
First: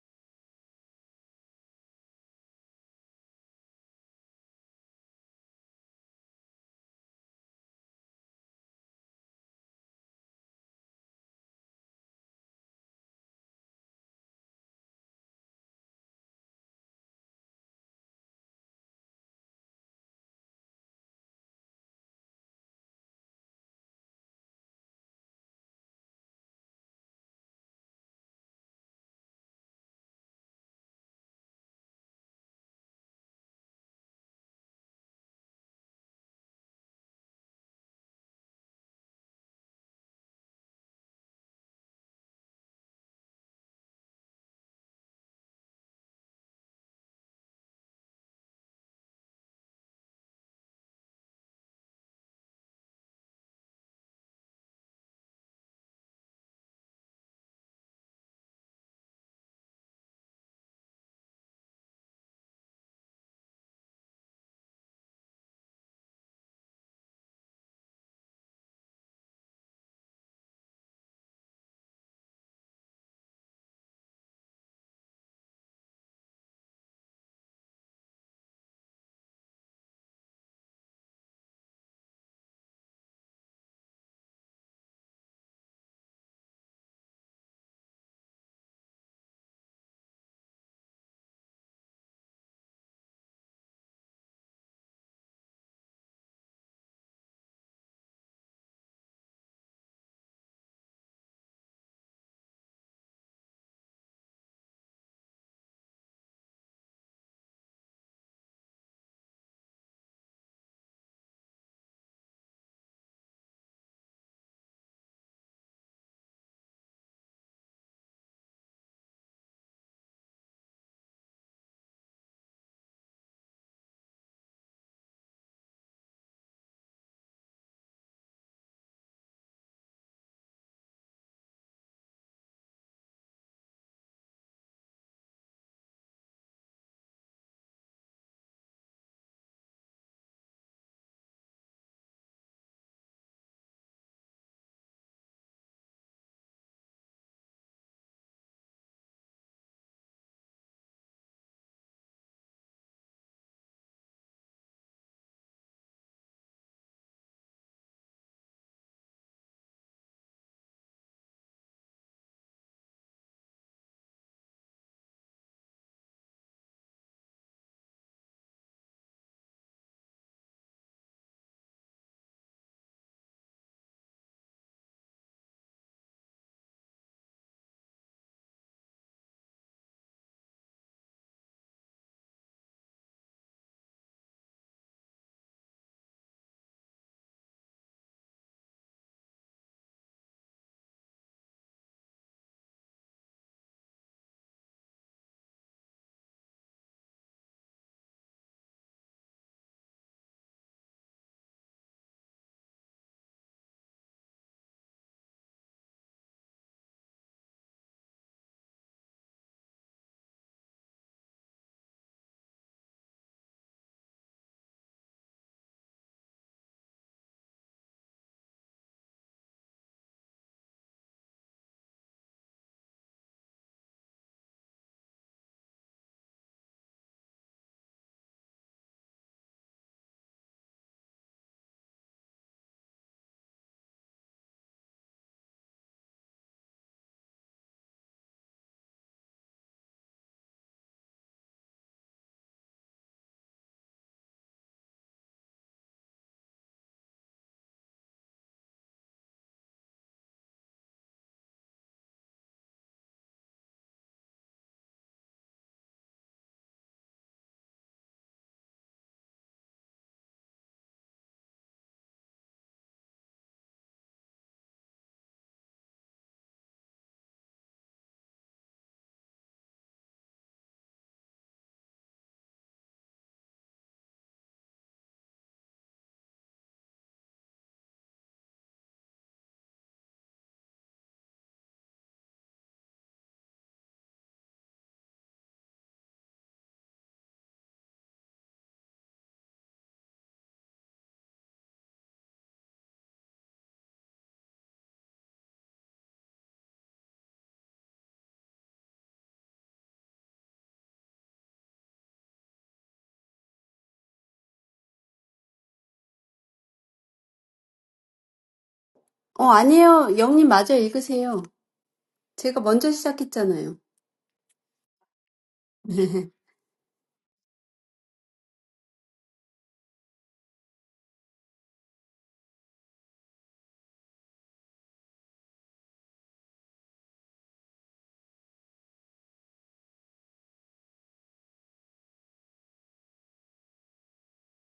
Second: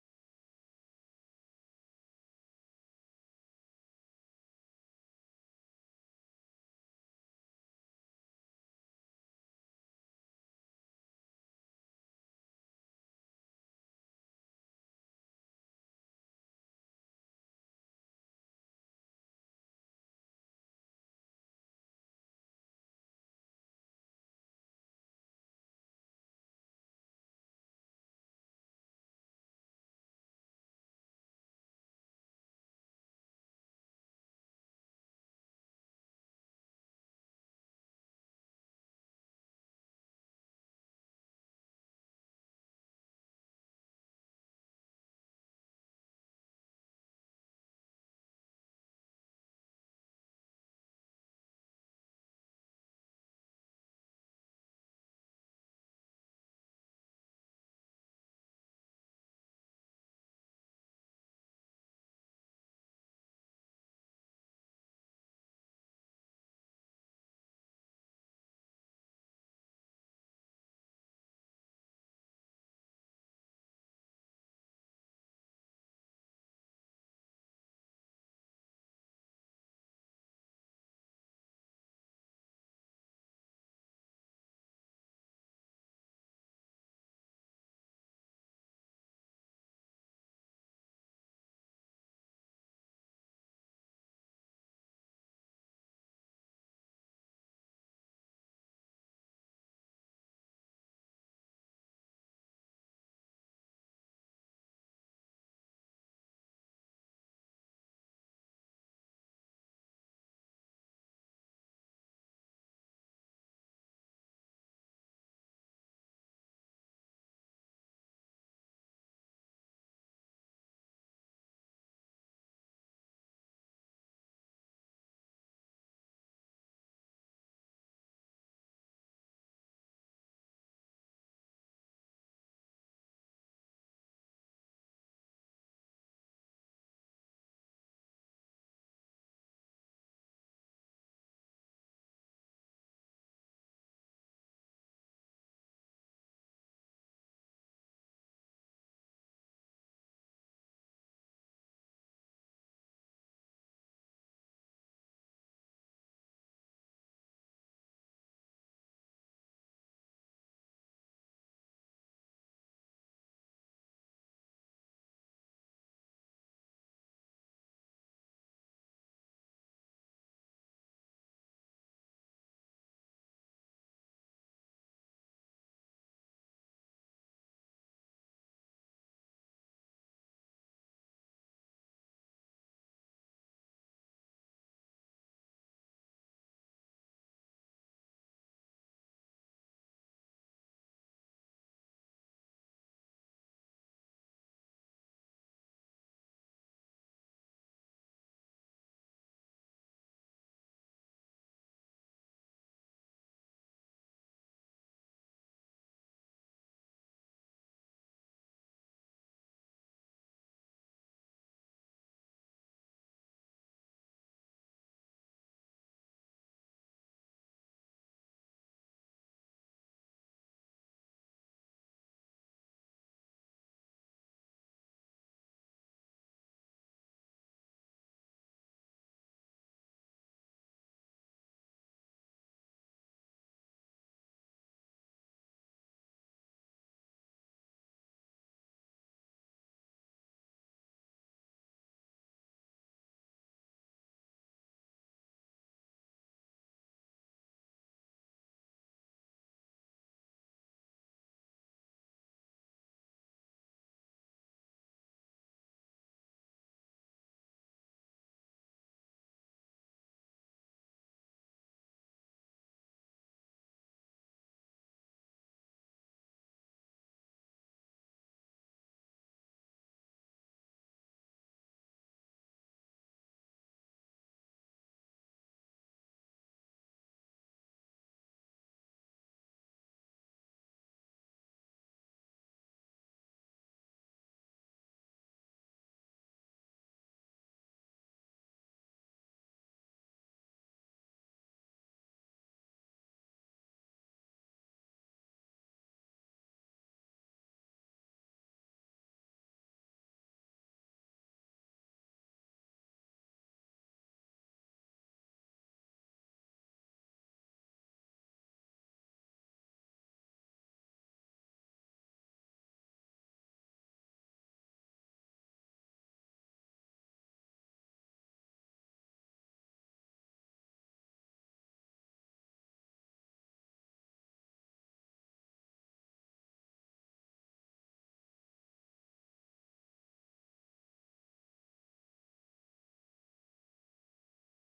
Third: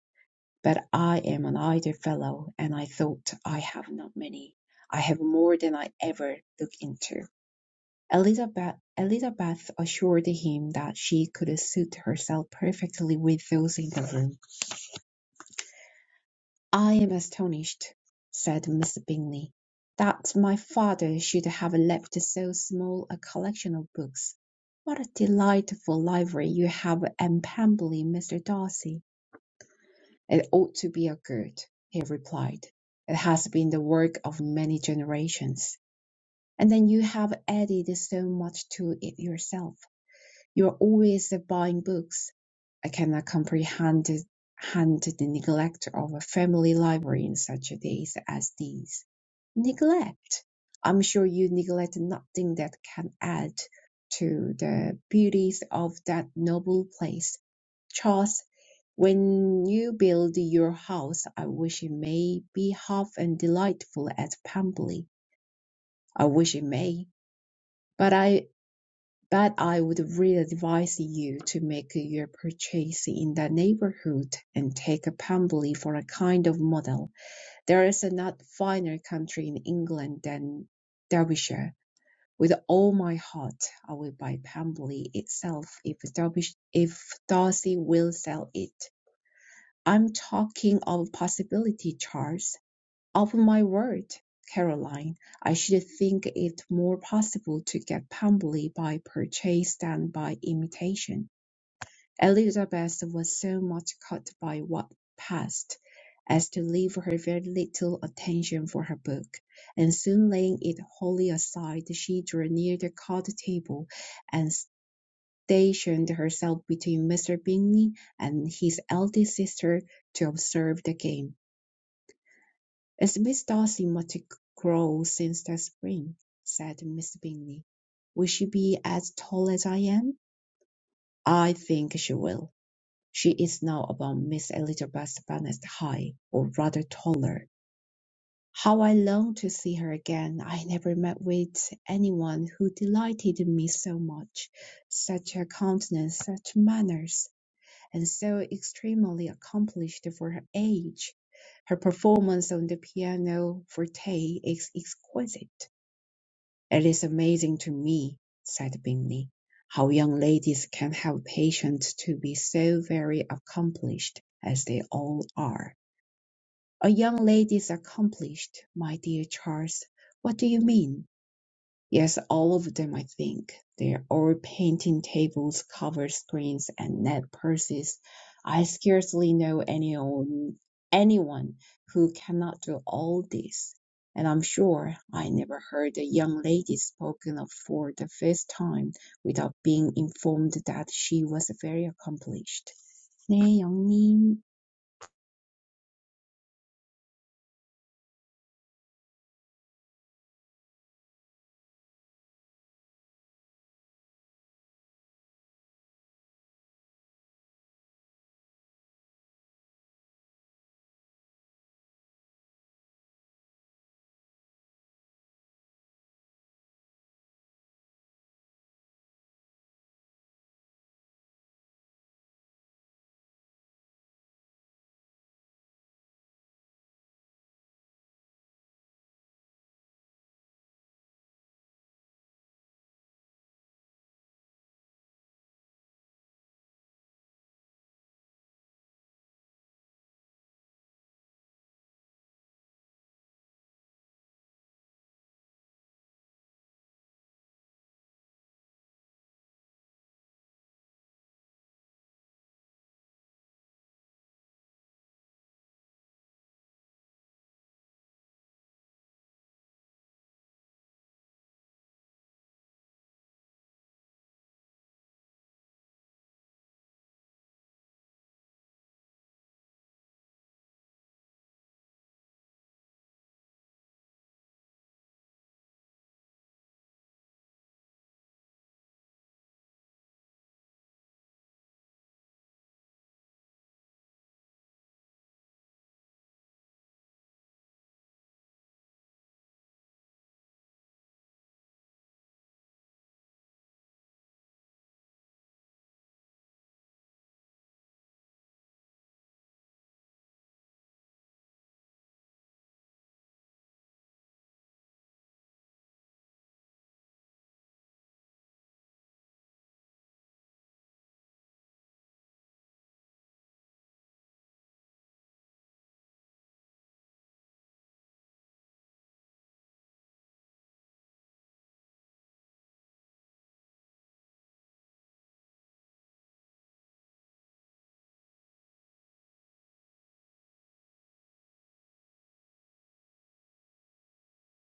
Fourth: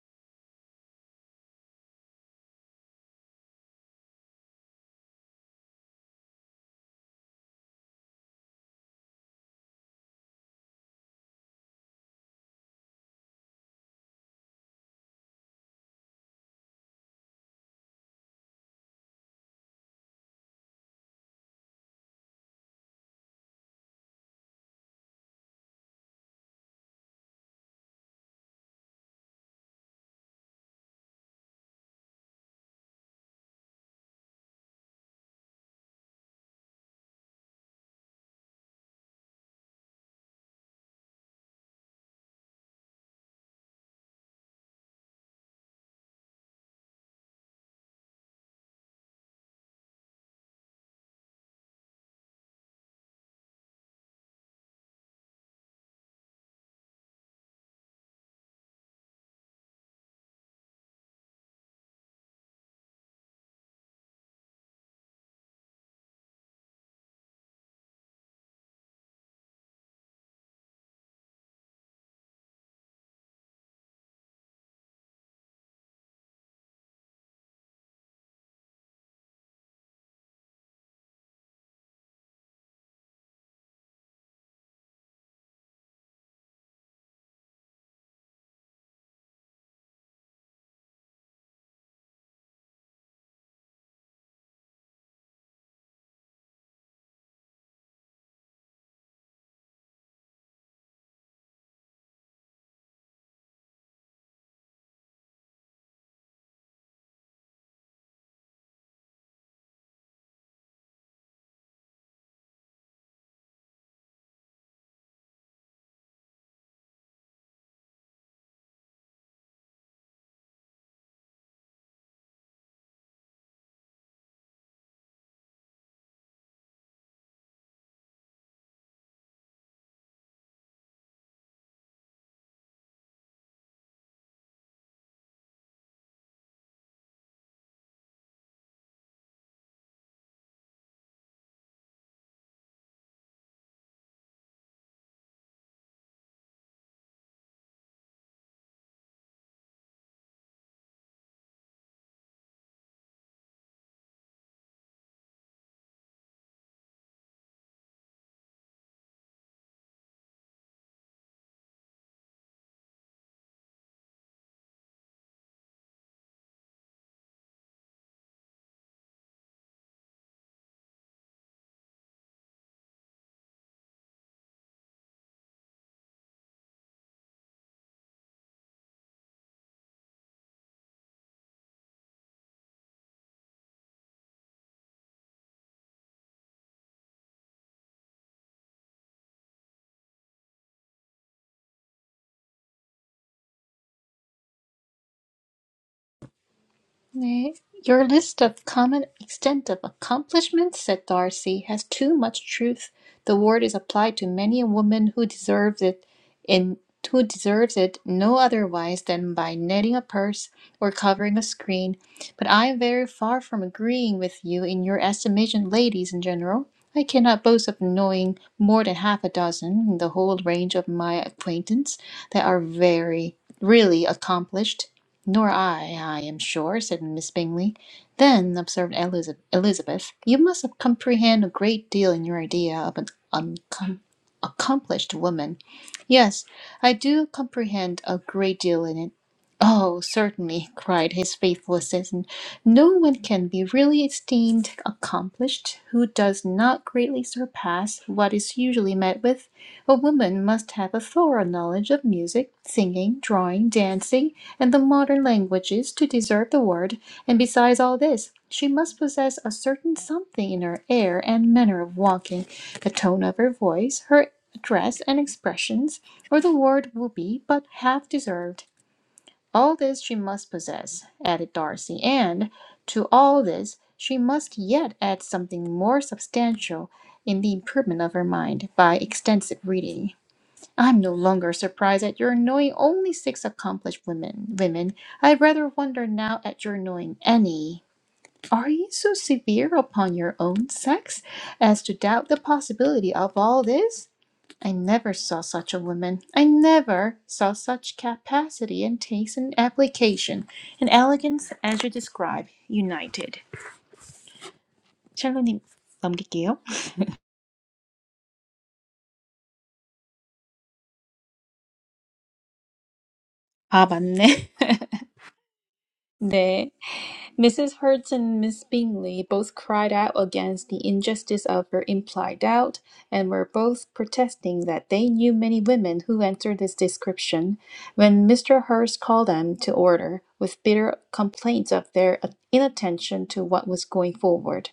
[SPEAKER 4] But I am an idle fellow, and I thought I have not many. I have more than I ever look into. Elizabeth, Elizabeth assured him that she could suit herself perfectly with those in the room. "I am astonished," said Mr. Bingley, "that my father should have left so small a collection of books. What a delightful library you have at Pemberley, Mr. Darcy!" "It ought to be a good," he replied. "It has been the work of many generations, and then you have added so much to it yourself. You are always buying books. I cannot comprehend the neglect of a family library in such days as these. Neglect! I'm sure you neglect nothing that can add to the beauties of that noble place. Charles, when you build your house, I wish it may be half as delightful as Pemberley. I wish it may. But I but I would really advise you to make your purchase in that neighborhood and take Pembrey for a kind of model. There is a not finer country in England than Derbyshire. With all my heart, I will buy Pembrey itself if Derbysh- if Darcy will sell it. I'm talking of possibility, Charles. Upon my word, Caroline, I should think it more possible to get Pemberley by purchase than by imitation. Elizabeth was so much caught by what passed as to leave her very little attention for her book, and soon laying it wholly aside, she drew near the card table and stationed herself between Mr. Bingley and his eldest sister to observe the game. It's Miss Darcy must grow since that spring, said Miss Bingley. Will she be as tall as I am? I think she will. She is now about Miss Elizabeth Bennet's height, or rather taller. How I long to see her again! I never met with anyone who delighted me so much. Such a countenance, such manners! and so extremely accomplished for her age. Her performance on the piano forte is exquisite. It is amazing to me, said Bingley, how young ladies can have patience to be so very accomplished as they all are. A young lady's accomplished, my dear Charles. What do you mean? Yes, all of them, I think. They're all painting tables, covered screens, and net purses. I scarcely know any anyone, anyone who cannot do all this. And I'm sure I never heard a young lady spoken of for the first time without being informed that she was very accomplished. 네, 영님.
[SPEAKER 1] Nay, your list of common extent of accomplishments, said Darcy, has too much truth. The word is applied to many a woman who deserves it in who deserves it no otherwise than by netting a purse or covering a screen. But I am very far from agreeing with you in your estimation, ladies in general. I cannot boast of knowing more than half a dozen in the whole range of my acquaintance that are very really accomplished "Nor I, I am sure," said Miss Bingley. "Then," observed Eliza- Elizabeth, "you must comprehend a great deal in your idea of an uncom- accomplished woman." "Yes, I do comprehend a great deal in it." "Oh, certainly," cried his faithful assistant. "No one can be really esteemed accomplished who does not greatly surpass what is usually met with. A woman must have a thorough knowledge of music, singing, drawing, dancing, and the modern languages to deserve the word, and besides all this, she must possess a certain something in her air and manner of walking, the tone of her voice, her dress and expressions, or the word will be but half deserved. All this she must possess, added Darcy, and to all this she must yet add something more substantial in the improvement of her mind by extensive reading. I'm no longer surprised at your knowing only six accomplished women. Women, I rather wonder now at your knowing any. Are you so severe upon your own sex as to doubt the possibility of all this? I never saw such a woman. I never saw such capacity and taste and application and elegance as you describe united. 샬로님 넘길게요.
[SPEAKER 2] 어, 아니에요. 영님 맞아요 읽으세요. 제가 먼저 시작했잖아요.
[SPEAKER 1] 아 맞네. <laughs>
[SPEAKER 2] <laughs>
[SPEAKER 1] 네. Mrs. Hurst and Miss Bingley both cried out against the injustice of her implied doubt, and were both protesting that they knew many women who answered this description, when Mr. Hurst called them to order, with bitter complaints of their inattention to what was going forward.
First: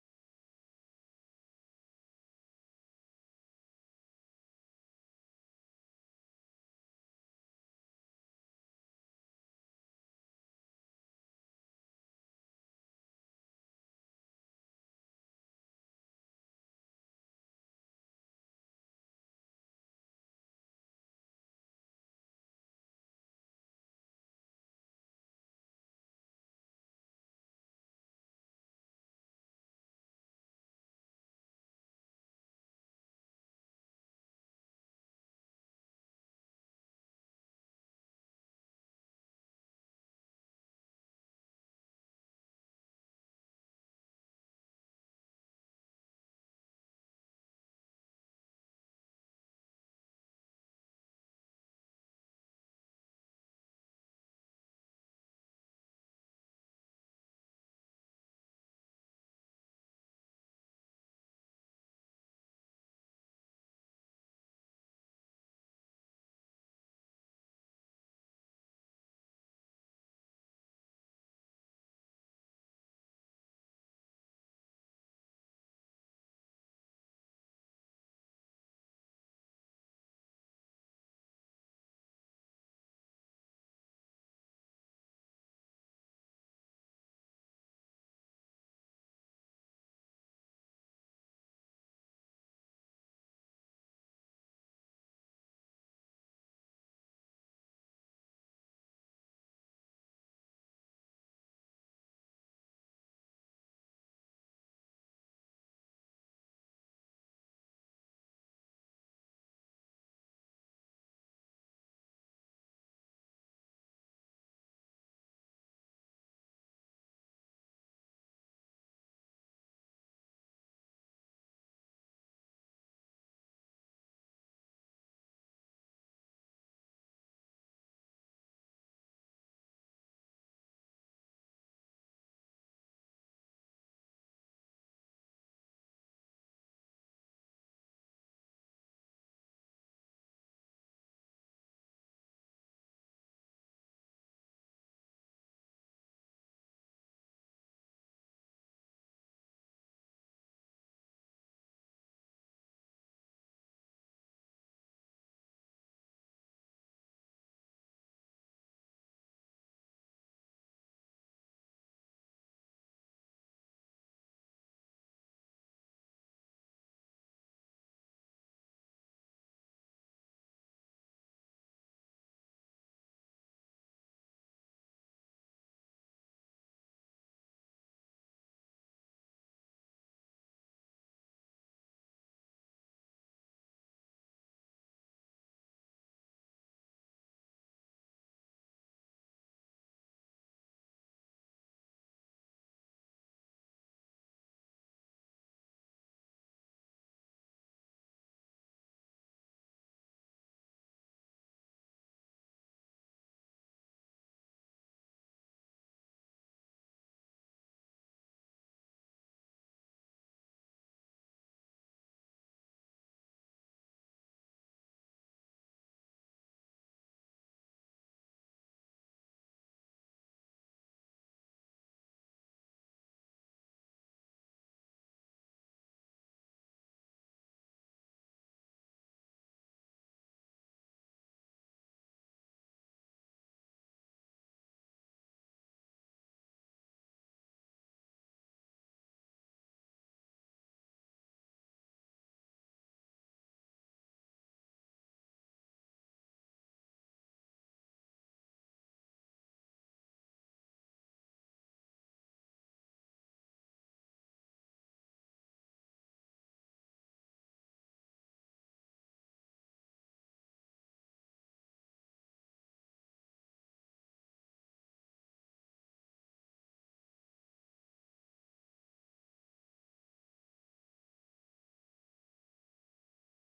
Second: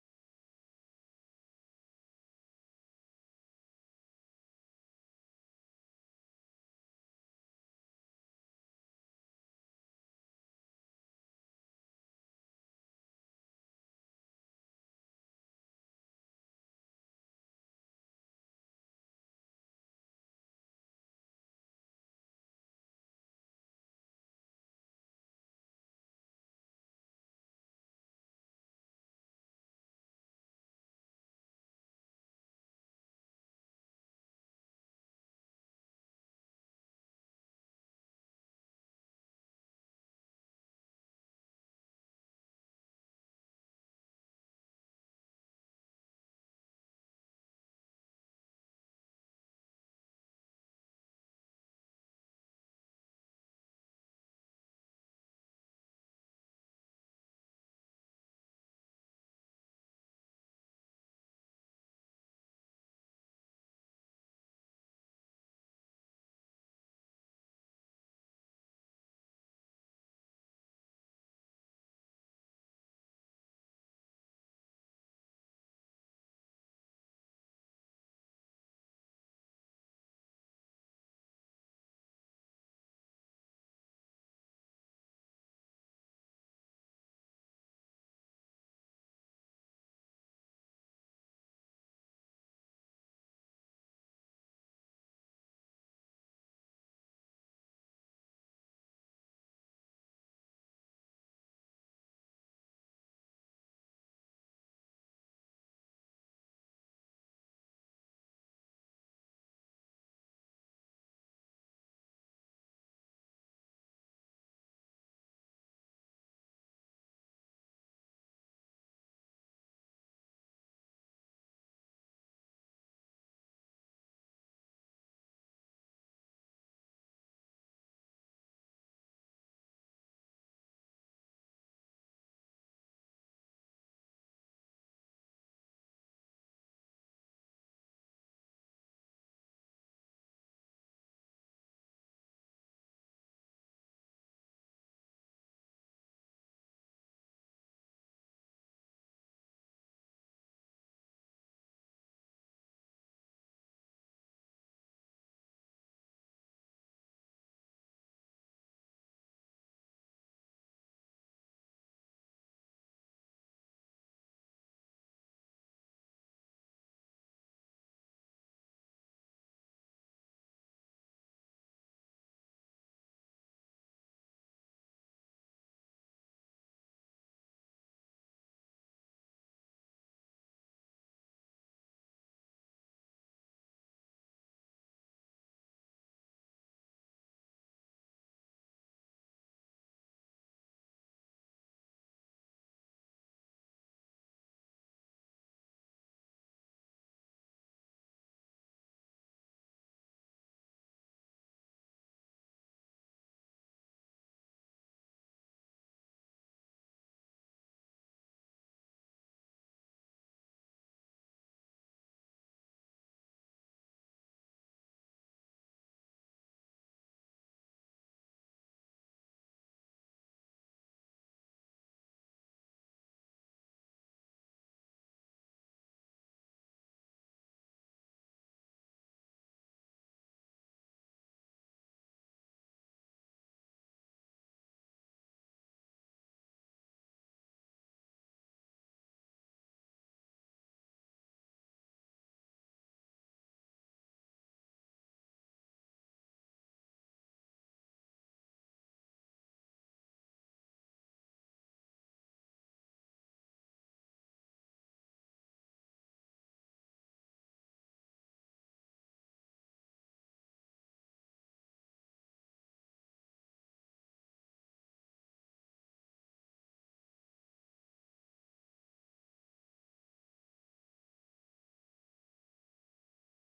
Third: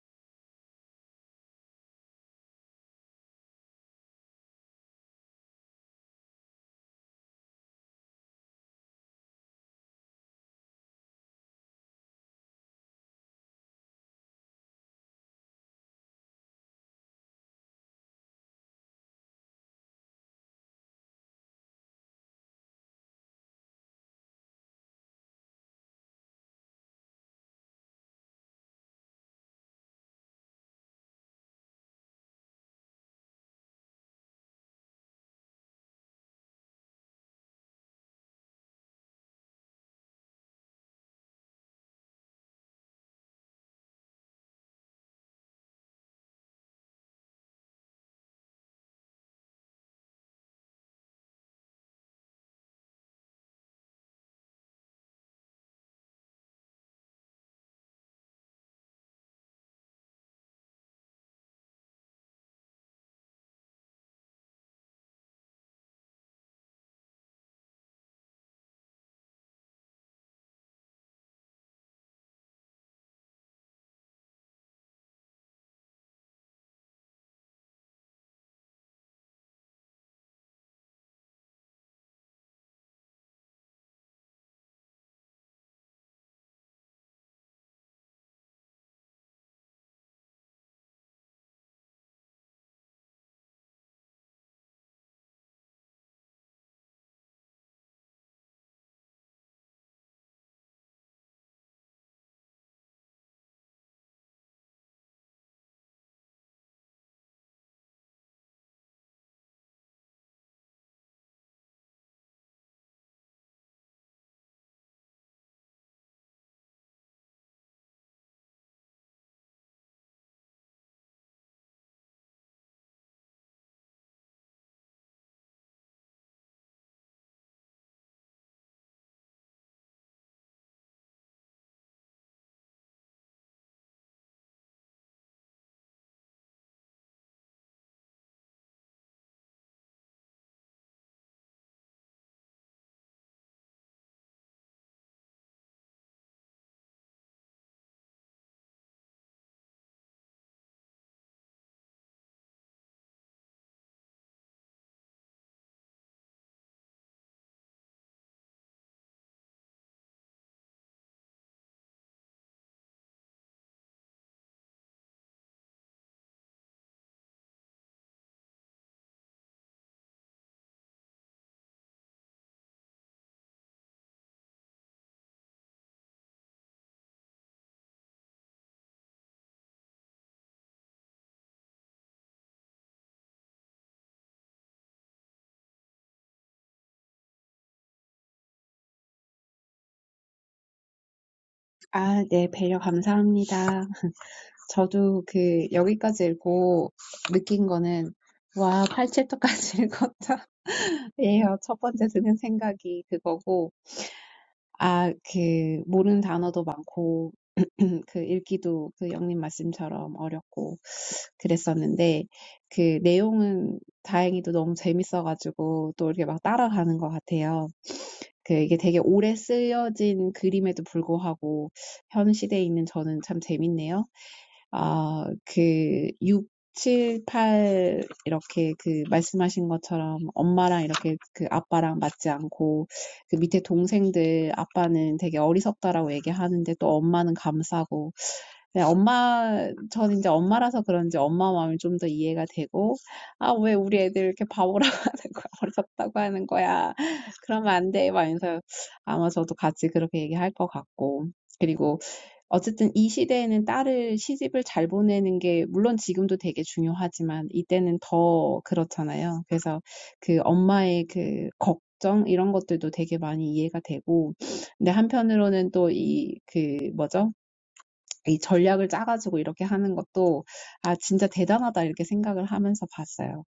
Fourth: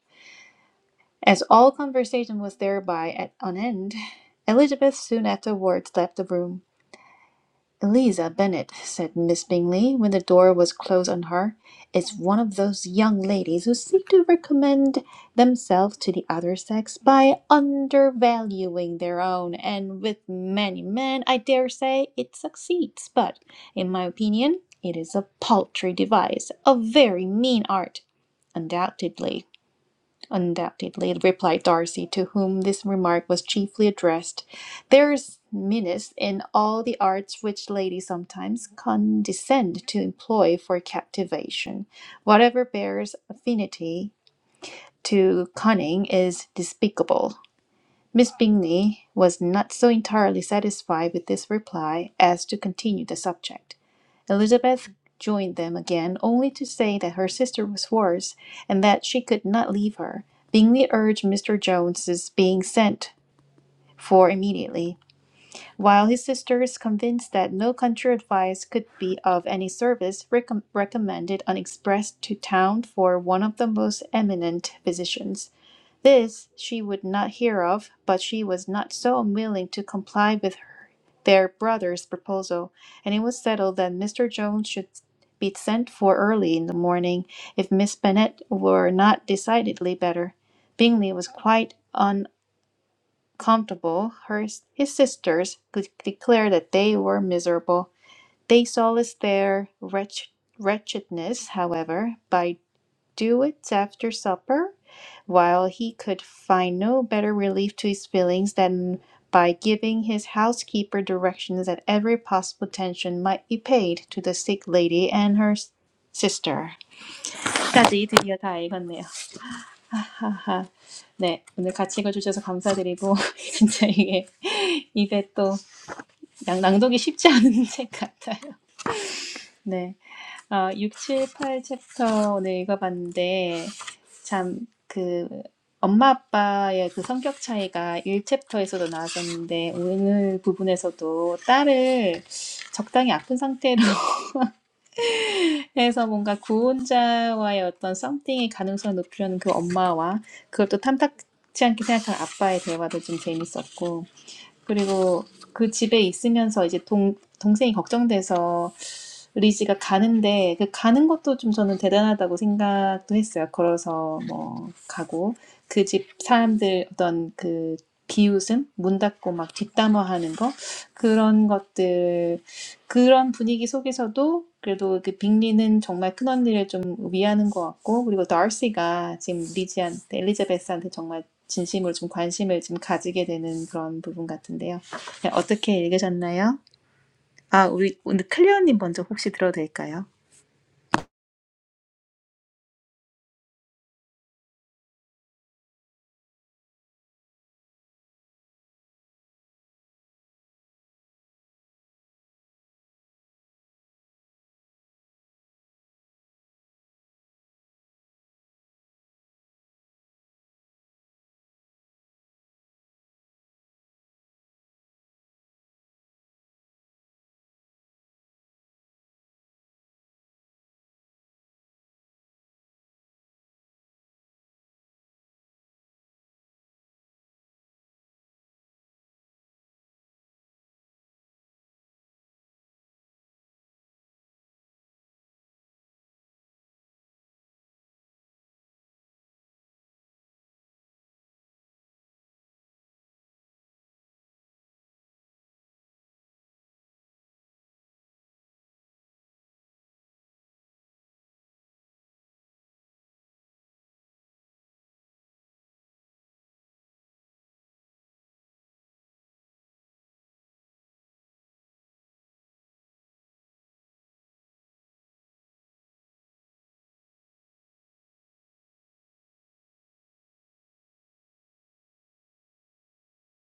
[SPEAKER 1] As all conversation was thereby at an end, Elizabeth soon afterwards left the room. "Eliza Bennet," said Miss Bingley, when the door was closed on her, "is one of those young ladies who seek to recommend themselves to the other sex by undervaluing their own; and with many men, I dare say, it succeeds; but, in my opinion, it is a paltry device, a very mean art, undoubtedly. Undoubtedly, replied Darcy, to whom this remark was chiefly addressed. There's meanness in all the arts which ladies sometimes condescend to employ for captivation. Whatever bears affinity to cunning is despicable. Miss Bingley was not so entirely satisfied with this reply as to continue the subject. Elizabeth joined them again, only to say that her sister was worse and that she could not leave her. Bingley urged Mr. Jones's being sent for immediately, while his sisters, convinced that no country advice could be of any service, recom- recommended an express to town for one of the most eminent physicians. This she would not hear of, but she was not so unwilling to comply with her, their brother's proposal, and it was settled that Mr. Jones should be sent for early in the morning if Miss Bennet were not decidedly better. Bingley was quite uncomfortable. Her, his sisters could declare that they were miserable. They solaced their wretch, wretchedness, however, by Duets after supper while he could find no better relief to his feelings than by giving his housekeeper directions that every possible attention might be paid to the sick lady and her s- sister까지 드디어 다 읽었네요. 하하. 네, 오늘 같이 읽어주셔서 감사드리고 <laughs> 진짜 이게 입에 또 양- 낭독이 쉽지 않은 책 같아요. 네. 아, 6, 7, 8 챕터 오늘 읽어봤는데, 참, 그, 엄마 아빠의 그 성격 차이가 1챕터에서도 나왔었는데, 오늘 부분에서도 딸을 적당히 아픈 상태로 <laughs> 해서 뭔가 구혼자와의 어떤 썸띵의 가능성을 높이려는 그 엄마와 그걸 또 탐탁치 않게 생각한 아빠의 대화도 좀 재밌었고, 그리고 그 집에 있으면서 이제 동, 동생이 걱정돼서 리지가 가는데 그 가는 것도 좀 저는 대단하다고 생각도 했어요. 걸어서 뭐 가고 그 집 사람들 어떤 그 비웃음, 문 닫고 막 뒷담화하는 거 그런 것들 그런 분위기 속에서도 그래도 그 빅리는 정말 큰언니를 좀 위하는 것 같고 그리고 다시가 지금 리지한테 엘리자베스한테 정말 진심으로 좀 관심을 좀 가지게 되는 그런 부분 같은데요. 네, 어떻게 읽으셨나요? 아, 우리 오늘 클리어님 먼저 혹시 들어도 될까요?
[SPEAKER 4] 아, 네, 배려 감사합니다. 저도 그 여기까지 읽고 느낀 거는 와, 8챕터까지 읽었다. <laughs> 예요. 첫 번째 드는 생각이 그거고 아, 그 모르는 단어도 많고 <clears throat> 그 읽기도 그 영님 말씀처럼 어렵고 그랬었는데 그 내용은 다행히도 너무 재밌어가지고 또 이렇게 막 따라가는 것 같아요. 그 이게 되게 오래 쓰여진 그림에도 불구하고 현 시대에 있는 저는 참 재밌네요. 아, 그 6, 7, 8 이렇게 그 말씀하신 것처럼 엄마랑 이렇게 그 아빠랑 맞지 않고 그 밑에 동생들 아빠는 되게 어리석다라고 얘기하는데 또 엄마는 감싸고 네, 엄마, 전 이제 엄마라서 그런지 엄마 마음이 좀 더 이해가 되고, 아, 왜 우리 애들 이렇게 바보라고 <laughs> 하는 거야? 어리석다고 하는 거야? <laughs> 그러면 안 돼. 막 이러면서 아마 저도 같이 그렇게 얘기할 것 같고. 그리고 어쨌든 이 시대에는 딸을 시집을 잘 보내는 게 물론 지금도 되게 중요하지만 이때는 더 그렇잖아요. 그래서 그 엄마의 그 걱정 이런 것들도 되게 많이 이해가 되고 근데 한편으로는 또이그 뭐죠? 이 전략을 짜가지고 이렇게 하는 것도 아 진짜 대단하다 이렇게 생각을 하면서 봤어요.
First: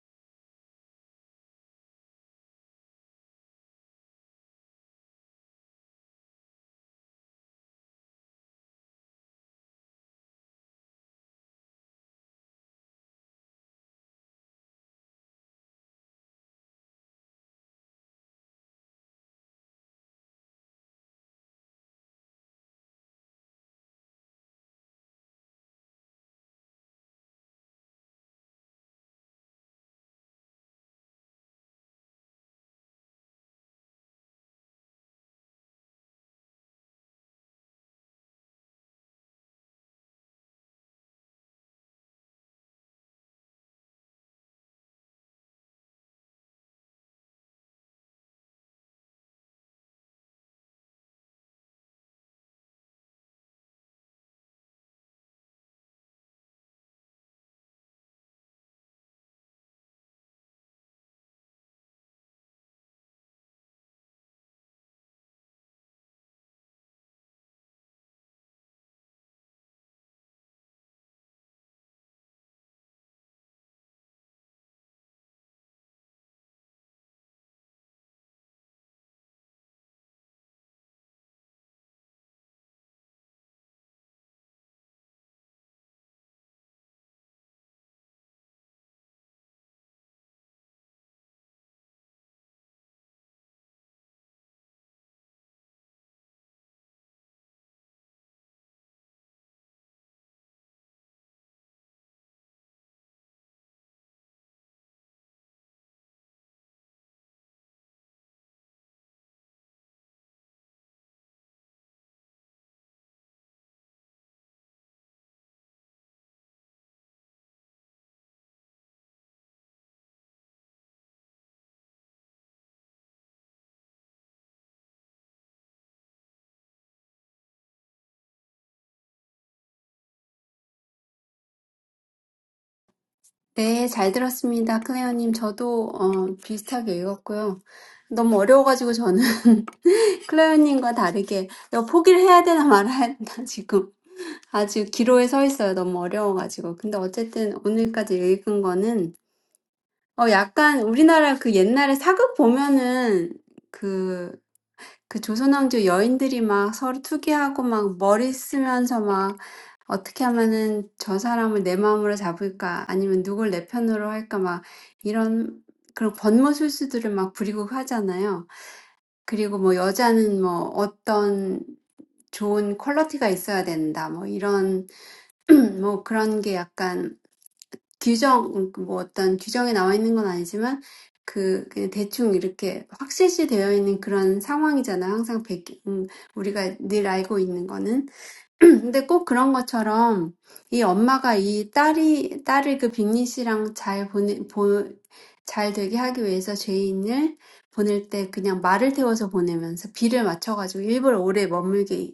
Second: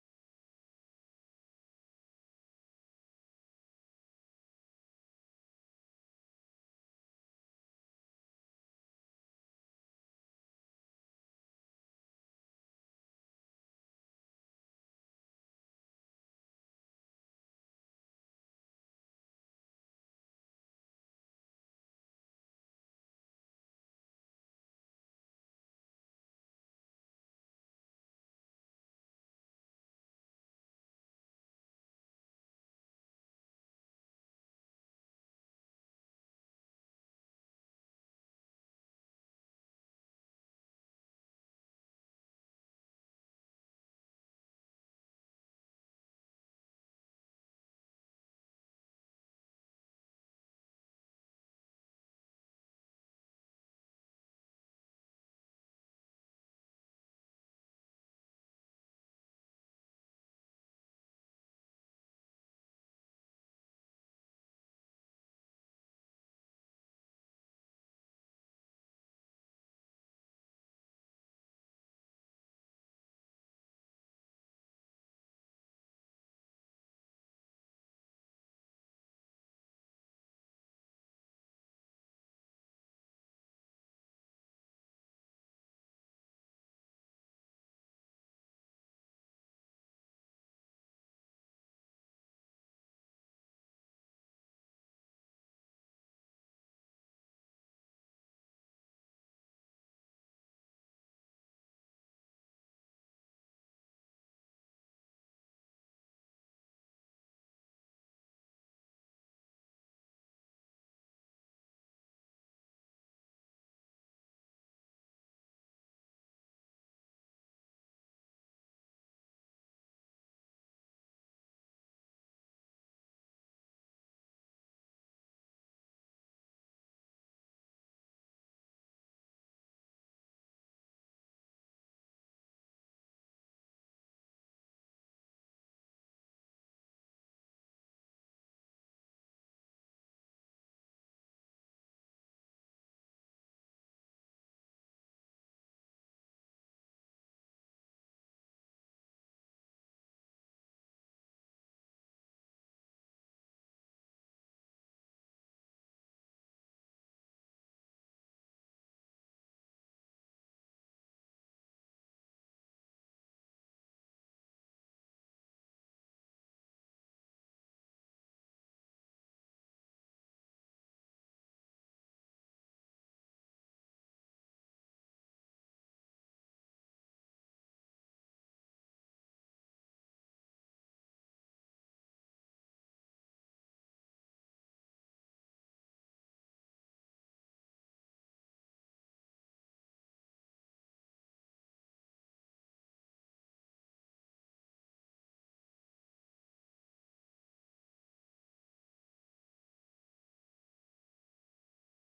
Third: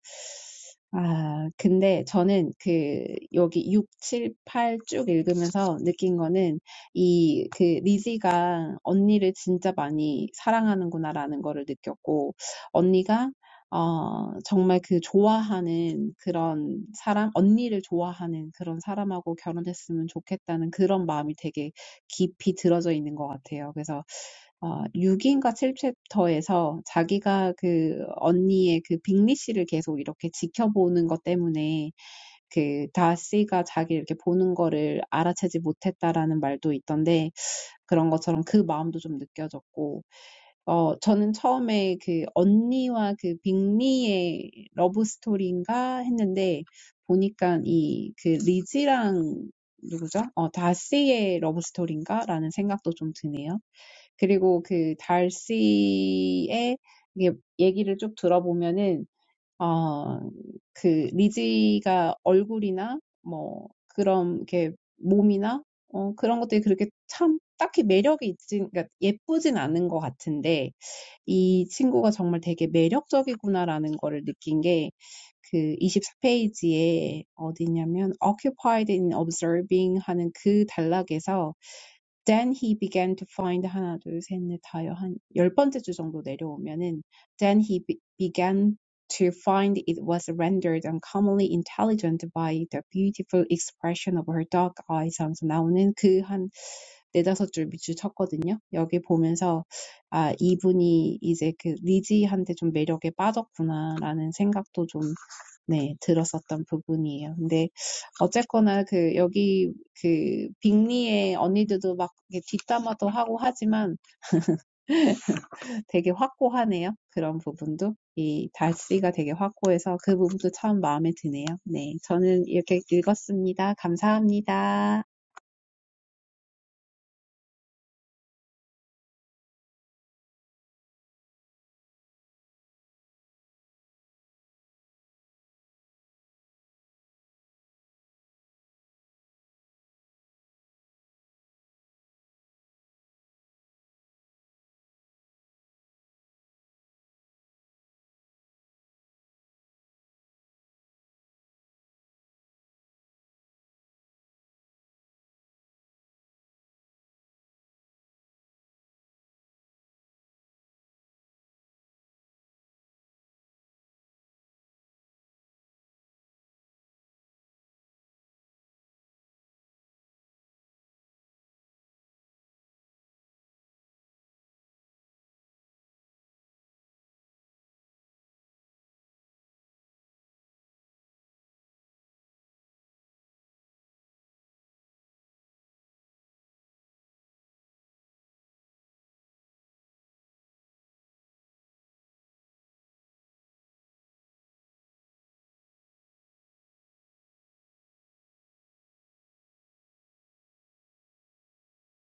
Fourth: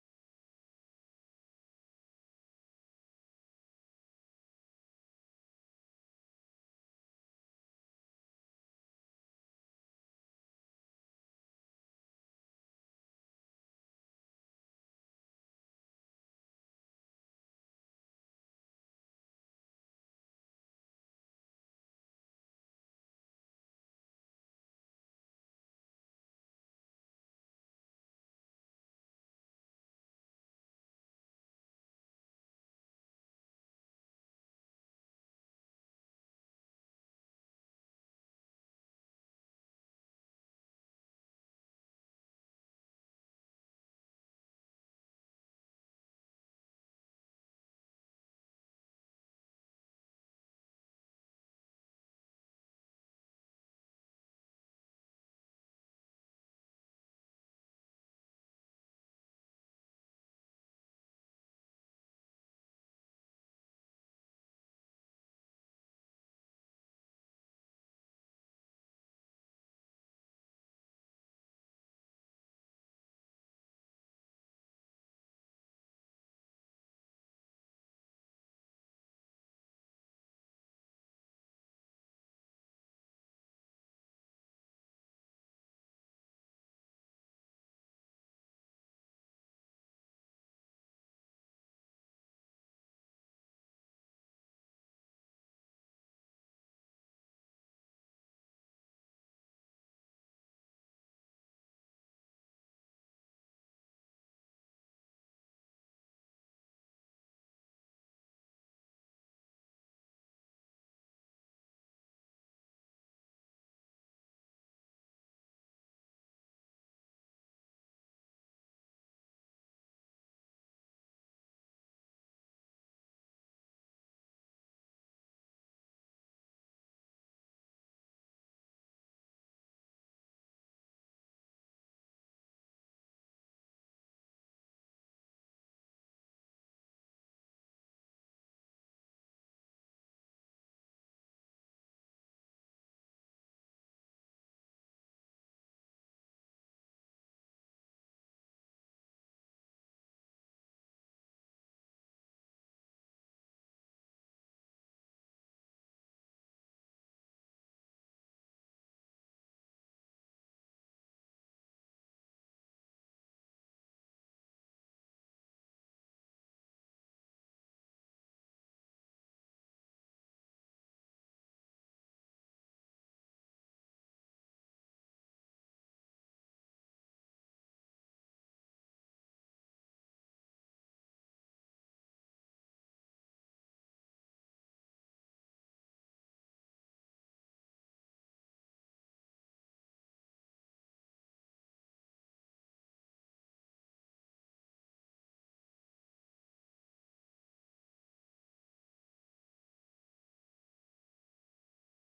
[SPEAKER 4] 아 근데 저는 그 여기 육칠팔 쭉 읽으면서 느낀 거는 이그 리지가 언니를 진짜 많이 사랑하는구나라는 거를 느꼈고 언니가 어, 정말 그 좋아하는 그런 사람, 언니를 좋아하는 그런 사람하고 결혼했으면 좋겠다는 그런 마음이 되게 깊이 들어져 있는 것 같아요. 그래서 아 6인가 7챕터에서 자기가 그 언니의 그 빅리 씨를 계속 이렇게 지켜보는 것 때문에 그 다씨가 자기 이렇게 보는 거를 알아채지 못했다라는 말도 있던데 그런 것처럼 그 마음도 좀 느껴졌고 어 저는 처음에 그 언니와 그 빅리의 러브 스토리인가 했는데 보니까 이 그 리지랑 누구죠? 어 다씨의 러브 스토리인가라는 생각도 좀 드네요. 그리고 그 달씨의 이게 얘기를 쭉 들어보면은 어, 그 리지가 얼굴이나 뭐 그런 이렇게 몸이나 어, 그런 것들이 그렇게 참 딱히 매력이 있진 그러니까 예쁘진 않은 것 같은데 이 친구가 정말 되게 매력적이구나라는 거를 느낀 게 그 24페이지에 어디냐면 occupied in observing 하는 그 단락에서 then he began to find 하나, 둘, 셋, 넷, 다여 한열 번째 주 정도 내려오면은 then he be- began to find it was rendered uncommonly intelligent by the beautiful expression of her dark eyes 하면서 나오는 그 한 네다섯 줄 밑줄 쳤거든요. 여기 보면서 아 이분이 이제 그 리지한테 좀 매력에 빠졌구나라는 생각도 좀 네, 들었었던 부분이에요. 근데 어쨌거나 그 여기 그 빅리의 언니들도 막 이렇게 뒷담화도 하고 하지만 되게 확고하네요. 그런 부분도 이 달씨가 되게 확고해서 그 부분도 참 마음에 드네요. 네, 저는 이렇게 읽었습니다. 감사합니다.
[SPEAKER 2] 네, 잘 들었습니다. 클레어님, 저도 어, 비슷하게 읽었고요. 너무 어려워가지고 저는 <laughs> 클레어님과 다르게 이거 포기를 해야 되나 말아야 되나 지금 아주 기로에 서 있어요. 너무 어려워가지고. 근데 어쨌든 오늘까지 읽은 거는 어, 약간 우리나라 그 옛날에 사극 보면은 그 그 조선왕조 여인들이 막 서로 투기하고 막 머리 쓰면서 막 어떻게 하면은 저 사람을 내 마음으로 잡을까 아니면 누굴 내 편으로 할까 막 이런 그런 권모술수들을 막 부리고 하잖아요. 그리고 뭐 여자는 뭐 어떤 좋은 퀄리티가 있어야 된다. 뭐 이런 <clears throat> 뭐 그런 게 약간 규정, 뭐 어떤 규정에 나와 있는 건 아니지만, 그, 그냥 대충 이렇게 확실시 되어 있는 그런 상황이잖아. 항상 백, 음, 우리가 늘 알고 있는 거는. <clears throat> 근데 꼭 그런 것처럼 이 엄마가 이 딸이 딸을 그 빅리 씨랑 잘 보내 보, 잘 되게 하기 위해서 죄인을 보낼 때 그냥 말을 태워서 보내면서 비를 맞춰가지고 일부러 오래 머물게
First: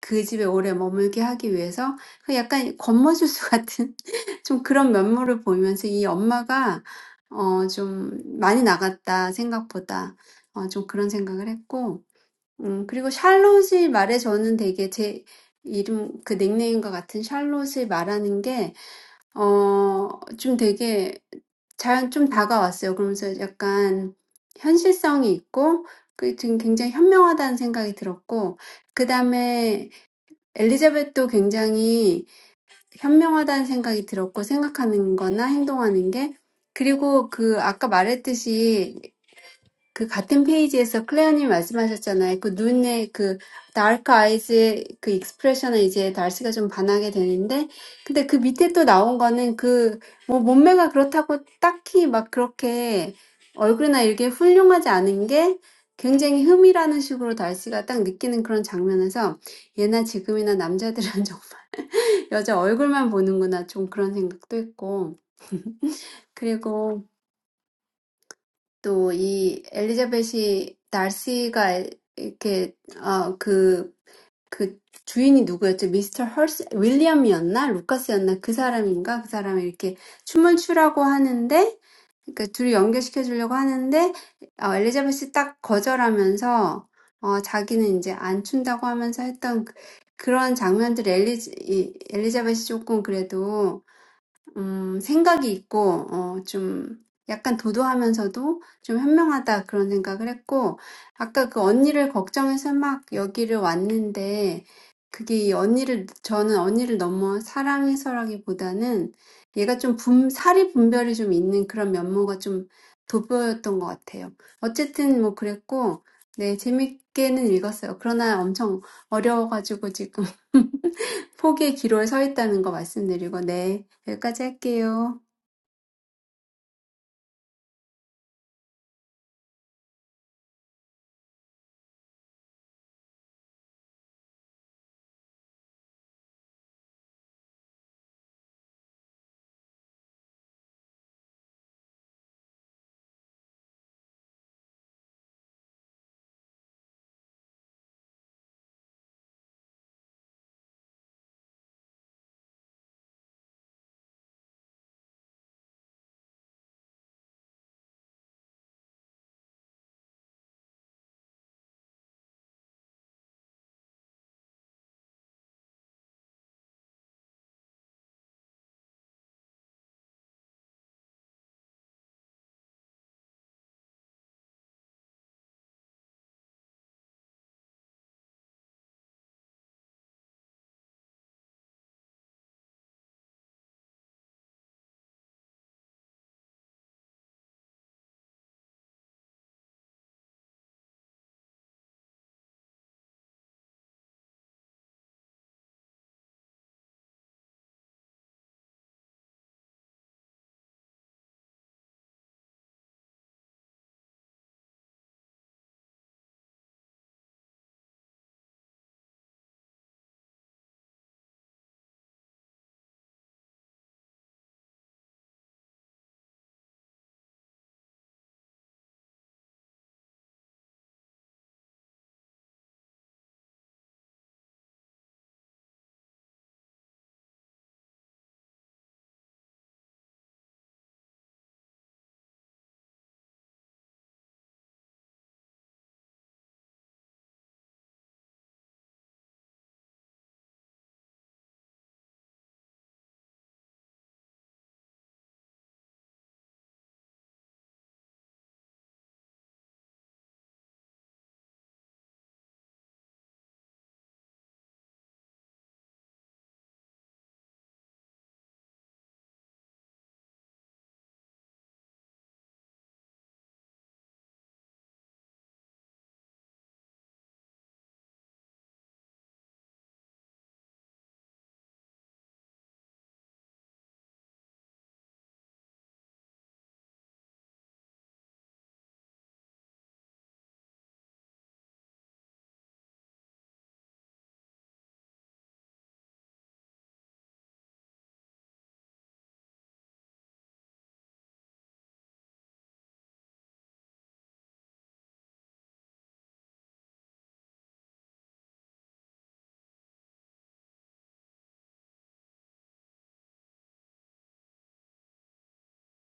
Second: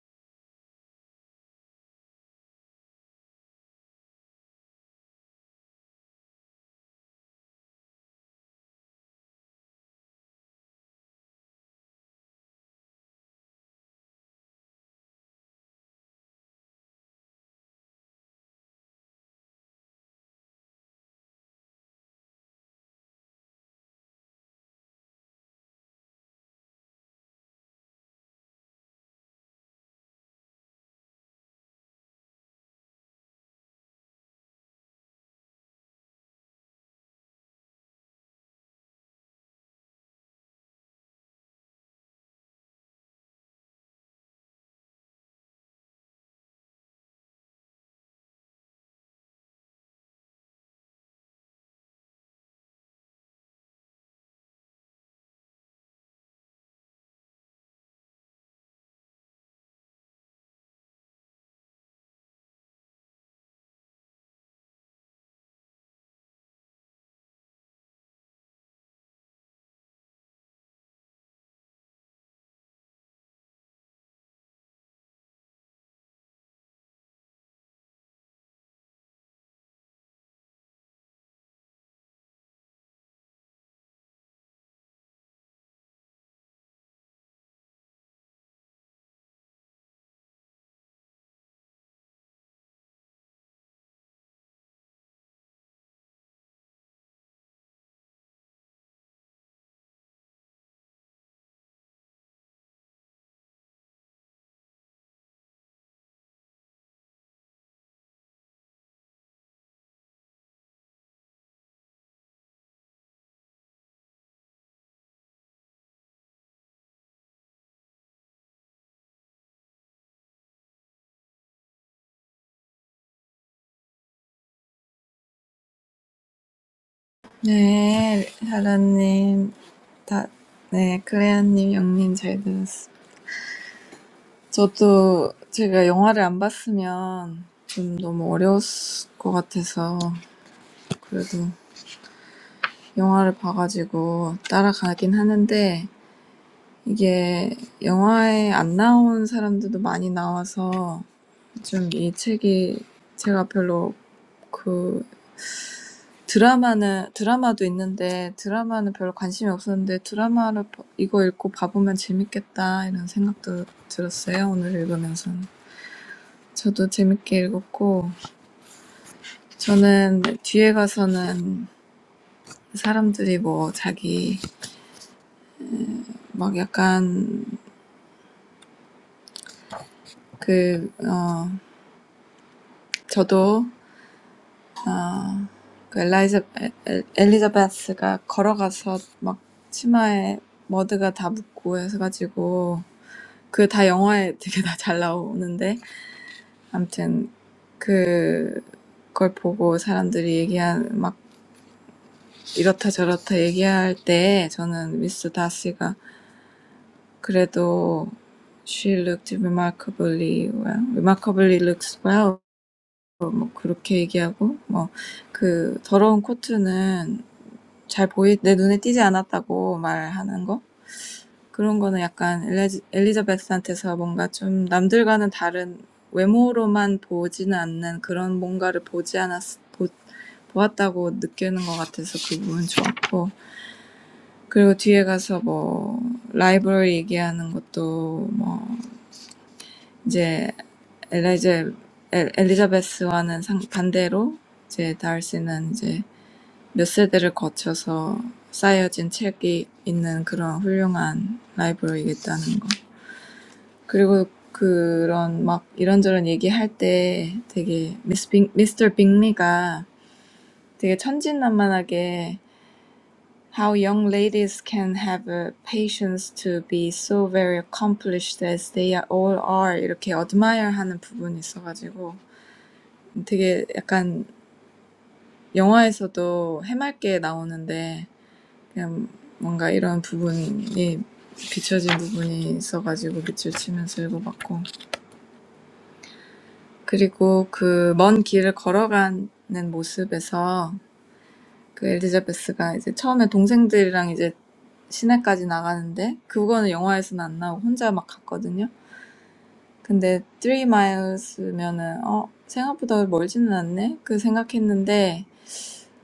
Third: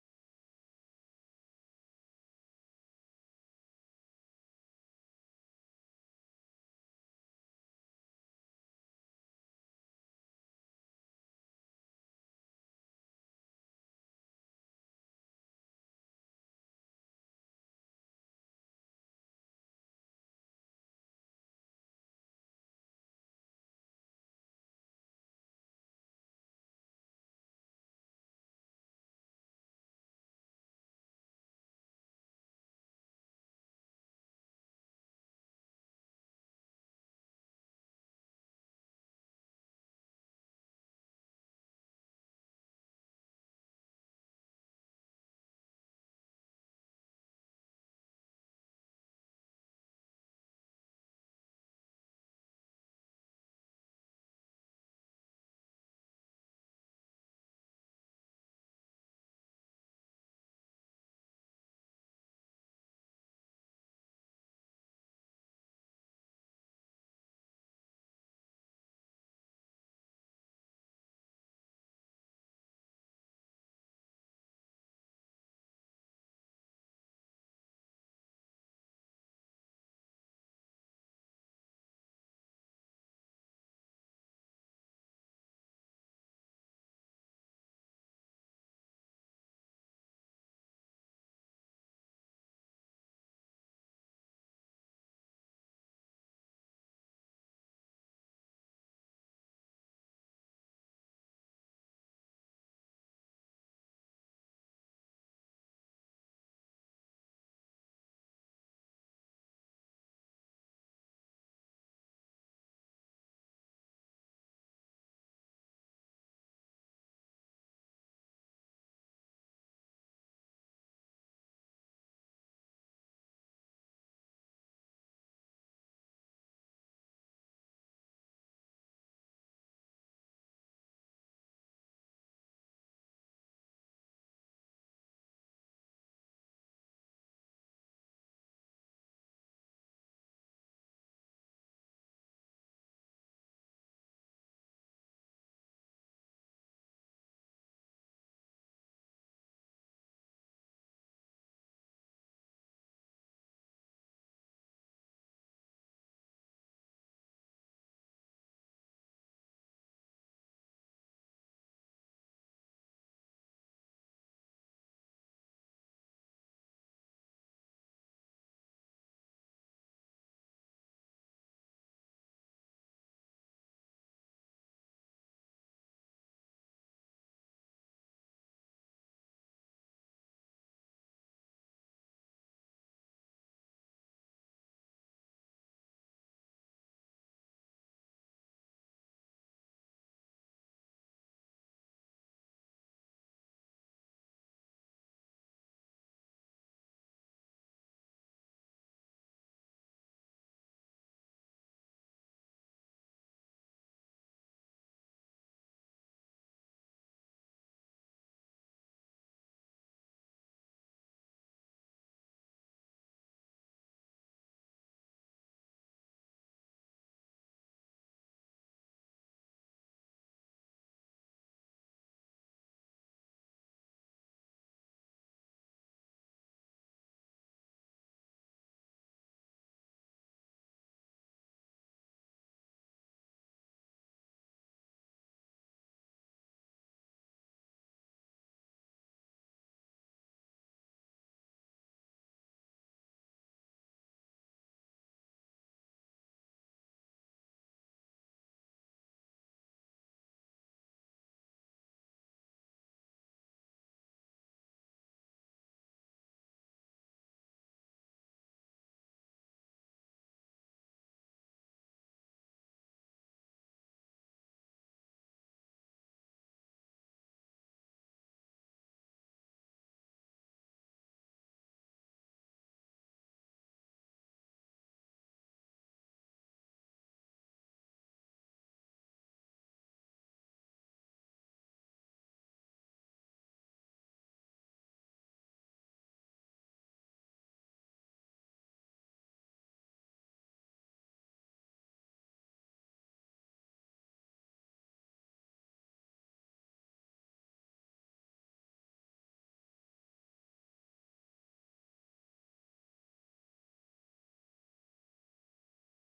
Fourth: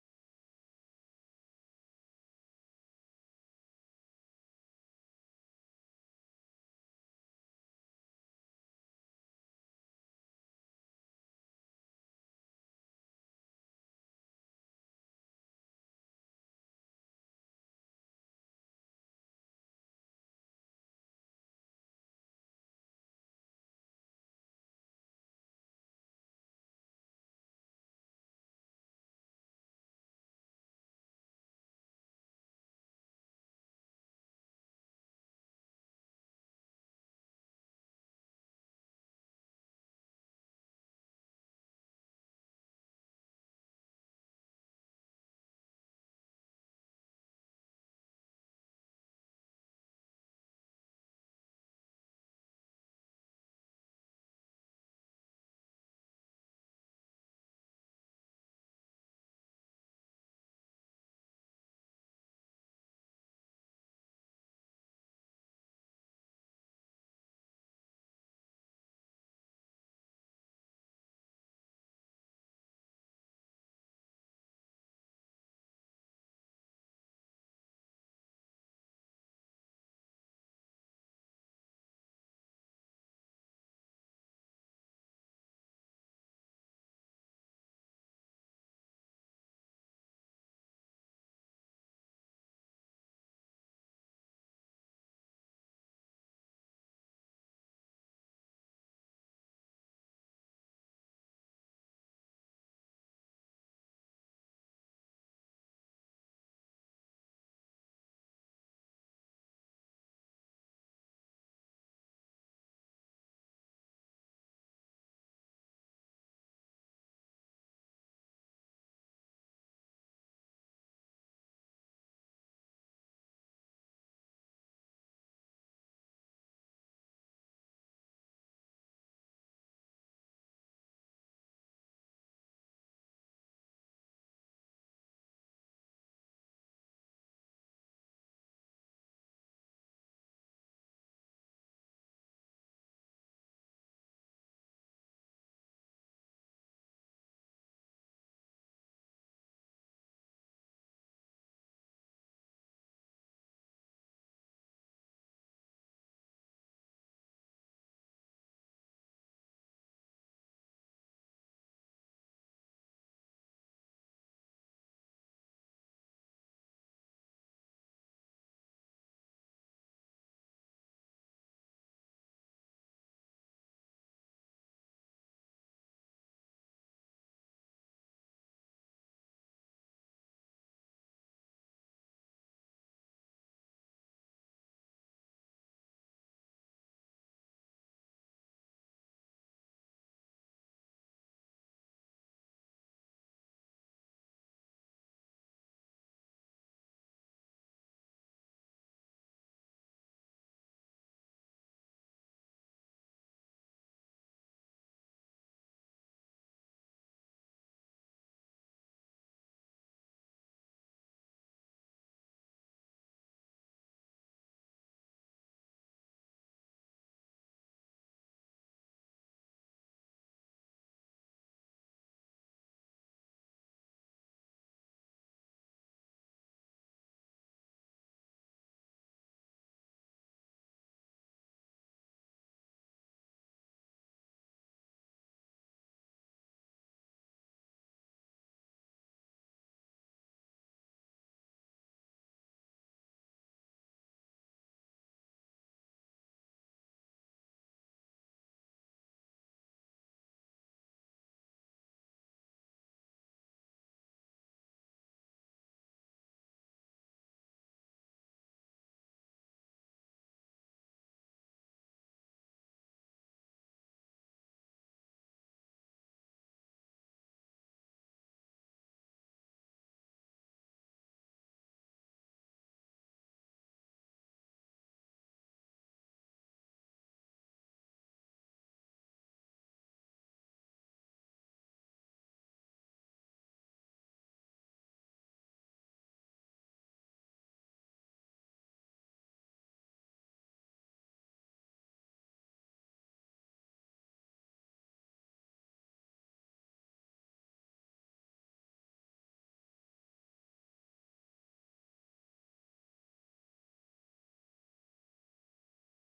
[SPEAKER 2] 그 집에 오래 머물게 하기 위해서 그 약간 권모술수 같은 <laughs> 좀 그런 면모를 보이면서 이 엄마가 어좀 많이 나갔다 생각보다 어좀 그런 생각을 했고 음, 그리고 샬롯이 말에 저는 되게 제 이름, 그 닉네임과 같은 샬롯이 말하는 게, 어, 좀 되게 잘, 좀 다가왔어요. 그러면서 약간 현실성이 있고, 그, 지금 굉장히 현명하다는 생각이 들었고, 그 다음에 엘리자벳도 굉장히 현명하다는 생각이 들었고, 생각하는 거나 행동하는 게, 그리고 그, 아까 말했듯이 그 같은 페이지에서 클레어님 말씀하셨잖아요. 그 눈에 그 dark eyes의 그 expression을 이제 달스가 좀 반하게 되는데, 근데 그 밑에 또 나온 거는 그뭐 몸매가 그렇다고 딱히 막 그렇게 얼굴이나 이렇게 훌륭하지 않은 게 굉장히 흠이라는 식으로 달스가 딱 느끼는 그런 장면에서 예나 지금이나 남자들은 <laughs> 좀 여자 얼굴만 보는구나 좀 그런 생각도 했고, 그리고 또 이 엘리자벳이 달시가 이렇게 어, 그, 그 주인이 누구였죠? 미스터 헐스 윌리엄이었나? 루카스였나? 그 사람인가? 그 사람이 이렇게 춤을 추라고 하는데 그러니까 둘이 연결시켜 주려고 하는데 어, 엘리자벳이 딱 거절하면서 어, 자기는 이제 안 춘다고 하면서 했던 그- 그런 장면들 엘리, 이, 엘리자벳이 조금 그래도 음, 생각이 있고, 어, 좀, 약간 도도하면서도 좀 현명하다 그런 생각을 했고, 아까 그 언니를 걱정해서 막 여기를 왔는데, 그게 이 언니를, 저는 언니를 너무 사랑해서라기보다는 얘가 좀 분, 사리 분별이 좀 있는 그런 면모가 좀 돋보였던 것 같아요. 어쨌든 뭐 그랬고, 네, 재밌게는 읽었어요. 그러나 엄청 어려워가지고 지금 <laughs> 포기의 기로에 서 있다는 거 말씀드리고, 네, 여기까지 할게요.
[SPEAKER 3] 네, 하라님. 다, 네, 클레어님, 영님 잘 들었어. 저도 제가 영화를 안 봤으면 좀 너무 어려웠을 것 같아서 그래도 영화를 봐가지고 따라가긴 하는데 이게 영화에 안 나온 사람들도 많이 나와서 좀 이 책이 제가 별로 그 드라마는 드라마도 있는데 드라마는 별로 관심이 없었는데 드라마를 이거 읽고 봐보면 재밌겠다 이런 생각도 들었어요. 오늘 읽으면서 저도 재밌게 읽었고 저는 뒤에 가서는 사람들이 뭐 자기 막 약간 그, 어, 저도, 어, 그 엘라이자, 에- 엘리자베스가 걸어가서 막 치마에 머드가 다 묻고 해가지고, 그 다 영화에 되게 다잘 나오는데, 암튼, 그, 걸 보고 사람들이 얘기한, 막, 이렇다 저렇다 얘기할 때, 저는 미스 다시가 그래도, she looked remarkably well, remarkably looks well, 그렇게 얘기하고 뭐 그 더러운 코트는 잘 보이 내 눈에 띄지 않았다고 말하는 거 그런 거는 약간 엘레지, 엘리자베스한테서 뭔가 좀 남들과는 다른 외모로만 보지는 않는 그런 뭔가를 보지 않았 보, 보았다고 느끼는 것 같아서 그 부분 좋았고 그리고 뒤에 가서 뭐 라이벌 얘기하는 것도 뭐 이제 엘리제 엘리자베스와는 상, 반대로 이제 달시는 이제 Mr. Bingmi가 되게 미스터 빅리가 되게 천진난만하게 How young ladies can have a patience to be so very accomplished as they all are 이렇게 admire하는 부분 있어가지고 되게 약간 영화에서도 해맑게 나오는데 그냥 뭔가 이런 부분이 비춰진 부분이 있어가지고 밑줄 치면서 읽어봤고 그리고 그 먼 길을 걸어가는 모습에서 그 엘리자베스가 이제 처음에 동생들이랑 이제 시내까지 나가는데 그거는 영화에서는 안 나오고 혼자 막 갔거든요. 근데 3 miles면은 어 생각보다 멀지는 않네 그 생각했는데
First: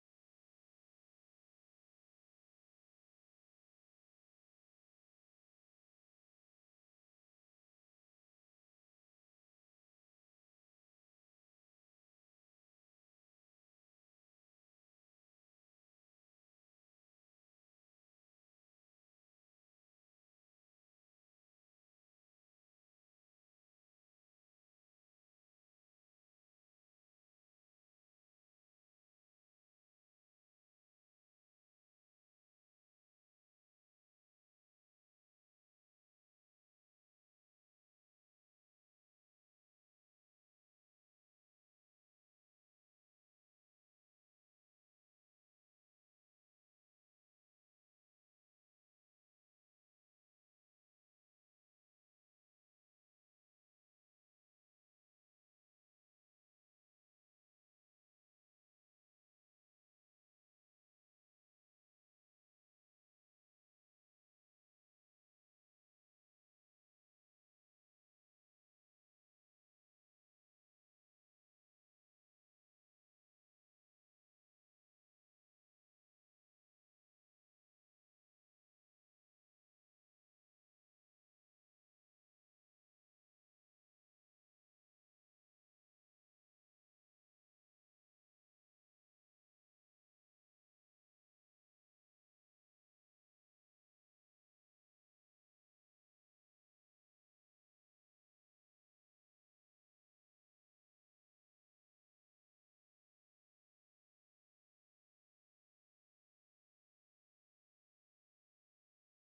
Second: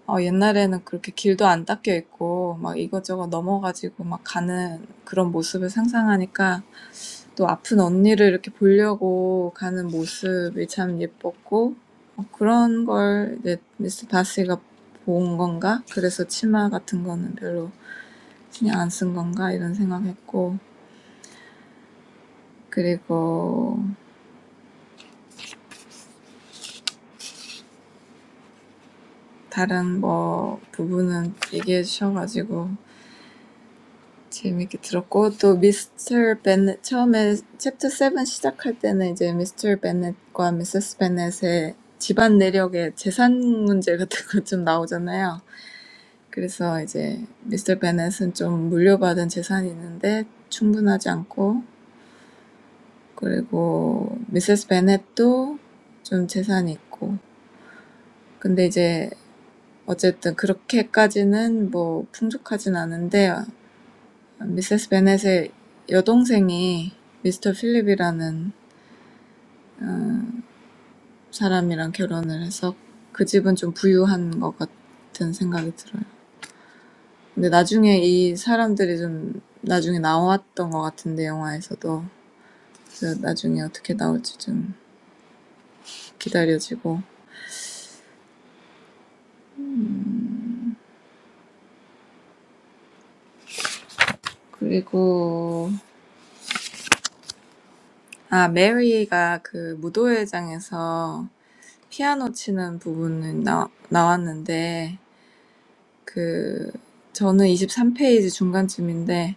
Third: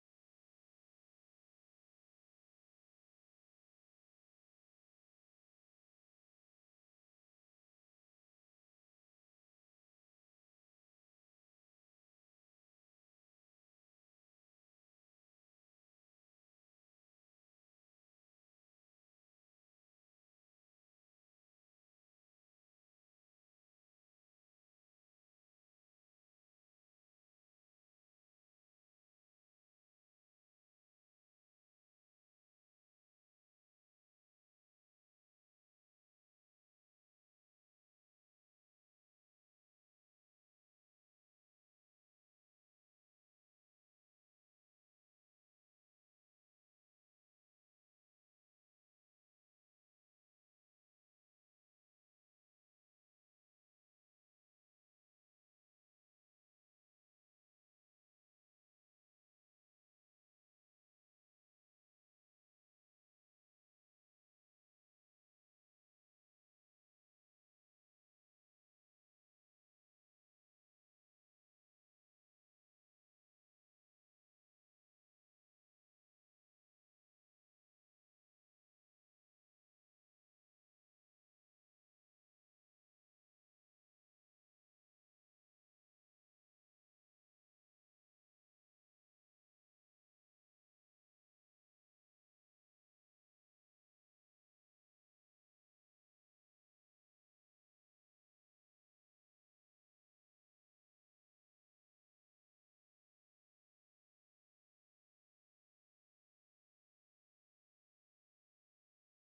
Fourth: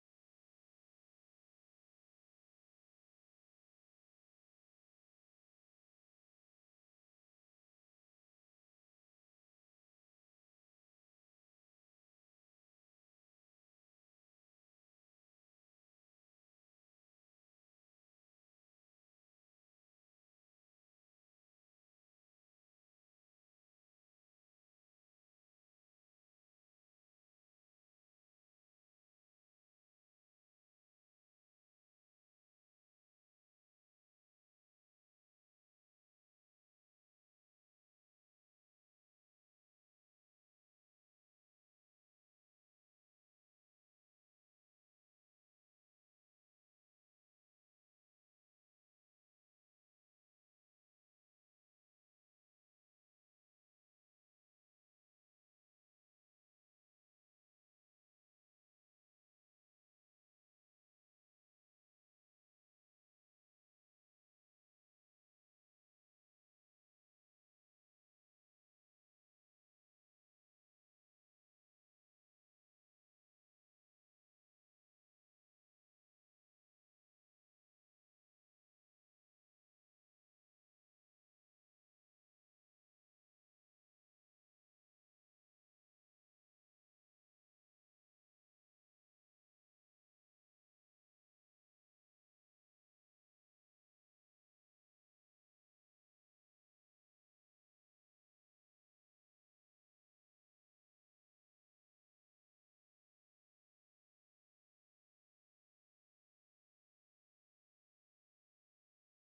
[SPEAKER 3] 어 옛날에는 그렇게 길도 안 닦여 있고 막 이것저것 넘어가지고 막 가는 그런 모습을 상상하니까 또 아픈 언니를 이렇게 보려고 가는 모습이 참 예뻤고 그런 걸 이제 미스 바시가 본 건가? 그래서 치마 같은 거는 별로 신경 안 쓴 건가? 이런 생각했고 그리고 다른 뭐 부분은 얘기해 주셔가지고 재밌게 들었고 또 미스터 베넷 처음에 챕터 7 시작할 때는 이제 미스터 베넷과 미세스 베넷의 집안 내력의 재산 문제 같은 거 <laughs> 좀 나오잖아요. 그래서 이제 미스터 베넷은 좀 물려받은 재산이 있는데 충분하지 않고 그리고 미세스 베넷도 좀 재산이 있고 근데 이제 어쨌든 그렇게까지는 뭐 풍족하진 않은데 미세스 베넷의 여동생이 미스터 필립이라는 사람이랑 결혼을 해서 그 집은 좀 부유한 것 같은 생각이 들어요. 근데 나중에 이 사람들이 좀 나중에 나왔던 것 같은데 영화에서도 그 나중에 어떻게 나올지 좀 기다려지고 그리고 아 메리가 그 무도회장에서 피아노 치는 부분은 나, 나왔는데 그 저는 23 페이지 중간쯤인데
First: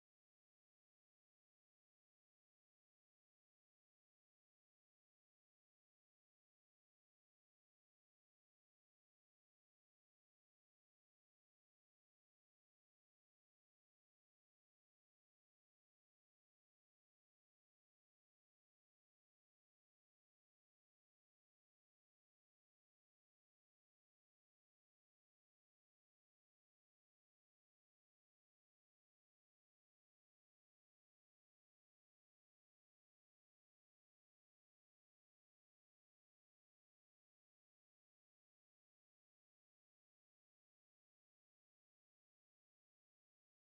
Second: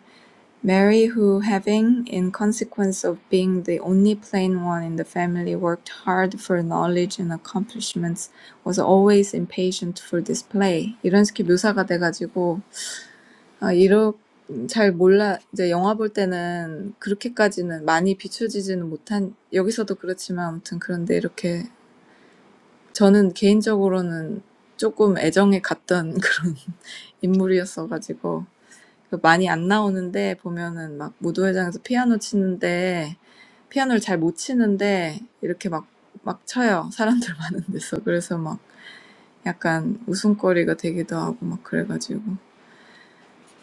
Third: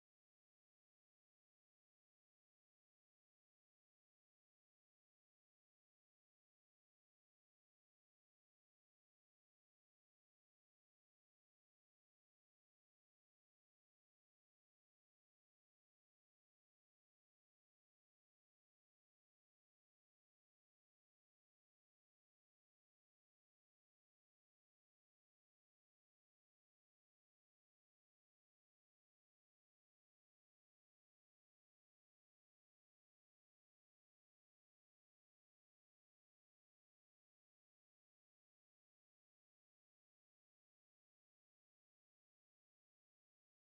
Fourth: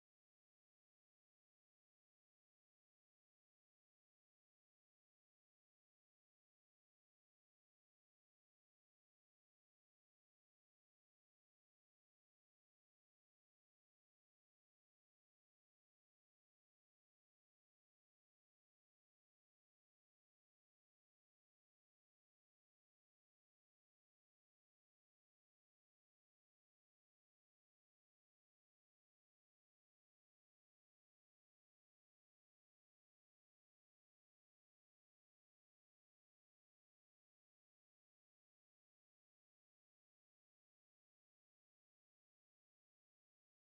[SPEAKER 3] Mary who having in consequence of being the only plain one in the family worked hard for knowledge and accomplishments was always impatient for display 이런 식의 묘사가 돼가지고 아, 이러, 잘 몰라. 이제 영화 볼 때는 그렇게까지는 많이 비춰지지는 못한, 여기서도 그렇지만 아무튼 그런데 이렇게 저는 개인적으로는 조금 애정에 갔던 <laughs> 그런 인물이었어가지고 많이 안 나오는데 보면은 막 무도회장에서 피아노 치는데 피아노를 잘못 치는데 이렇게 막, 막 쳐요. 사람들 <laughs> 많은 데서. 그래서 막 약간 웃음거리가 되기도 하고 막 그래가지고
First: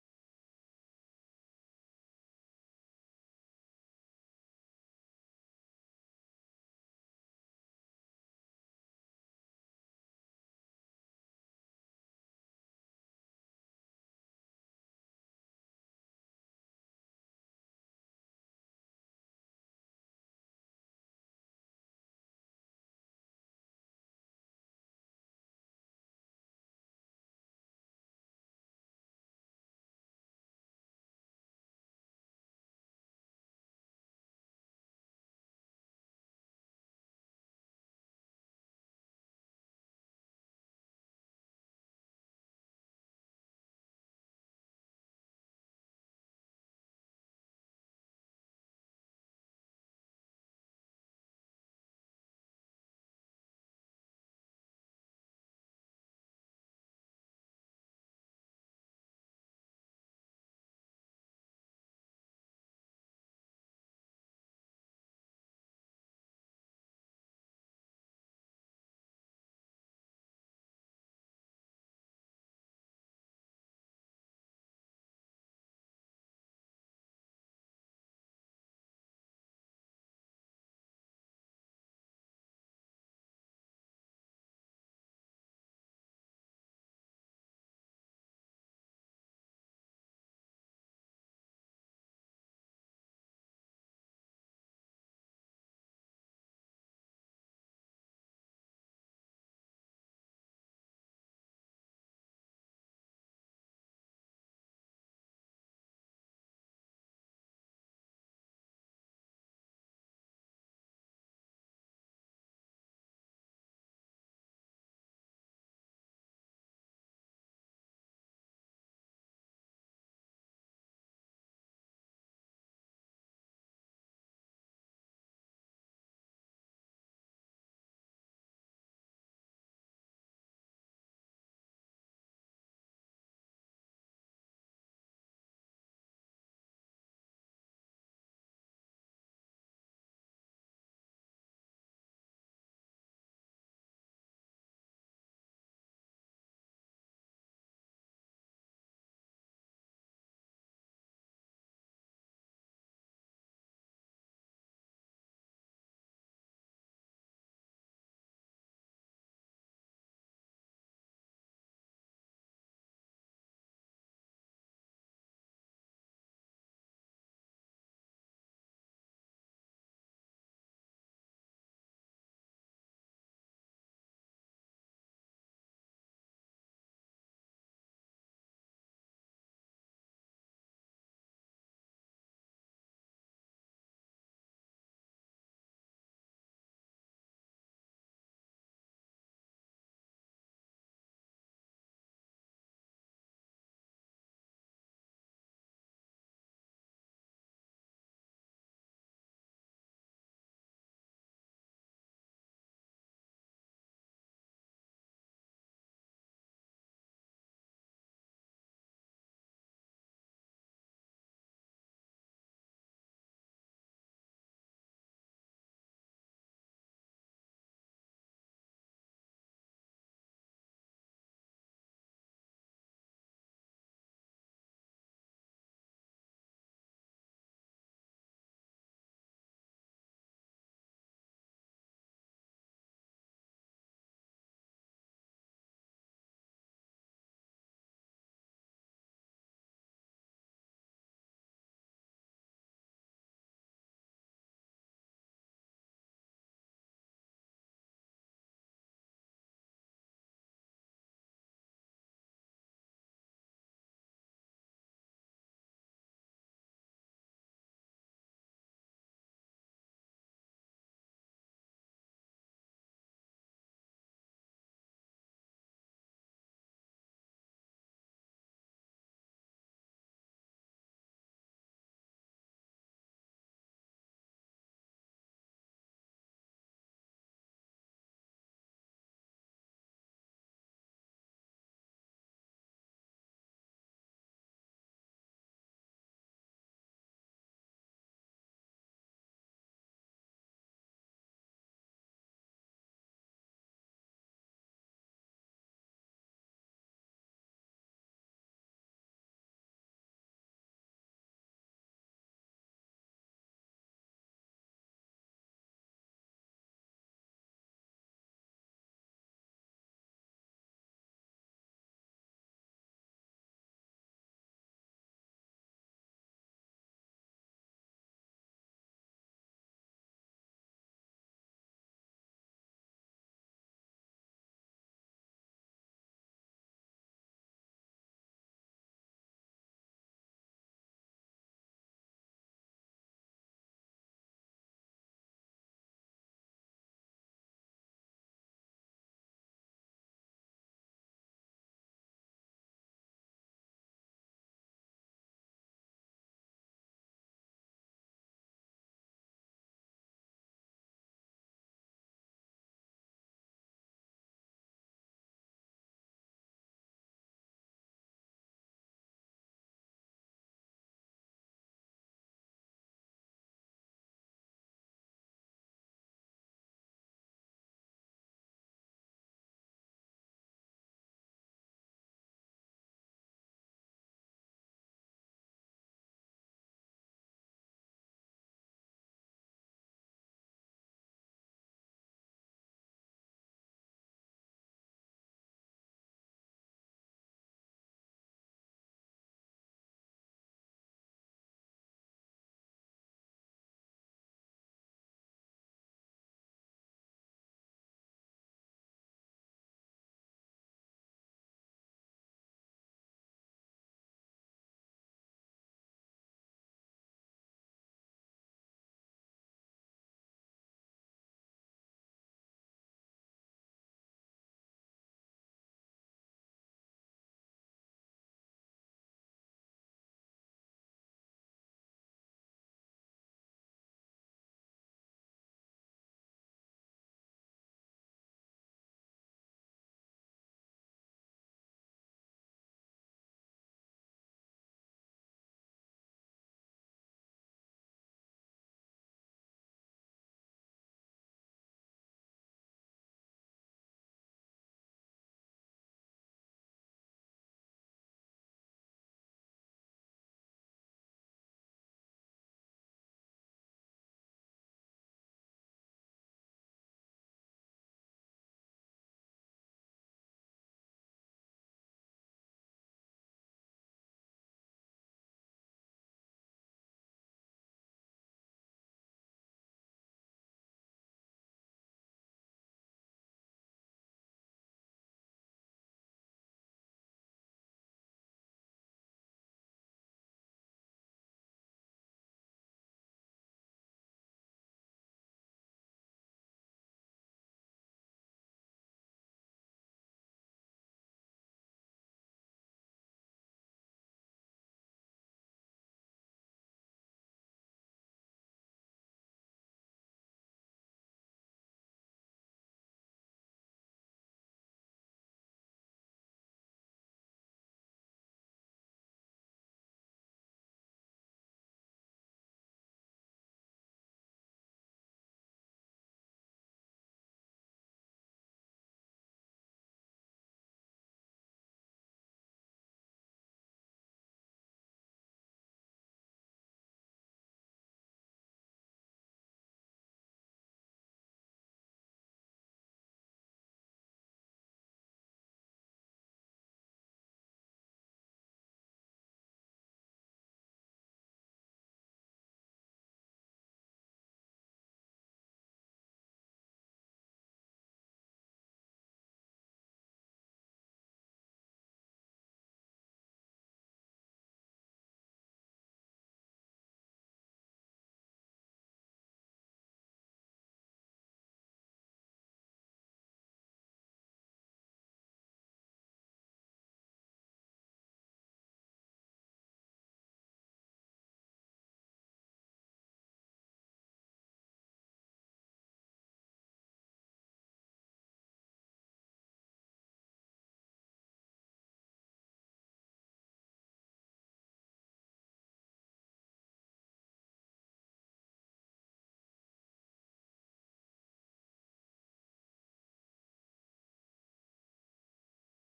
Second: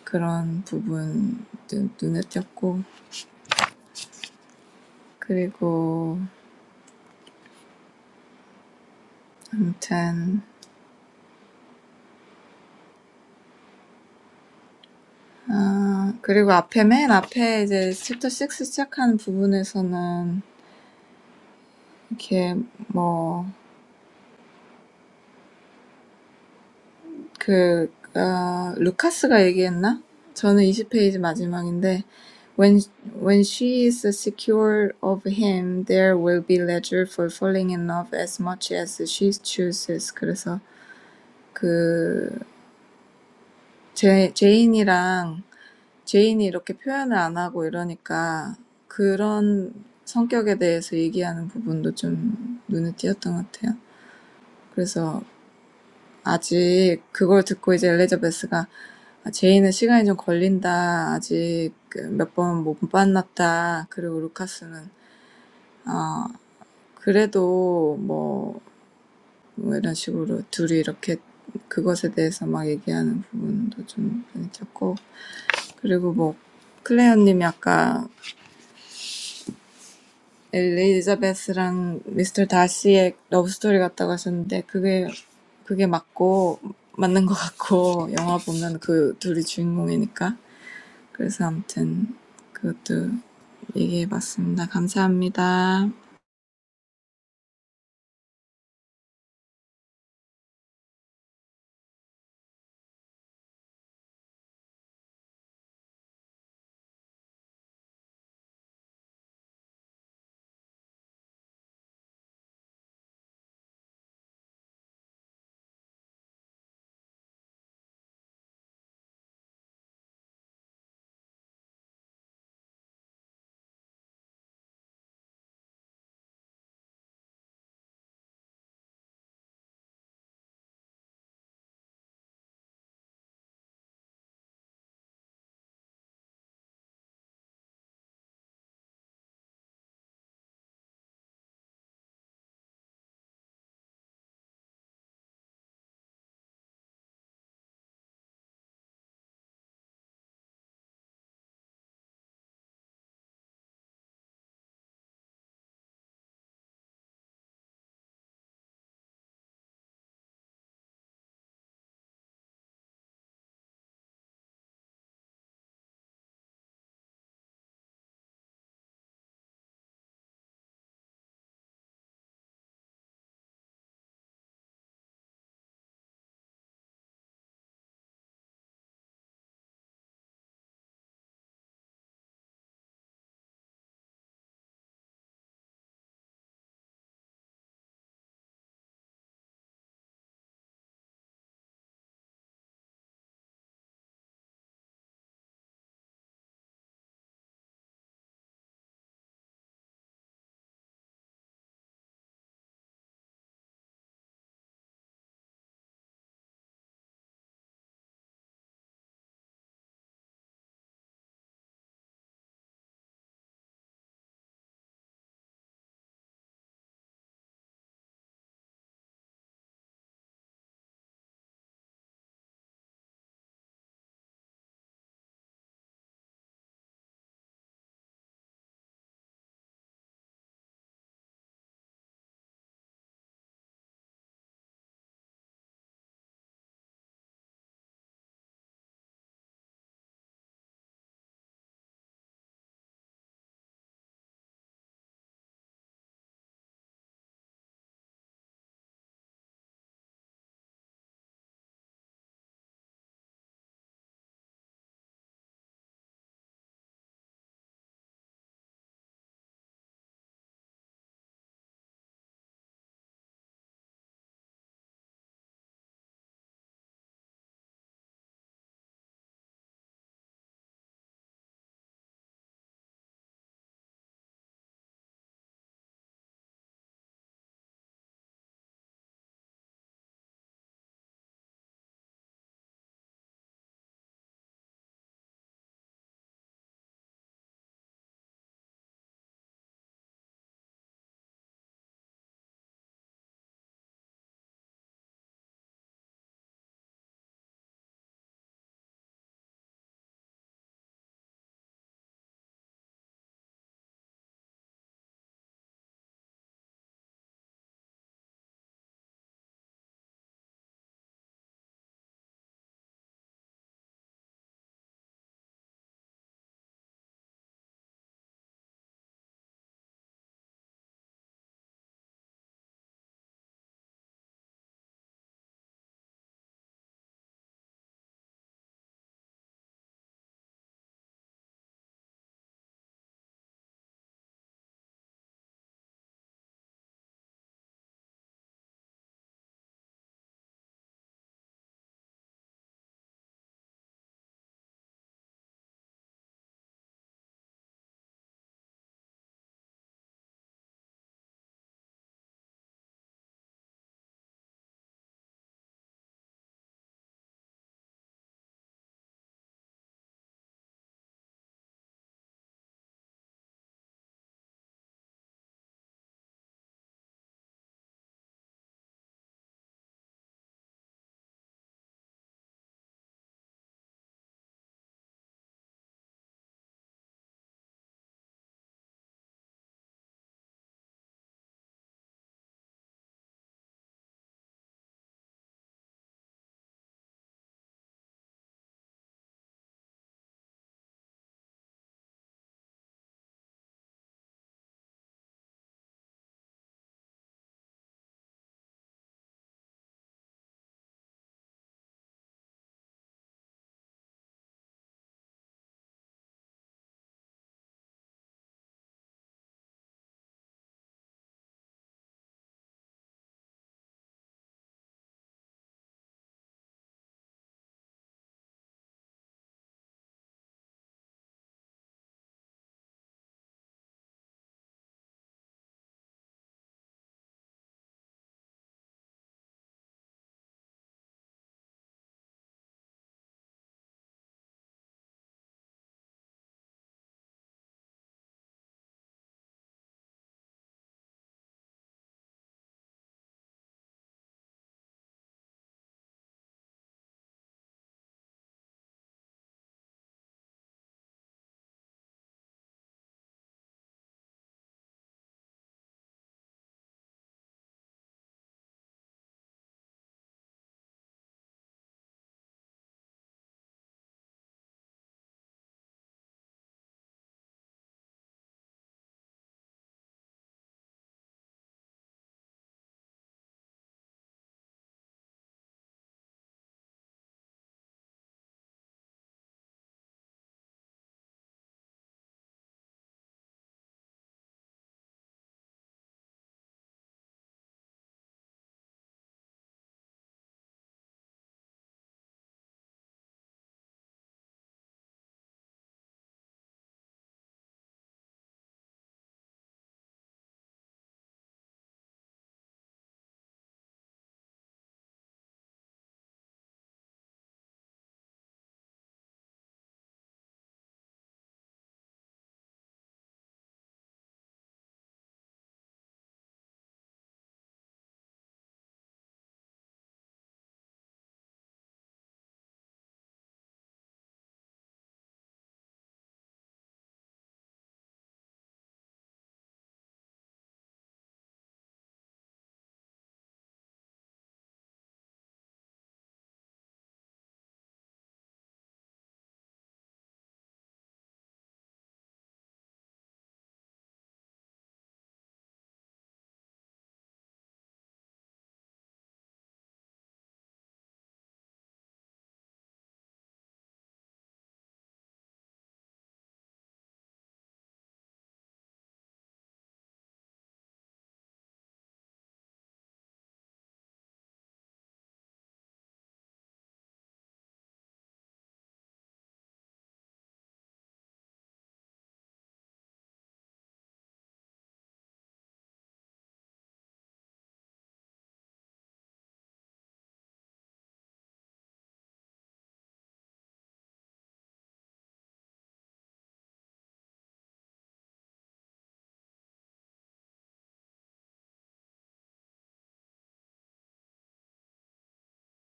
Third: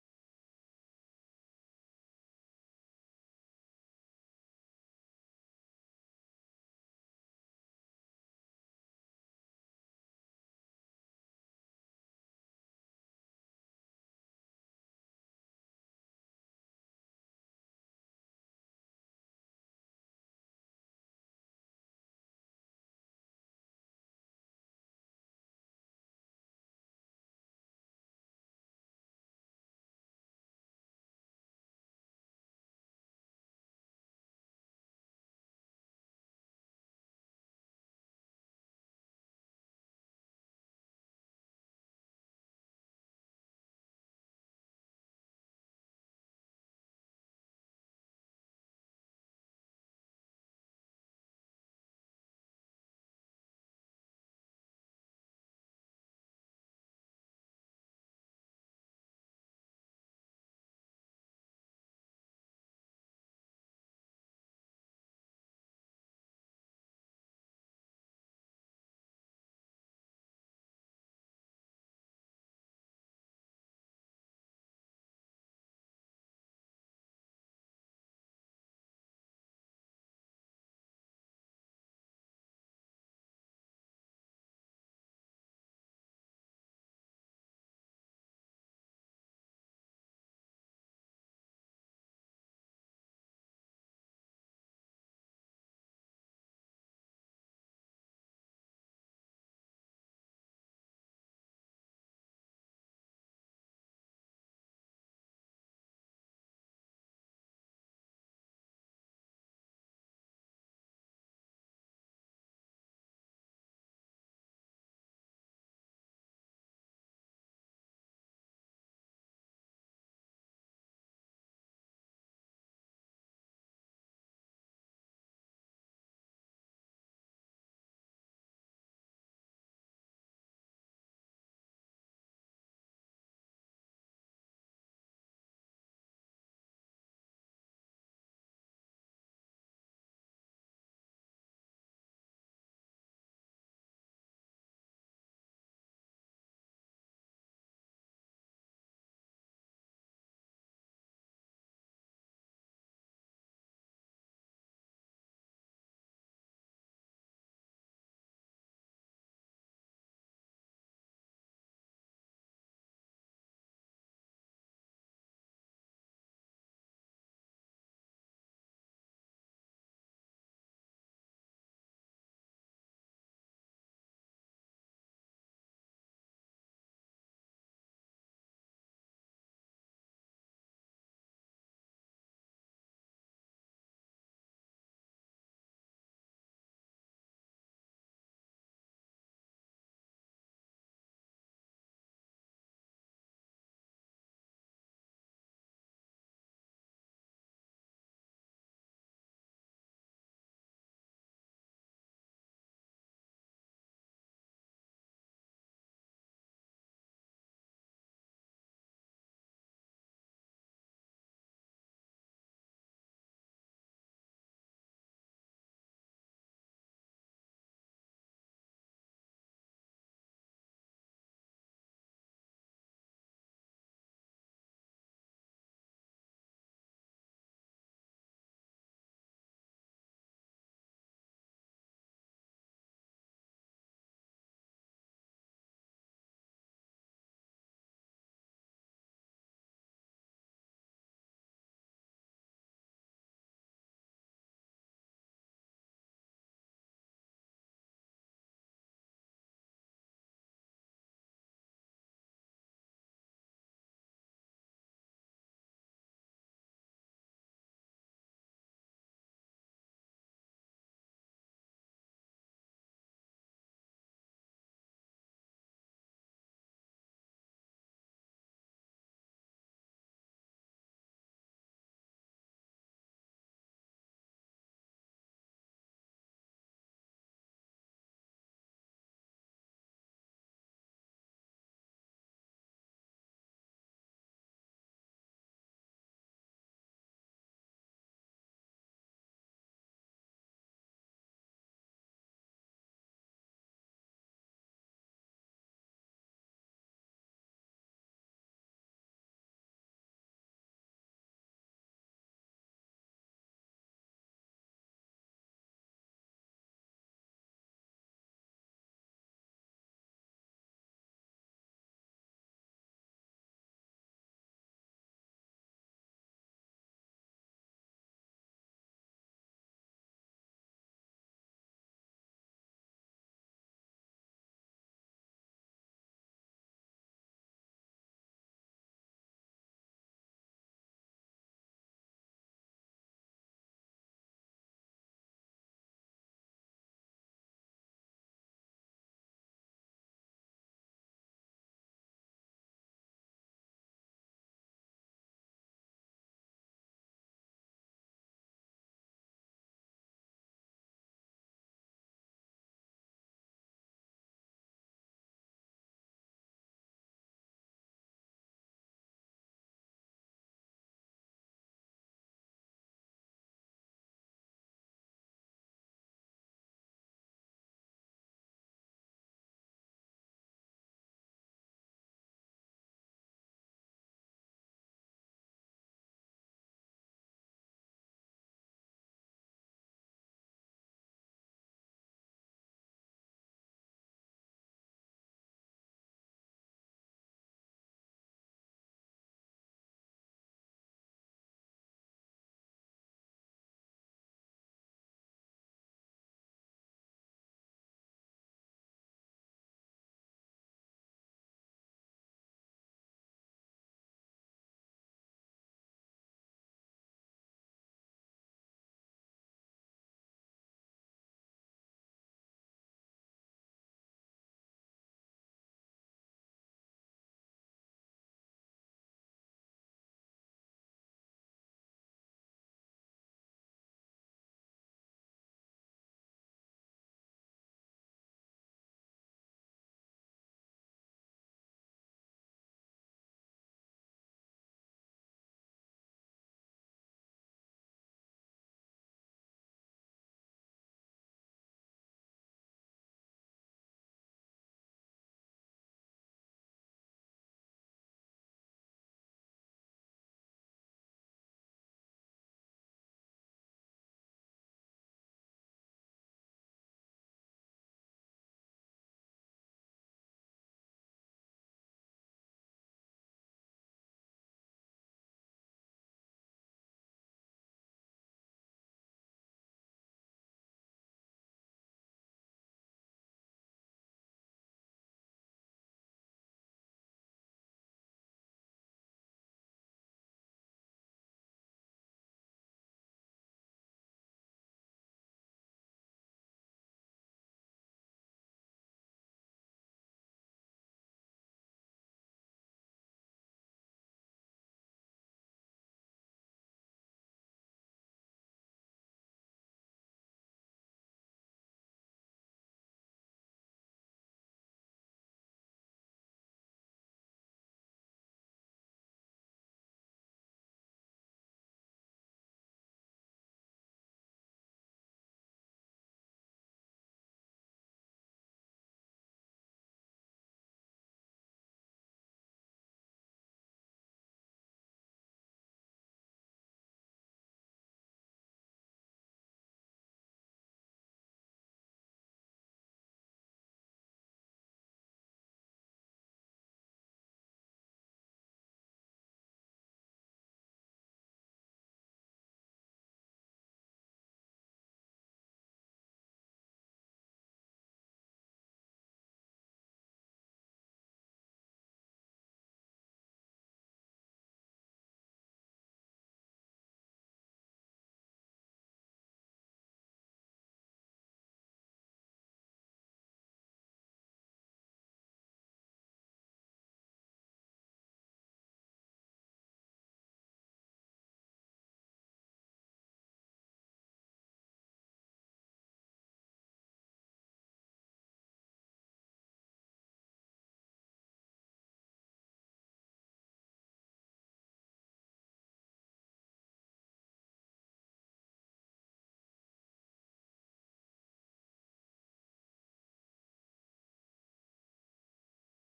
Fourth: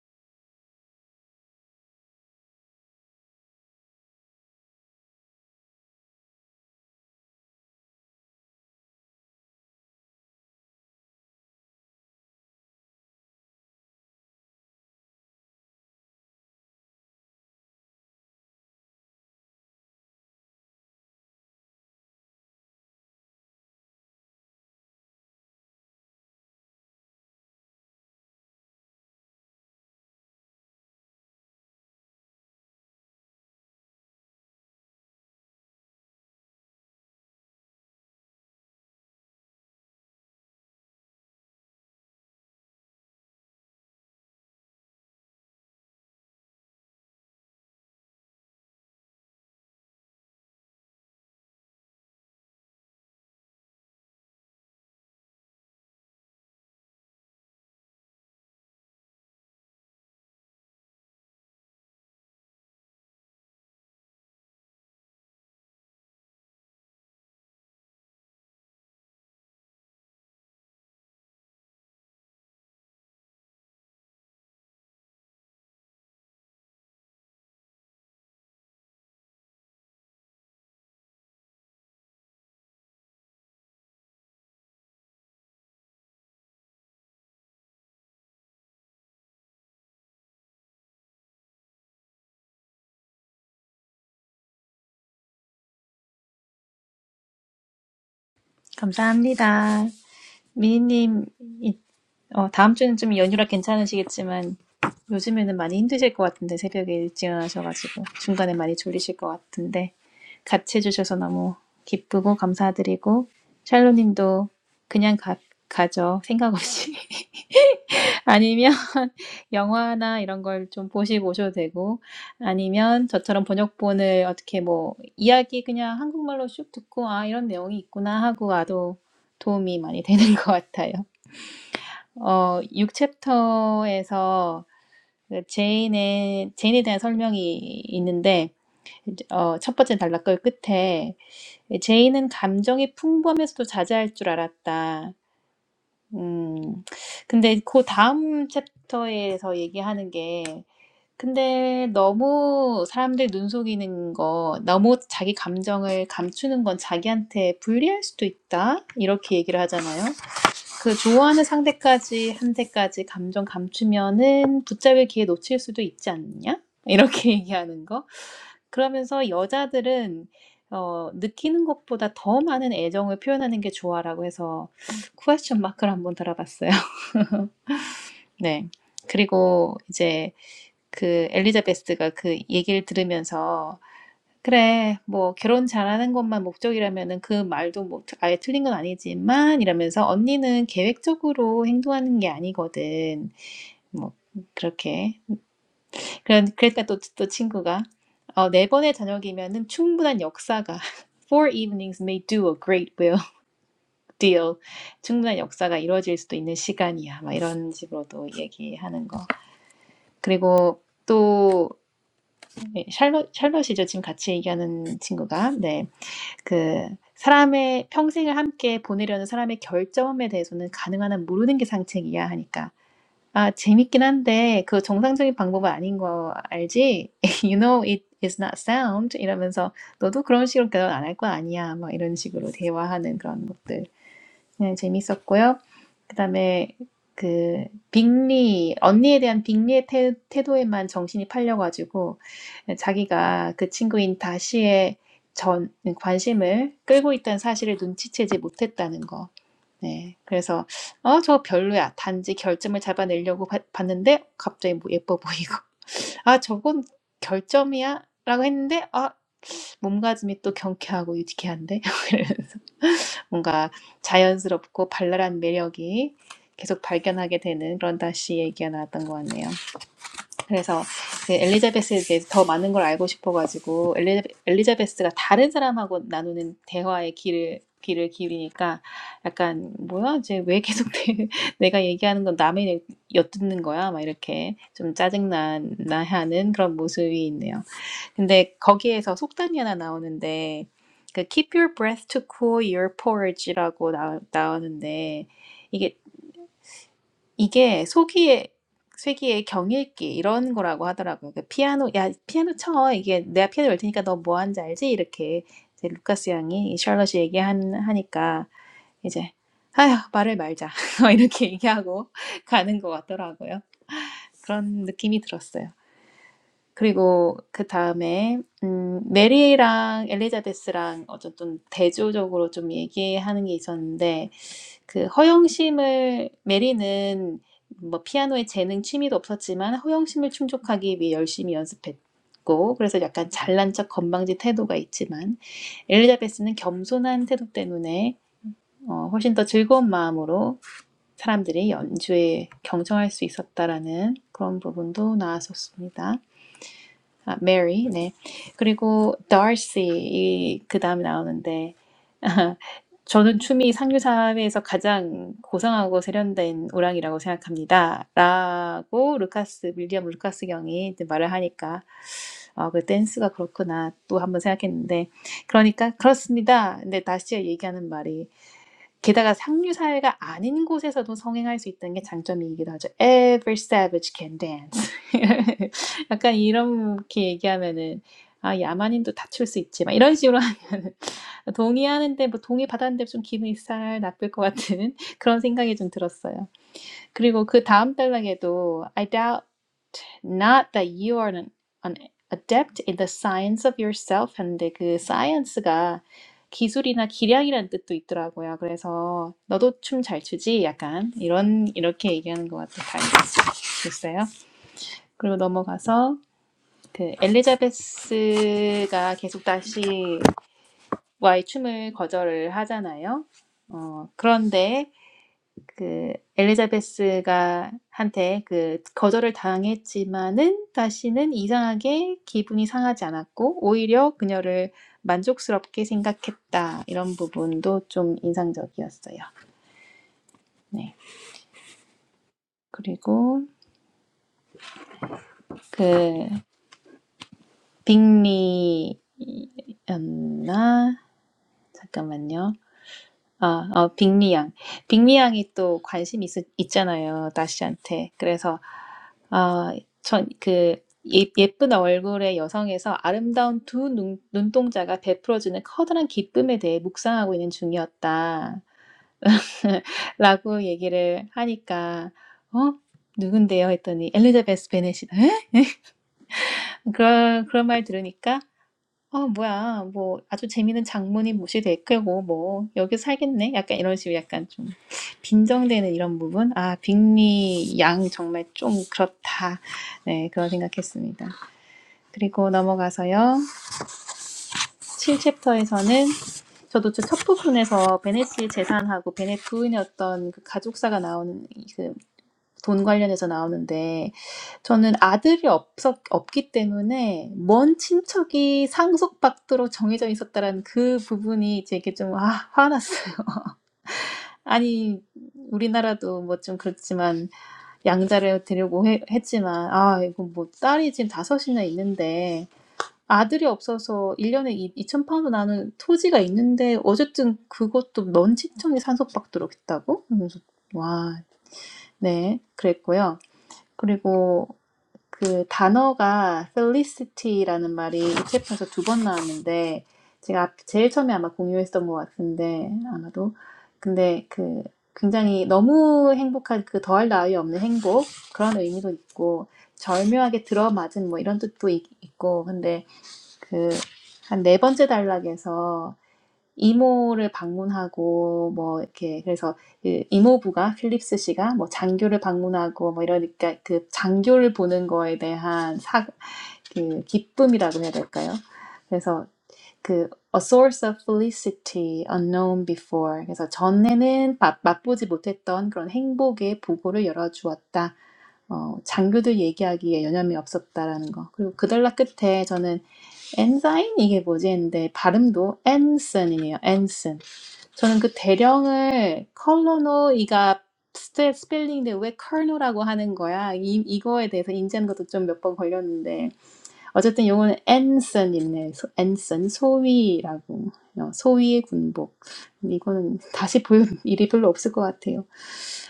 [SPEAKER 3] 그런 부분 눈- 눈에 띄었고 그리고 아무튼 아 그리고 앞에 맨 앞에 이제 챕터 6 시작하는 부분에서는 이렇게 뭐그 어, 루카스가 얘기했나? 저는 이십 페이지 마지막인데 when when she is secure of him there will be leisure for falling in love as much as she chooses 그래서 그 제, 제인이랑 제인이 이렇게 표현을 안 하고 이러니까 그런 성격에 대해서 얘기하는 부분도 좀 눈에 띄었던 것 같아요. 그래서 아직 그걸 듣고 이제 엘리자베스가 아, 제인은 시간이 좀 걸린다. 아직 몇 번 못 만났다. 그리고 루카스는 아 그래도 뭐뭐 이런 식으로 둘이 이렇게 그것에 대해서 막 얘기하는 부분도 좀 눈에 띄었고 그리고 뭐 클레어님이 아까 엘리자베스랑 미스터 다시의 러브스토리 같다고 하셨는데 그게 그게 맞고 맞는 것 같고 영화 보면 그 둘이 주인공이니까 그래서 아무튼 그것도 얘기해봤습니다. 감사합니다.
[SPEAKER 1] 감사합니다. 미니님, 어, 다음 주는 좀 연휴라 괜찮으시겠지만, 요즘에는 많이 힘드실 것 같은데, 새벽에 일찍 일어나셔가지고, 중간에 많이 졸리실 것 같은데, 같이 해주셔서 너무 기쁘고 감사드리고, 샬로님도 그냥 가, 가죠. 생각 없이. 아니면 <laughs> 영화나 이런 걸 좀 보시고 오셔도 되고 아니면 저처럼 번역본을 어떻게 뭐 이야기 그냥 한국말로 쭉 듣고 아 이런 내용이 있구나 하고 와도 도움이 많이 <laughs> 되는 것 같아요. 어, 6챕터에서 제인의 제인에 대한 설명이 있는데 이제 어, 첫 번째 단락글 끝에 제인은 감정이 풍부하면서도 자제할 줄 알았다. 음, 근데 그 다음 챕터에서 얘기하는 게 근데 너무 사람들 눈 속이는 거, 너무 자기 감정을 감추는 건 자기한테 불리할 수도 있다. 이렇게 얘기를 하잖아요. 그 좋아하는 상대까지, 한테까지 감정 감추면은 붙잡을 기회 놓칠 수도 있지 않냐? 이렇게 <laughs> 얘기하는 거. 그러면서 여자들은 어, 느끼는 것보다 더 많은 애정을 표현하는 게 좋아라고 해서 쿠에션 마크를 한번 달아봤어요. <laughs> 네. 그리고 이제 그 엘리자베스가 그 얘기를 들으면서 그래, 뭐 결혼 잘하는 것만 목적이라면은 그 말도 뭐 아예 틀린 건 아니지만 이러면서 언니는 계획적으로 행동하는 게 아니거든. 뭐 그렇게. 그런 그러니까 또, 또 친구가 어, 네 번의 저녁이면은 충분한 역사가 <laughs> Four evenings may do a great will deal. 충분한 역사가 이루어질 수도 있는 시간이야. 막 이런 식으로도 얘기하는 거. 그리고 또 네, 샬럿, 샬럿이죠. 지금 같이 얘기하는 친구가. 네. 그, 사람의 평생을 함께 보내려는 사람의 결점에 대해서는 가능한 한 모르는 게 상책이야 하니까. 아, 재밌긴 한데, 그 정상적인 방법은 아닌 거 알지? <laughs> You know it is not sound. 이러면서, 너도 그런 식으로 대화 안할 거 아니야. 막 이런 식으로 대화하는 그런 것들. 네, 재밌었고요. 그다음에 그 빅리 언니에 대한 빅리의 태, 태도에만 정신이 팔려 가지고 자기가 그 친구인 다시의 전 관심을 끌고 있다는 사실을 눈치채지 못했다는 거. 네. 그래서 어, 저 별로야. 단지 결점을 잡아내려고 봤- 봤는데 갑자기 뭐 예뻐 보이고. 아, 저건 결점이야. 라고 했는데 아 몸가짐이 또 경쾌하고 유쾌한데 <laughs> 뭔가 자연스럽고 발랄한 매력이 계속 발견하게 되는 그런 다시 얘기가 나왔던 것 같네요. 그래서 그 엘리자베스에 대해서 더 많은 걸 알고 싶어가지고 엘리, 엘리자베스가 다른 사람하고 나누는 대화의 길을 귀를 기울이니까 약간 뭐야 이제 왜 계속 <laughs> 내- 가 얘기하는 건 남의 엿듣는 거야 막 이렇게 좀 짜증나나 하는 그런 모습이 있네요. 근데 거기에서 속단이 하나 나오는데 그 Keep your breath to cool your porridge라고 나, 나오는데 이게 이게 소기의 쇠기의 경읽기 이런 거라고 하더라고요. 그 피아노 야 피아노 쳐 이게 내가 피아노 열 테니까 너 뭐 하는지 알지? 이렇게 이제 루카스 양이 이 샬럿이 얘기한 하니까 이제 아휴 말을 말자 <laughs> 이렇게 얘기하고 가는 것 같더라고요. 그런 느낌이 들었어요. 그리고 그다음에 음 메리랑 엘리자베스랑 어쨌든 대조적으로 좀 얘기하는 게 있었는데 그 허영심을 메리는 뭐 피아노에 재능 취미도 없었지만 허영심을 충족하기 위해 열심히 연습했고 그래서 약간 잘난 척 건방진 태도가 있지만 엘리자베스는 겸손한 태도 때문에 어, 훨씬 더 즐거운 마음으로 사람들이 연주에 경청할 수 있었다라는 그런 부분도 나왔었습니다. 아, 메리, 네. 그리고 Darcy, 이, 그 다음에 나오는데, <laughs> 저는 춤이 상류 사회에서 가장 고상하고 세련된 오랑이라고 생각합니다. 라고 루카스, 윌리엄 루카스 경이 이제 말을 하니까, 어, 그 댄스가 그렇구나. 또 한번 생각했는데, 그러니까, 그렇습니다. 근데 다시 얘기하는 말이, 게다가 상류 사회가 아닌 곳에서도 성행할 수 있다는 게 장점이기도 하죠. Every savage can dance. <laughs> 약간 이렇게 얘기하면은 아 야만인도 다출 수 있지 막 이런 식으로 하면 동의하는데 <laughs> 뭐 동의 받았는데 좀 기분이 살 나쁠 것 같은 <laughs> 그런 생각이 좀 들었어요. 그리고 그 다음 단락에도 I doubt Not that you are an, an adept in the science of yourself 했는데 그 science가 기술이나 기량이라는 뜻도 있더라고요. 그래서 너도 춤 잘 추지? 약간 이런 이렇게 얘기하는 것 같아요. 됐어요 그리고 넘어가서 그 엘리자베스가 계속 다시 와의 춤을 거절을 하잖아요. 어, 그런데 그 엘리자베스가 한테 그 거절을 당했지만은 다시는 이상하게 기분이 상하지 않았고 오히려 그녀를 만족스럽게 생각했다. 이런 부분도 좀 인상적이었어요. 네. 그리고 그 빅리였나? 잠깐만요. 아, 어, 빅리양. 빅리양이 또 관심 있, 있잖아요, 나시한테. 그래서, 아, 전, 그, 예, 예쁜 얼굴의 여성에서 아름다운 두 눈, 눈동자가 베풀어주는 커다란 기쁨에 대해 묵상하고 있는 중이었다. <laughs> 라고 얘기를 하니까, 어? 누군데요? 했더니, 엘리자베스 베넷이다. 에? 그런, 그런 말 들으니까, 어 뭐야. 뭐 아주 재미있는 장모님 모시될 거고 뭐 여기서 살겠네. 약간 이런 식으로 약간 좀빈정되는 이런 부분. 아, 빅리 양 정말 좀 그렇다. 네, 그런 생각했습니다. 그리고 넘어가서요. 7챕터에서는 저도 저첫 부분에서 베넷의 재산하고 베넷 부인의 어떤 그 가족사가 나오는 그돈 관련해서 나오는데 저는 아들이 없었 없기 때문에 먼 친척이 상속받도록 정해져 있었다라는 그 부분이 제게좀 아, 화났어요. <laughs> 아니 우리나라도 뭐 좀 그렇지만 양자를 되리고 해- 했지만 아 이거 뭐 딸이 지금 다섯이나 있는데 아들이 없어서 1년에 2천 파운드 나는 토지가 있는데 어쨌든 그것도 먼 친척이 상속받도록 했다고? 그서 와, 네, 그랬고요. 그리고 그 단어가 felicity라는 말이 이 챕터에서 두 번 나왔는데 제가 제일 처음에 아마 공유했던 것 같은데 아마도 근데 그 굉장히 너무 행복한 그 더할 나위 없는 행복 그런 의미도 있고 절묘하게 들어맞은 뭐 이런 뜻도 있- 있고 근데 그 한 네 번째 단락에서 이모를 방문하고 뭐 이렇게 그래서 그 이모부가 필립스 씨가 뭐 장교를 방문하고 뭐 이러니까 그 장교를 보는 거에 대한 사, 그 기쁨이라고 해야 될까요? 그래서 그 a source of felicity unknown before 그래서 전에는 맛, 맛보지 못했던 그런 행복의 보고를 열어주었다. 어, 장교들 얘기하기에 여념이 없었다라는 거. 그리고 그달라 끝에 저는 엔사인 이게 뭐지 했는데 발음도 엔슨이에요. 엔슨. 저는 그 대령을 컬러노 이가 스페, 스펠링인데 왜 컬노라고 하는 거야? 이, 이거에 대해서 인지하는 것도 좀 몇 번 걸렸는데 어쨌든 용어는 앤슨이네. 소, 앤슨 소위라고 어, 소위의 군복. 이거는 다시 볼 일이 별로 없을 것 같아요.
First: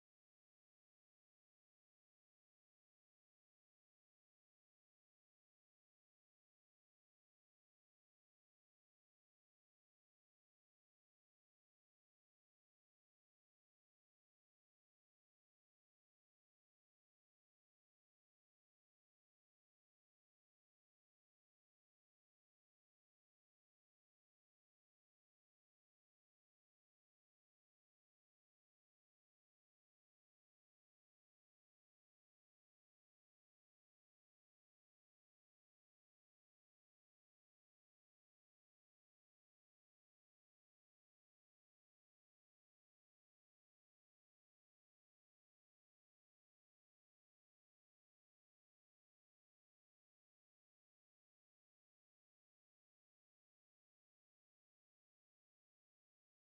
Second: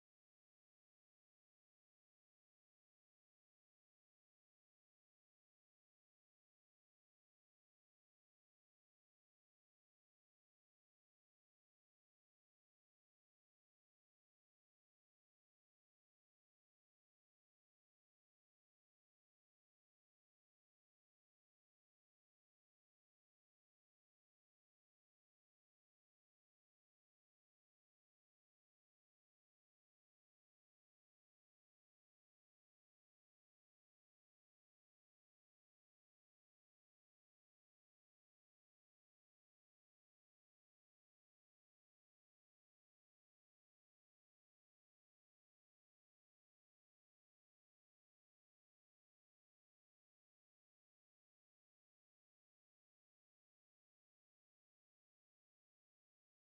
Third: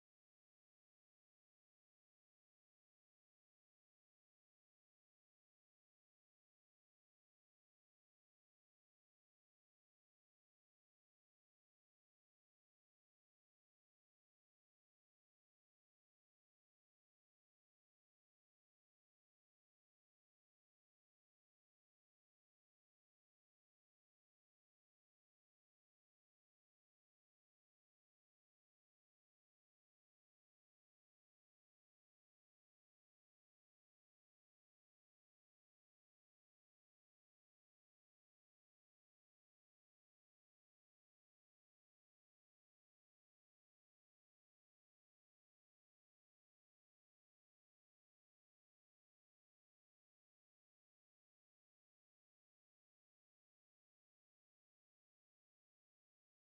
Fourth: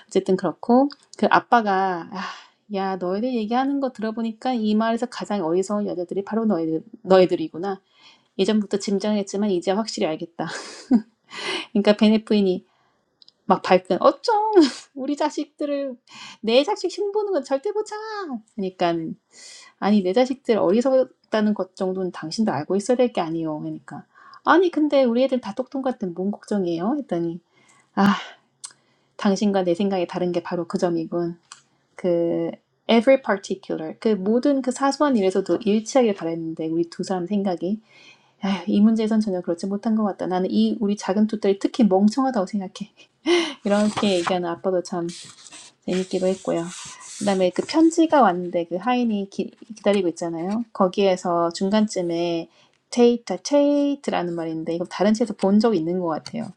[SPEAKER 1] 어쨌든 그렇고 그 아빠가 아, 야 너희들 얘기하는 거 들어보니까 이 마을에서 가장 어리석은 여자들이 바로 너희들 너희들이구나. 예전부터 짐작했지만 이제 확실히 알겠다. <laughs> 그러니까 베네프인이 막 발끈 어쩜 <laughs> 우리 자식들을 내 자식 흉보는 건 절대 못 참아 그러니까 아니 내 자식들 어리석다는 것 정도는 당신도 알고 있어야 될 게 아니요 그러니까 아니 근데 우리 애들 다 똑똑한데 뭔 걱정이에요 했더니 아 당신과 내 생각이 다른 게 바로 그 점이군 그 every particular 그 모든 그 사소한 일에서도 일치하길 바랬는데 우리 두 사람 생각이 휴이 문제에선 전혀 그렇지 못한 것 같다 나는 이 우리 작은 두 딸이 특히 멍청하다고 생각해 이렇게 얘기하는 아빠도 참 재밌기도 했고요. 그다음에 그 편지가 왔는데 그 하인이 기, 기다리고 있잖아요. 거기에서 중간쯤에 테이터, 체이트라는 말인데 이거 다른 책에서 본 적 있는 것 같아요.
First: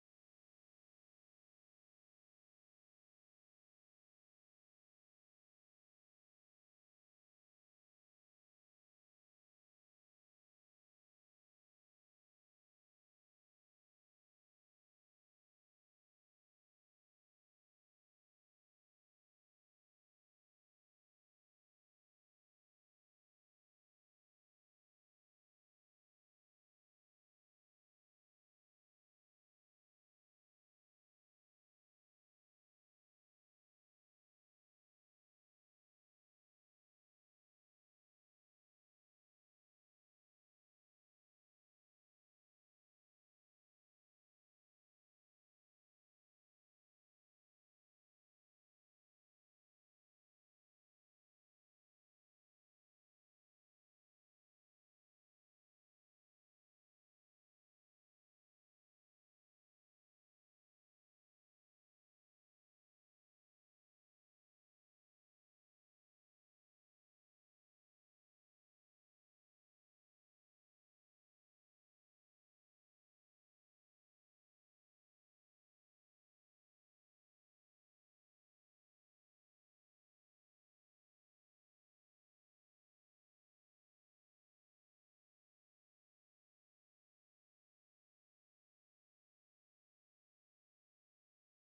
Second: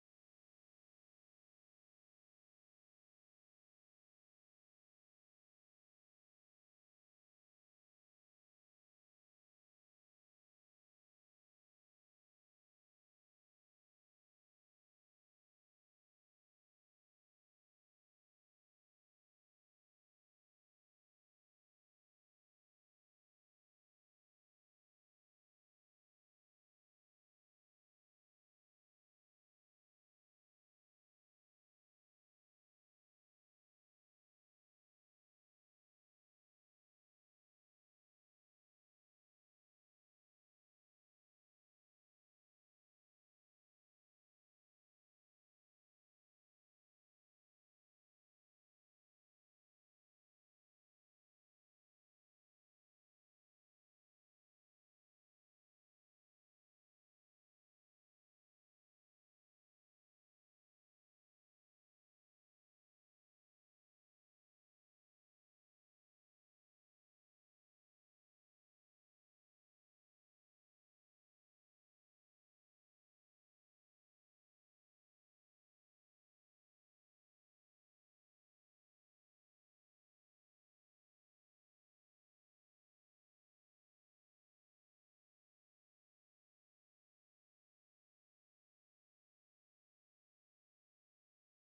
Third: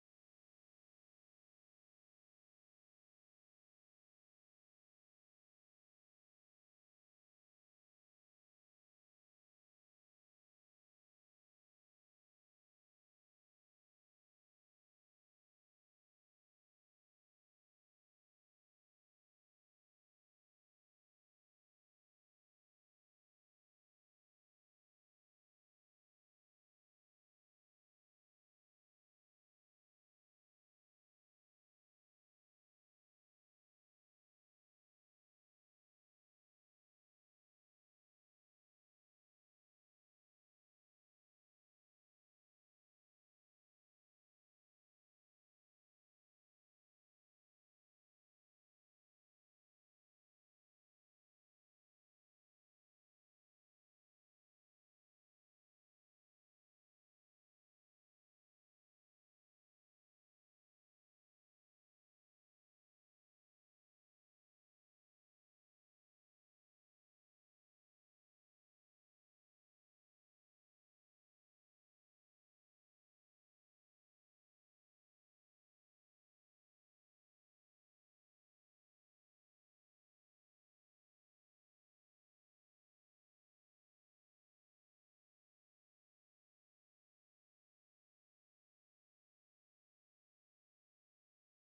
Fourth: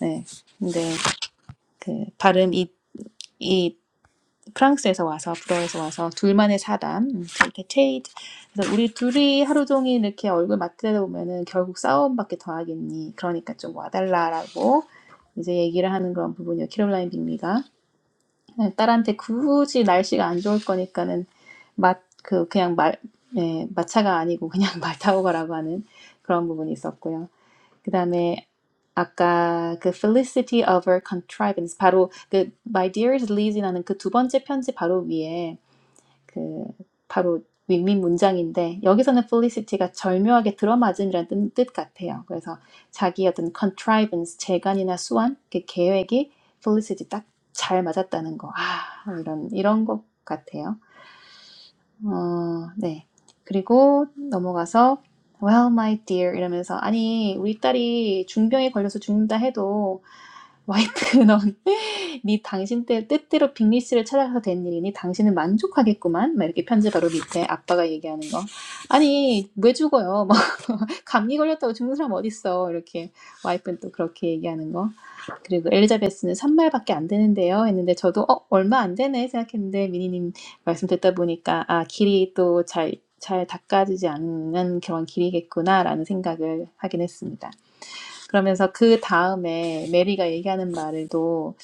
[SPEAKER 1] 네. 근데 그 발음 이, 이 프랑스에서 와서 불어에서 와서 둘만의 사담 음, 이렇게 체이트 그래서 우리 둘이 하루 종일 이렇게 얼굴 맞대다 보면은 결국 싸움밖에 더하겠니 그러니까 좀 와달라라고 이제 얘기를 하는 그런 부분이요 캐롤라인 빅미가 네, 딸한테 굳이 날씨가 안 좋을 거니까는 맛, 그, 그냥 말, 예, 마차가 아니고 그냥 <laughs> 말 타고 가라고 하는 그런 부분이 있었고요. 그 다음에 아까 그 Felicity of her contrivance, 바로 그 My dearest Lizzie라는 그 두 번째 편지 바로 위에 그 바로 윈윈 문장인데 여기서는 felicity가 절묘하게 들어맞음이라는 뜻- 같아요. 그래서 자기 어떤 contrivance, 재간이나 수완, 그 계획이 felicity 딱 잘 맞았다는 거. 아, 이런 이런 것 같아요. 어, 네. 그리고 넘어가서 well, my dear 이러면서 아니 우리 딸이 중병에 걸려서 죽는다 해도 와이프 넌 <laughs> 네 당신 때 뜻대로 빅리 씨를 찾아가서 된 일이니 당신은 만족하겠구만. 막 이렇게 편지 바로 밑에 아빠가 얘기하는 거. 아니 왜 죽어요? <laughs> 뭐 감기 걸렸다고 죽는 사람 어딨어? 이렇게 와이프는 또 그렇게 얘기하는 거. 그리고 엘리자베스는 산말밖에안 되는데요. 했는데 저도 어 얼마 안 되네 생각했는데 미니님 말씀 듣다 보니까 아 길이 또 잘 잘 닦아지지 않는 그런 길이겠구나라는 생각을 하긴 했습니다. 그러면서 그 다음에 메리가 얘기하는 말을도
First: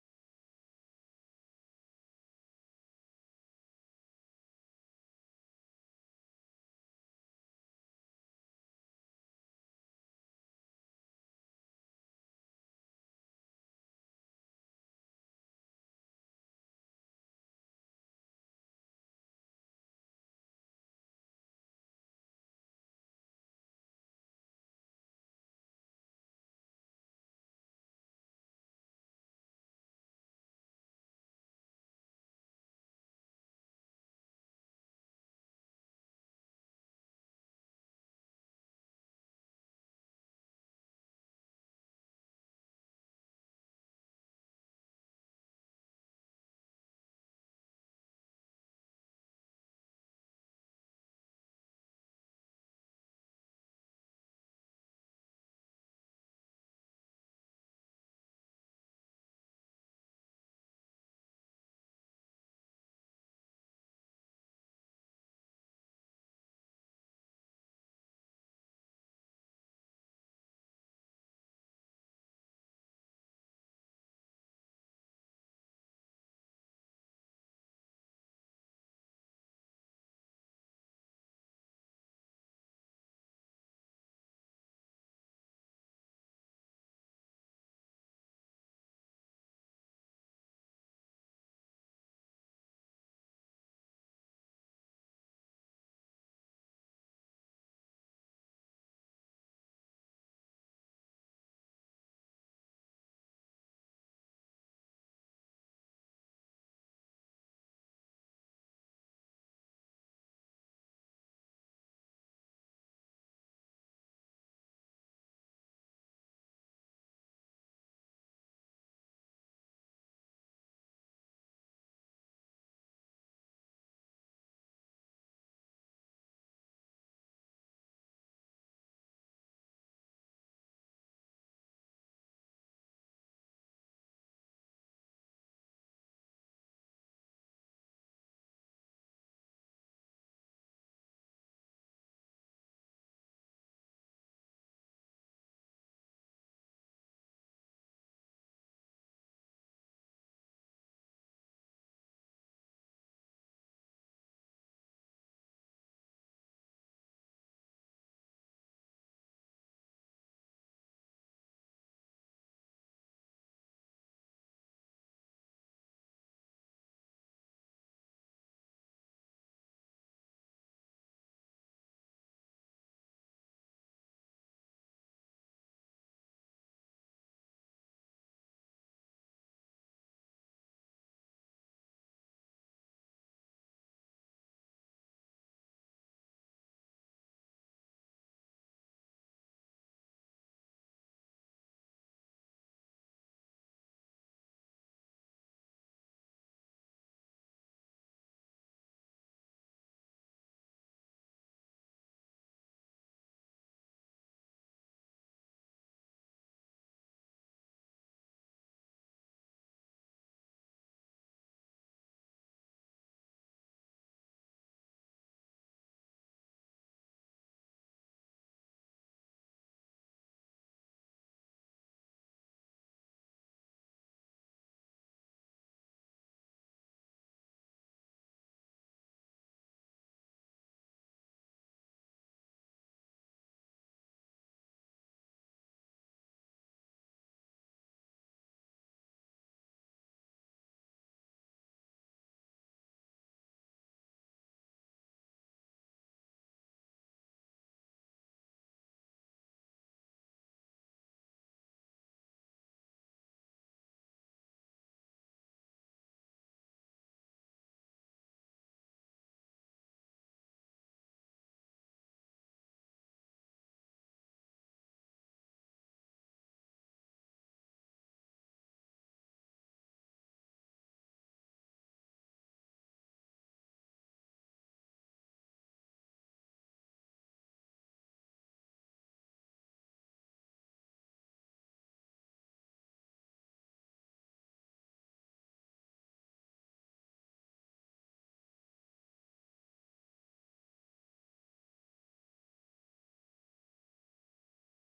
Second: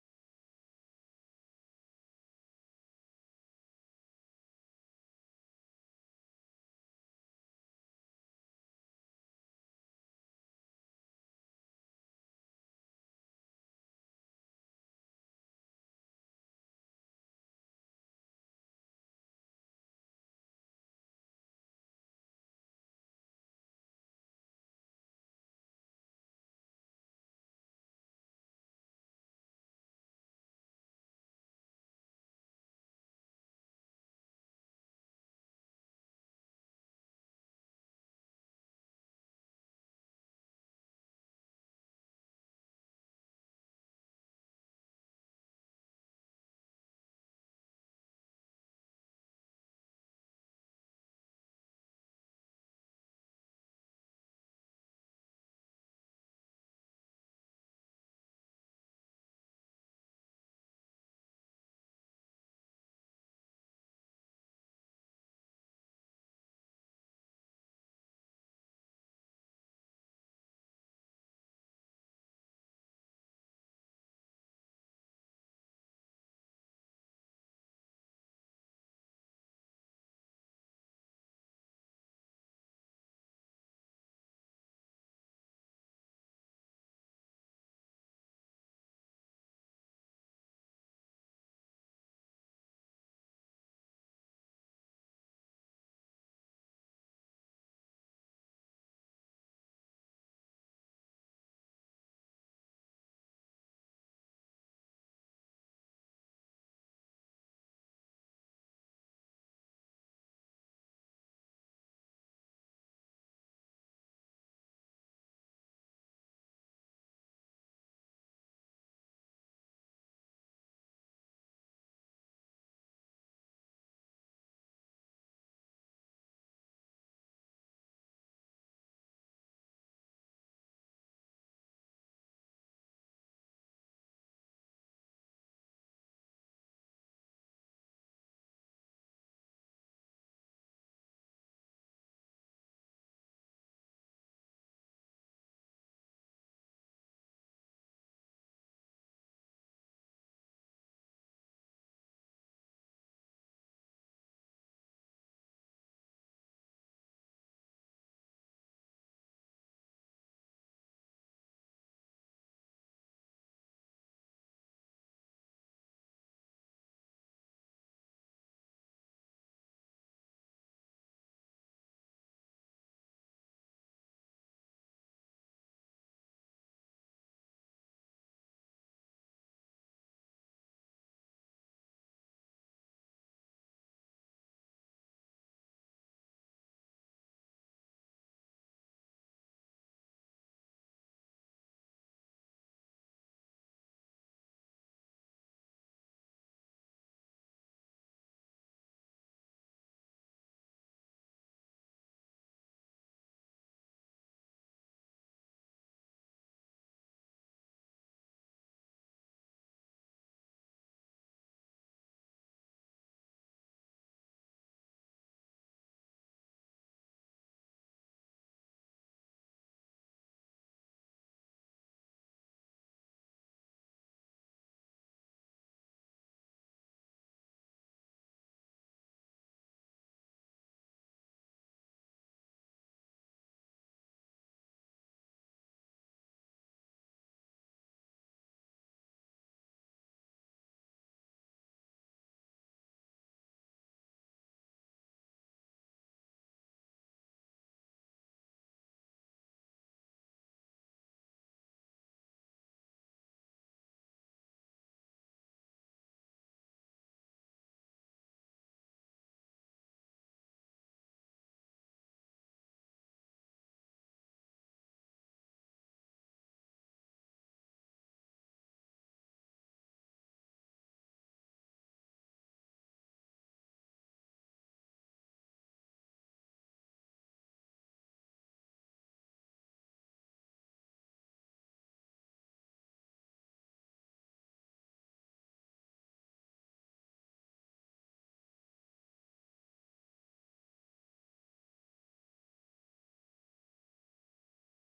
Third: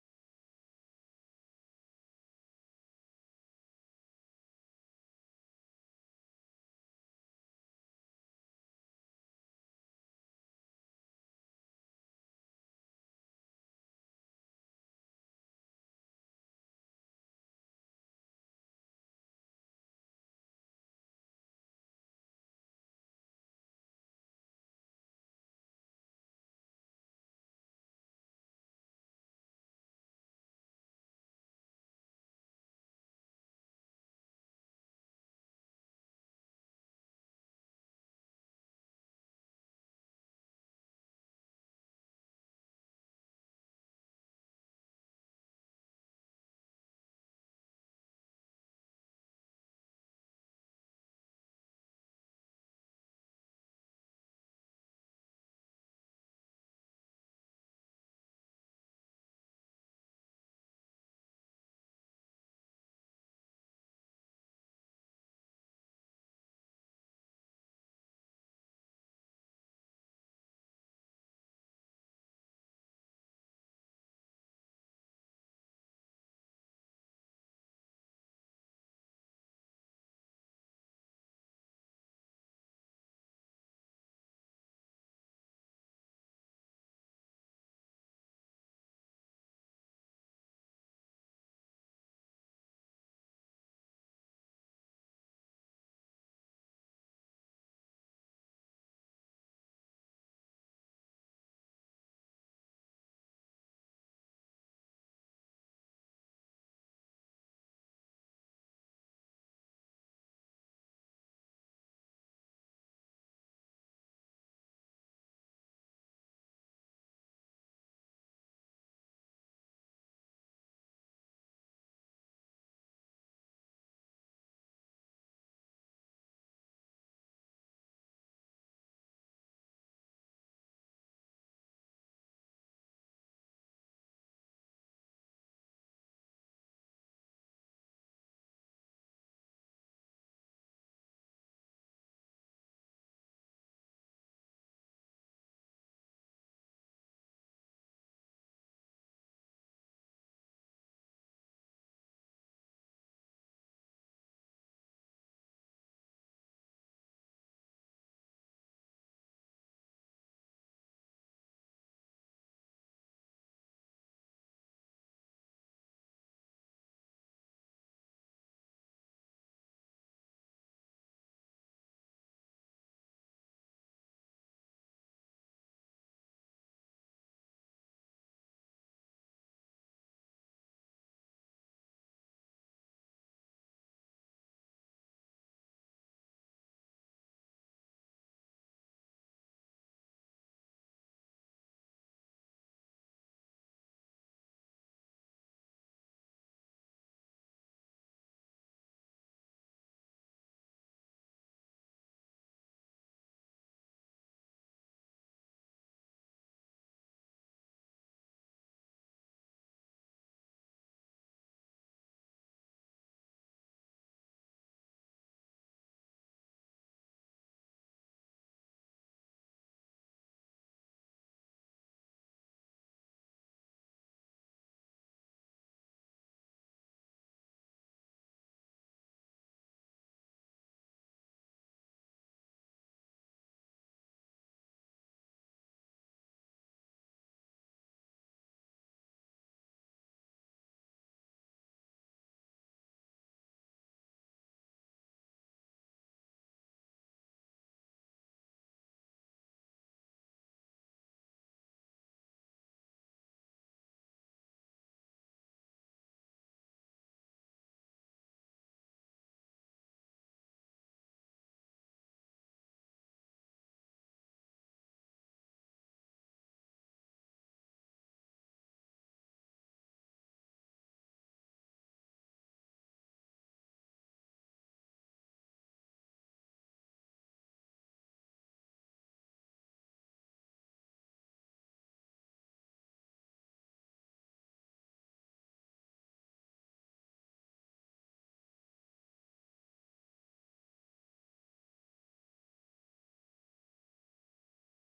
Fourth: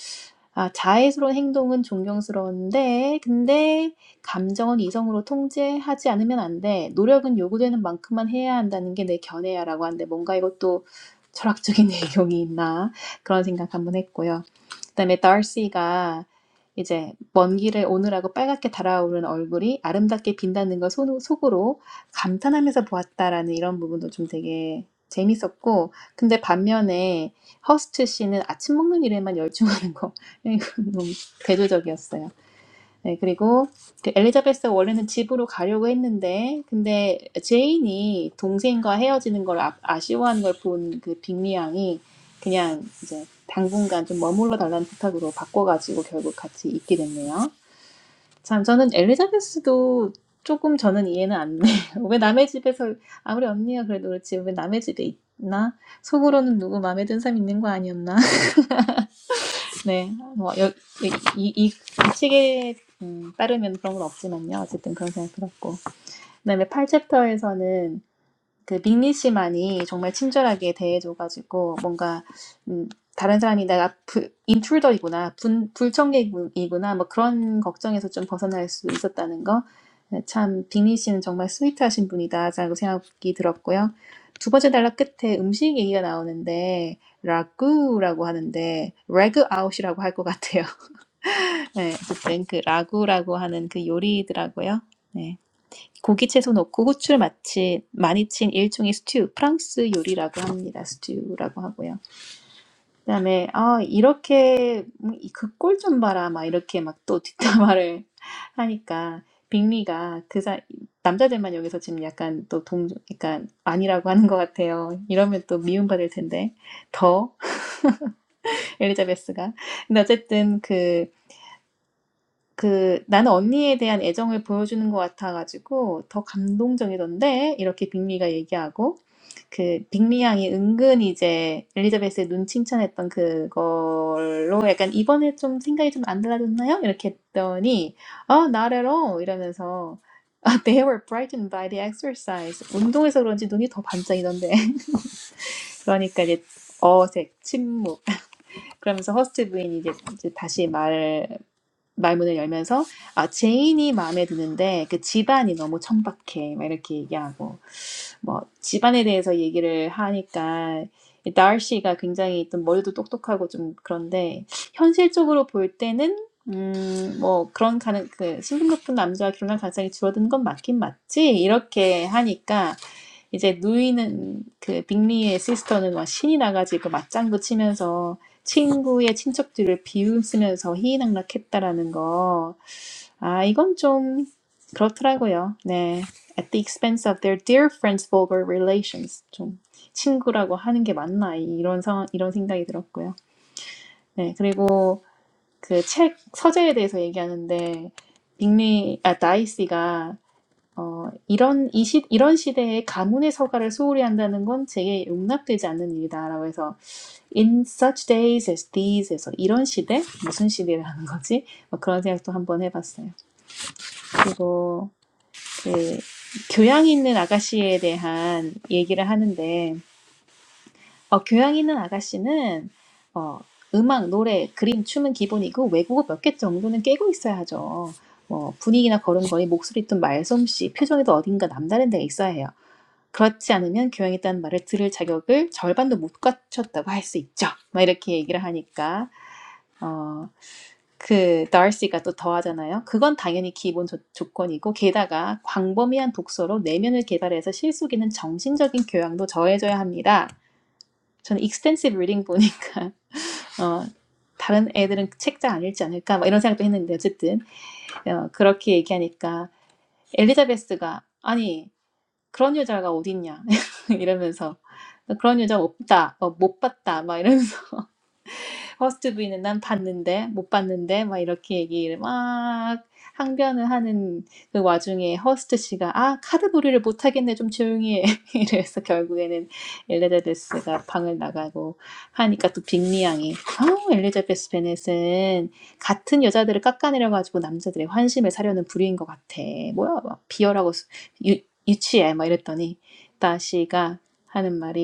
[SPEAKER 1] 아, 자애스러운 행동은 존경스러운데, 근데 감정은 이성으로 통제하지 않으면 안 돼. 노력은 요구되는 만큼만 해야 한다는 게 내 견해야라고 하는데 뭔가 이것도 철학적인 <laughs> 내용이 있나 그런 생각 한번 했고요. 그다음에 달시가 이제 먼 길을 오늘하고 빨갛게 달아오른 얼굴이 아름답게 빈다는 걸 속으로 감탄하면서 보았다라는 이런 부분도 좀 되게 재밌었고 근데 반면에 허스트 씨는 아침 먹는 일에만 열중하는 거 <laughs> 이건 너무 대조적이었어요. 네, 그리고 그 엘리자베스가 원래는 집으로 가려고 했는데 근데 제인이 동생과 헤어지는 걸 아, 아쉬워하는 걸 본 그 빅리 양이 그냥 이제 당분간 좀 머물러 달라는 부탁으로 바꿔가지고 결국 같이 있게 됐네요. 참, 저는 엘리자베스도 조금 저는 이해는 안 돼요. <laughs> 왜 남의 집에서, 아무리 언니가 그래도 그렇지, 왜 남의 집에 있나? 속으로는 누구 마음에 든 사람 있는 거 아니었나? <laughs> 네, 뭐, 여, 이, 이, 이, 이 책에 음, 따르면 그런 건 없지만요. 어쨌든 그런 생각 들었고. 그 다음에 8챕터에서는 그 빅리 씨만이 정말 친절하게 대해줘가지고 뭔가 음, 다른 사람이 내가 부, 인트루더이구나, 분, 불청객이구나 뭐 그런 걱정에서 좀 벗어날 수 있었다는 거. 네, 참 빅리 씨는 정말 스위트하신 분이다라고 생각이 들었고요. 두 번째 단락 끝에 음식 얘기가 나오는데 라구라고 하는데 레그 아웃이라고 할 것 같아요. <laughs> 네, 어쨌든 그 라구라고 하는 그 요리더라고요. 고기 채소 넣고 후추를 마치 많이 친 일종의 스튜, 프랑스 요리라고 합니다. 스튜라고 하고요. 그다음에 아 이렇게 그꼴 좀 봐라 막 이렇게 막 또 뒷담화를 <laughs> 하니까 빅리가 그 사, 남자들만 여기서 지금 약간 또 동, 약간 아니라고 하는 것 같아요. 이러면 또 미움받을 텐데 더 <laughs> 엘리자베스가. 근데 어쨌든 그, 그 나는 언니에 대한 애정을 보여주는 것 같아가지고 더 감동적이던데 이렇게 빅리가 얘기하고 그 빅리 양이 은근 이제 엘리자베스의 눈 칭찬했던 그걸로 약간 이번에 좀 생각이 좀 안 달라졌나요? 이렇게 했더니 아, not at all 이러면서 아, they were brightened by the exercise. 운동해서 그런지 눈이 더 반짝이던데. <laughs> 그러니까 이제 어색, 침묵. 그러면서 허스트 부인이 이제, 이제 다시 말문을 열면서 아, 제인이 마음에 드는데 그 집안이 너무 천박해. 막 이렇게 얘기하고 뭐 집안에 대해서 얘기를 하니까 이 다시가 굉장히 좀 머리도 똑똑하고 좀 그런데 현실적으로 볼 때는 음, 뭐 그런 가능 그 신분 높은 남자와 결혼할 가능성이 줄어드는 건 맞긴 맞지 이렇게 하니까 이제 누이는 그 빅리의 시스터는 막 신이 나가지고 그 맞장구 치면서 친구의 친척들을 비웃으면서 희희낙락했다라는 거. 아, 이건 좀 그렇더라고요. 네. At the expense of their dear friends' vulgar relations. 좀 친구라고 하는 게 맞나 이런 상 이런 생각이 들었고요. 네. 그리고 그 책 서재에 대해서 얘기하는데 빅리 아 다이씨가 어, 이런, 이 시, 이런 시대에 가문의 서가를 소홀히 한다는 건 제게 용납되지 않는 일이다라고 해서 in such days as these 에서 이런 시대? 무슨 시대라는 거지? 뭐 그런 생각도 한번 해봤어요. 그리고 그 교양 있는 아가씨에 대한 얘기를 하는데 어, 교양 있는 아가씨는 어, 음악, 노래, 그림, 춤은 기본이고 외국어 몇 개 정도는 깨고 있어야 하죠. 뭐 분위기나 걸음걸이, 목소리든 말솜씨, 표정에도 어딘가 남다른 데가 있어야 해요. 그렇지 않으면 교양이있다는 말을 들을 자격을 절반도 못 갖췄다고 할 수 있죠. 막 이렇게 얘기를 하니까 어, 그 darcy가 또 더하잖아요. 그건 당연히 기본 조, 조건이고 게다가 광범위한 독서로 내면을 개발해서 실속있는 정신적인 교양도 더해져야 합니다. 저는 extensive reading 보니까 어, 다른 애들은 책 잘 안 읽지 않을까 막 이런 생각도 했는데 어쨌든 어, 그렇게 얘기하니까 엘리자베스가 아니 그런 여자가 어딨냐 <laughs> 이러면서 그런 여자 없다, 어, 못 봤다 막 이러면서 허스트 부인은 난 봤는데 못 봤는데 막 이렇게 얘기를 막 항변을 하는 그 와중에 허스트 씨가 아 카드부리를 못 하겠네 좀 조용히 해 <laughs> 이래서 결국에는 엘리자베스가 방을 나가고 하니까 또 빅리 양이 어, 엘리자베스 베넷은 같은 여자들을 깎아내려 가지고 남자들의 환심을 사려는 부류인 것 같아 뭐야 막 비열하고 수- 유, 유치해 막 이랬더니 다시가 하는 말이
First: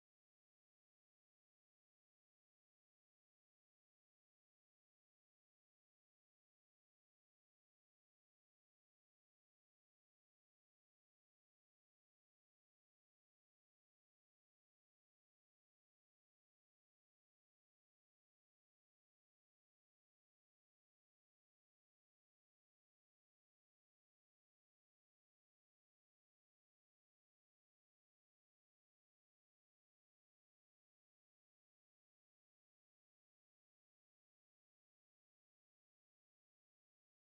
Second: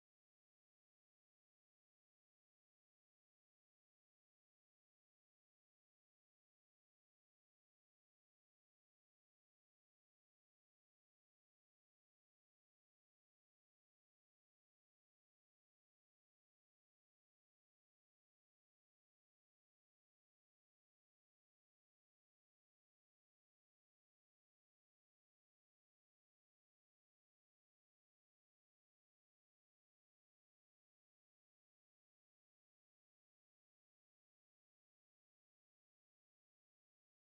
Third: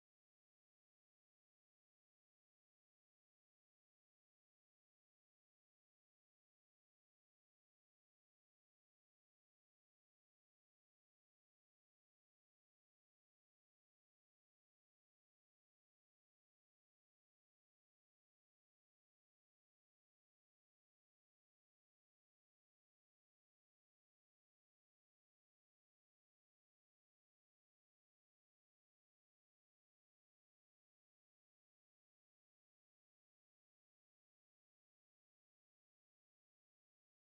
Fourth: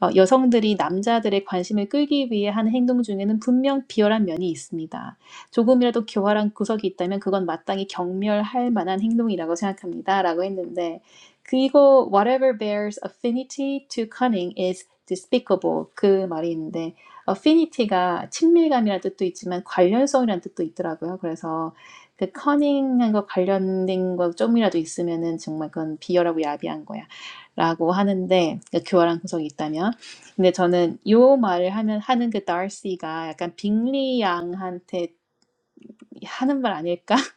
[SPEAKER 1] 어, 여성들이 남자들의 관심을 끌기 위해 하는 행동 중에는 분명 비열한 면이 있습니다. 조금이라도 교활한 구석이 있다면 그건 마땅히 경멸할 만한 행동이라고 생각합니다. 라고 했는데 그 이거 whatever bears affinity to cunning is despicable 그 말이 있는데 affinity가 친밀감이라는 뜻도 있지만 관련성이라는 뜻도 있더라고요. 그래서 그 커닝한 거 관련된 거 좀이라도 있으면은 정말 그건 비열하고 야비한 거야. 라고 하는데, 그러니까 교활한 구석이 있다면. 근데 저는 요 말을 하면 하는 그 darcy가 약간 빅리 양한테 하는 말 아닐까? <laughs>